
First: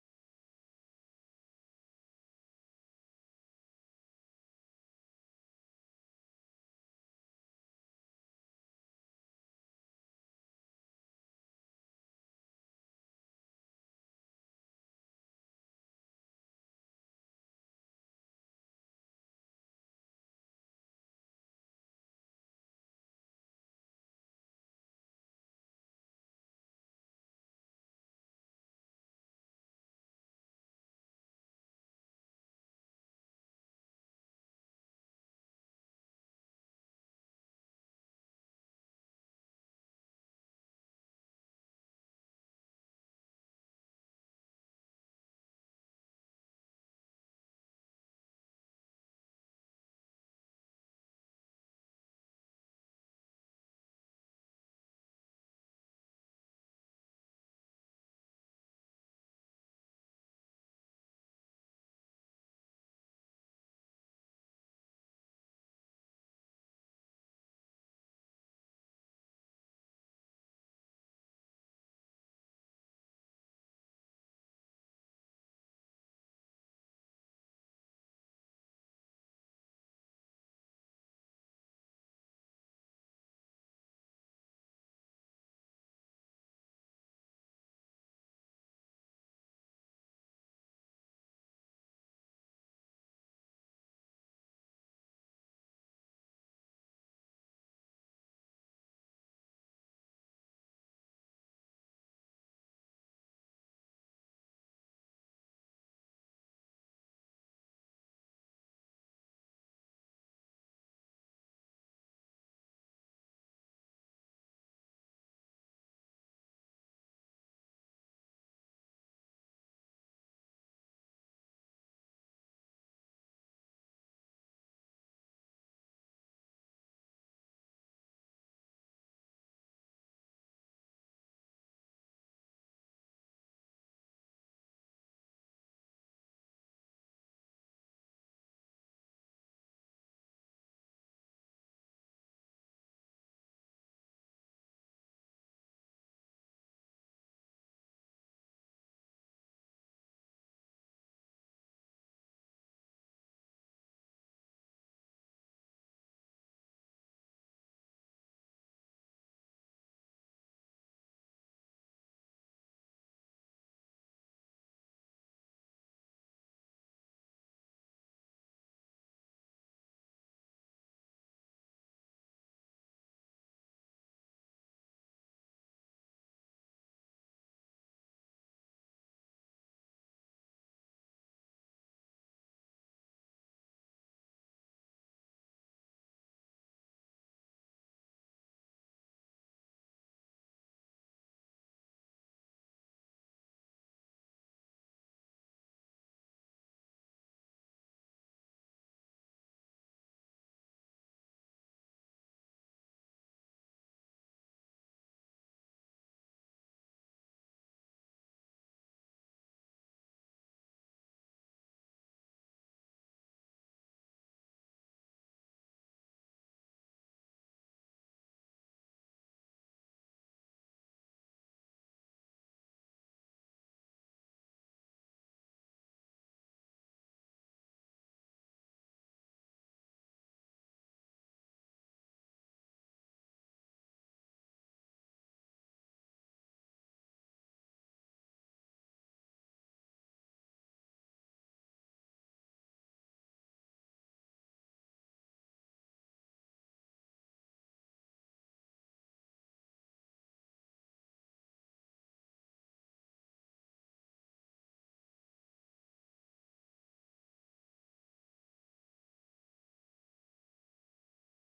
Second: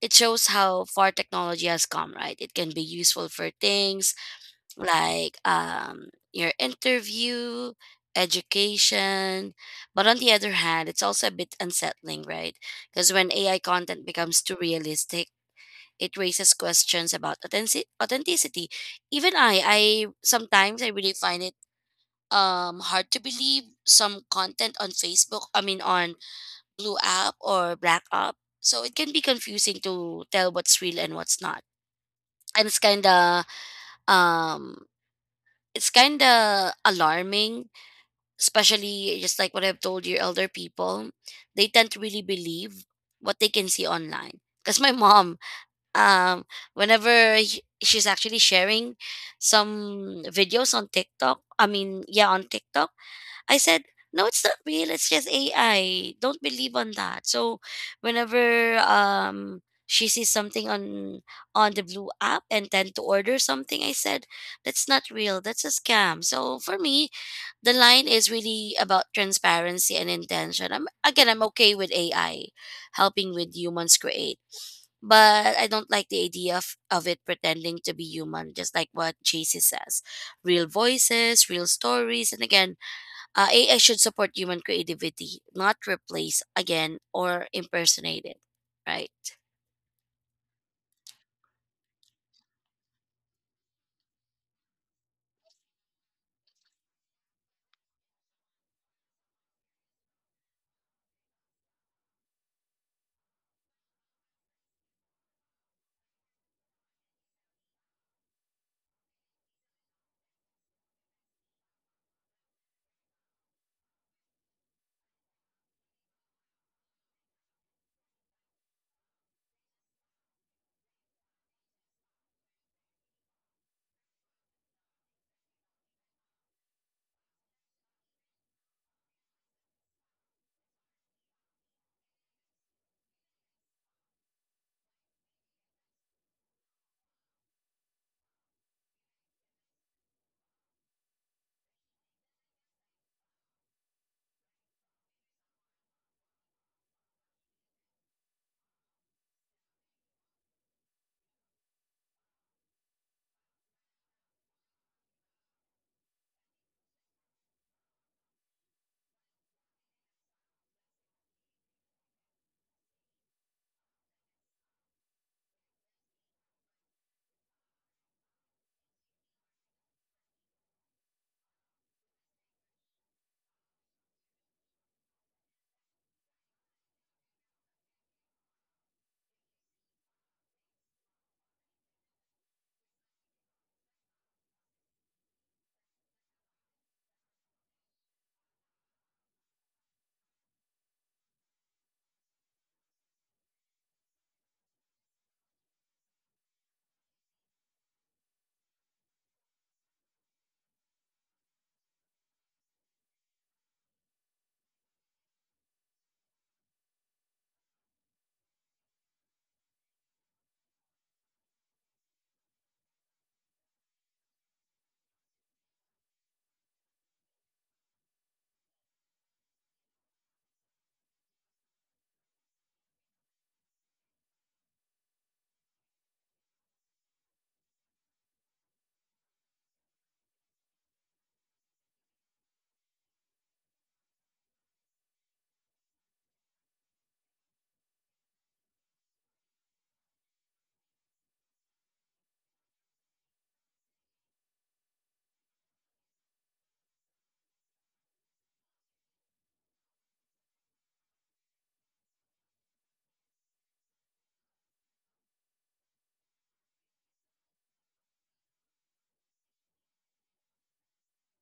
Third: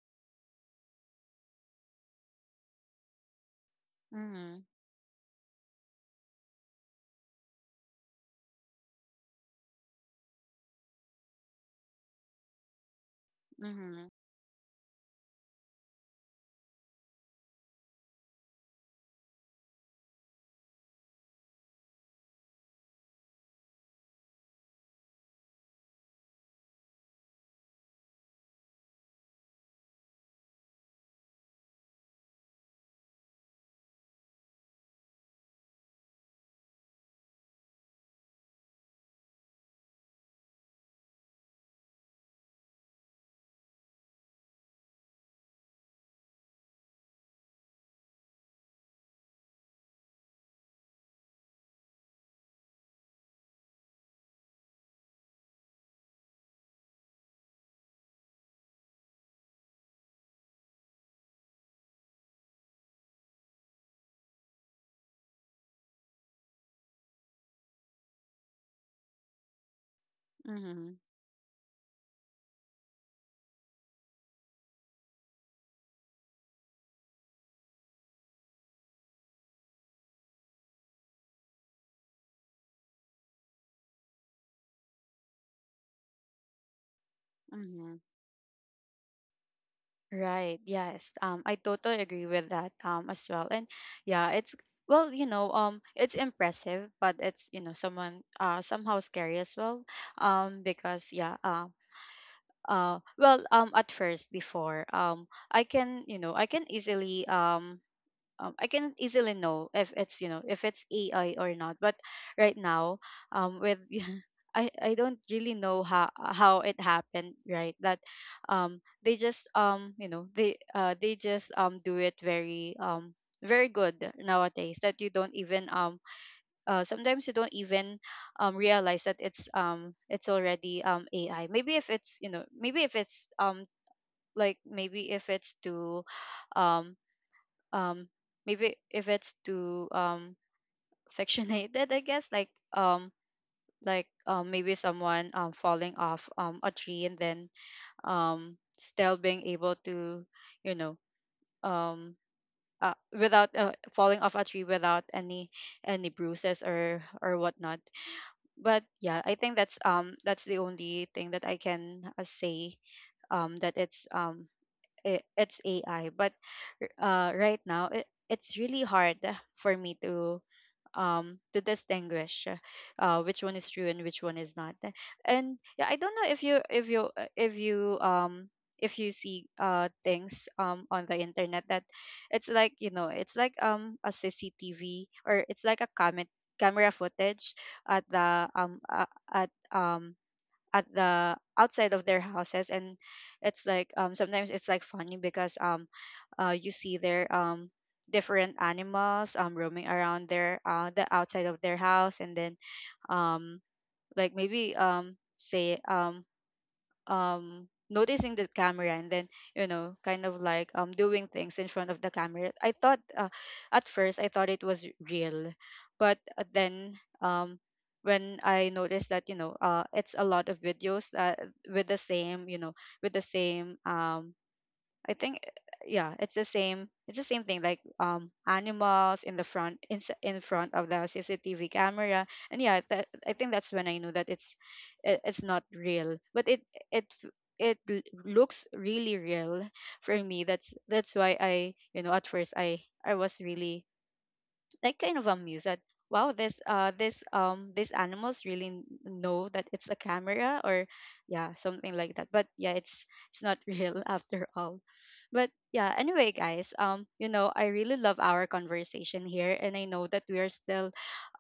it shows how far technology has come, right? It can be useful for things
Mm-hmm.
like your interview, education. But on the other hand, it's also a bit unsettling, right? Because when AI content
Mm-hmm.
becomes too realistic, it raises questions about authenticity. Even I sometimes I really find it hard to believe some content on Facebook, I mean on blue app or black app, so it can be confusing to tell what's real and what's not, and um it's kind of alarming, especially just like what I've told you, elder people they tend to really believe what they can see online, because my mom um whenever she's actually sharing some videos on TikTok, I mean yeah on TikTok, I said, "No, it's not real. It's just AI. Don't believe on that." So, whenever she sees something on the blue app and tend to order something, I said, "That's not real. That's a scam." So for me, the line is really about transparency and intention. I'm
Mm-hmm.
again, I'm okay with AI helping with humans create, but I don't like the idea of it pretending to be human, just like what JC says. Real voices, real stories, and again, AI should support human creativity, not replace again or
Mm-hmm.
impersonate it, right?
Right. Yes. I totally agree with that as well. And yeah, it's, well, you know, it's impressive, but it's, you know, someone, somehow scary as well. Because yeah, at first before, I can, you know, I can easily know if it's, you know, if it's AI or not. But right now, with I don't really know how it happened, right? That they just, they just do it very very good nowadays, that you don't even, sometimes you don't even realize that it's already AI. Maybe if it's, you know, maybe if it's maybe if it's to, um um maybe if it's too fictionated, I guess, like maybe someone falling off a tree, and then still being able to, you know, um uh, without falling off a tree without any bruises or whatnot. But yeah, I think that's the only thing that I can say that it's it's AI. But right now, it's really hard for me to distinguish which one is true and which one is not. And yeah, I don't know if you, if you see things on the internet that it's like, you know, it's like a CCTV, or it's like a comment camera footage, at the at um at the outside of their houses. And it's like sometimes it's like funny, because you see their different animals roaming around their, the outside of their house, and then um maybe, say noticing the camera, and then, you know, kind of like, doing things in front of the camera. I thought, at first I thought it was real. But then, um when I noticed that, you know, it's a lot of videos that with the same, you know, with the same, I think, yeah, it's the same. It's the same thing, like, animals in the front, in front of the CCTV camera. And yeah, that, I think that's when I knew that it's not real. But it f- it looks really real for me. That's why I, you know, at first I was really, like, kind of amused that wow, this, these animals really know that it's a camera, or yeah, something like that. But yeah, it's not real after all. But yeah, anyway, guys, you know, I really love our conversation here, and I know that we are still,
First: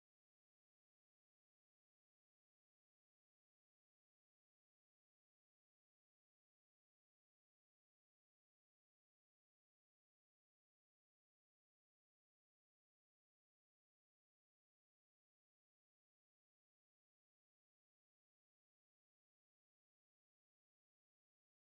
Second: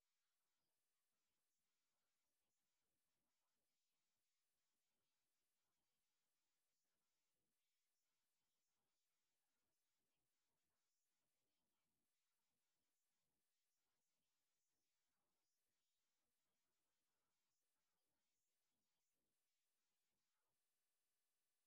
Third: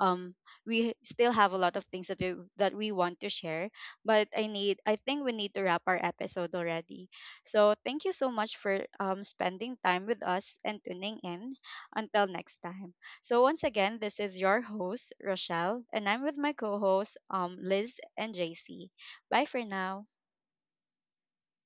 um we still have a lot of things that we, that we want to share. But I think we need to wrap our episode already. So thank you so much for spending time with us and tuning in. Until next time. So once again, this is your host Rochelle, and I'm with my co-hosts, Liz and JC. Bye for now.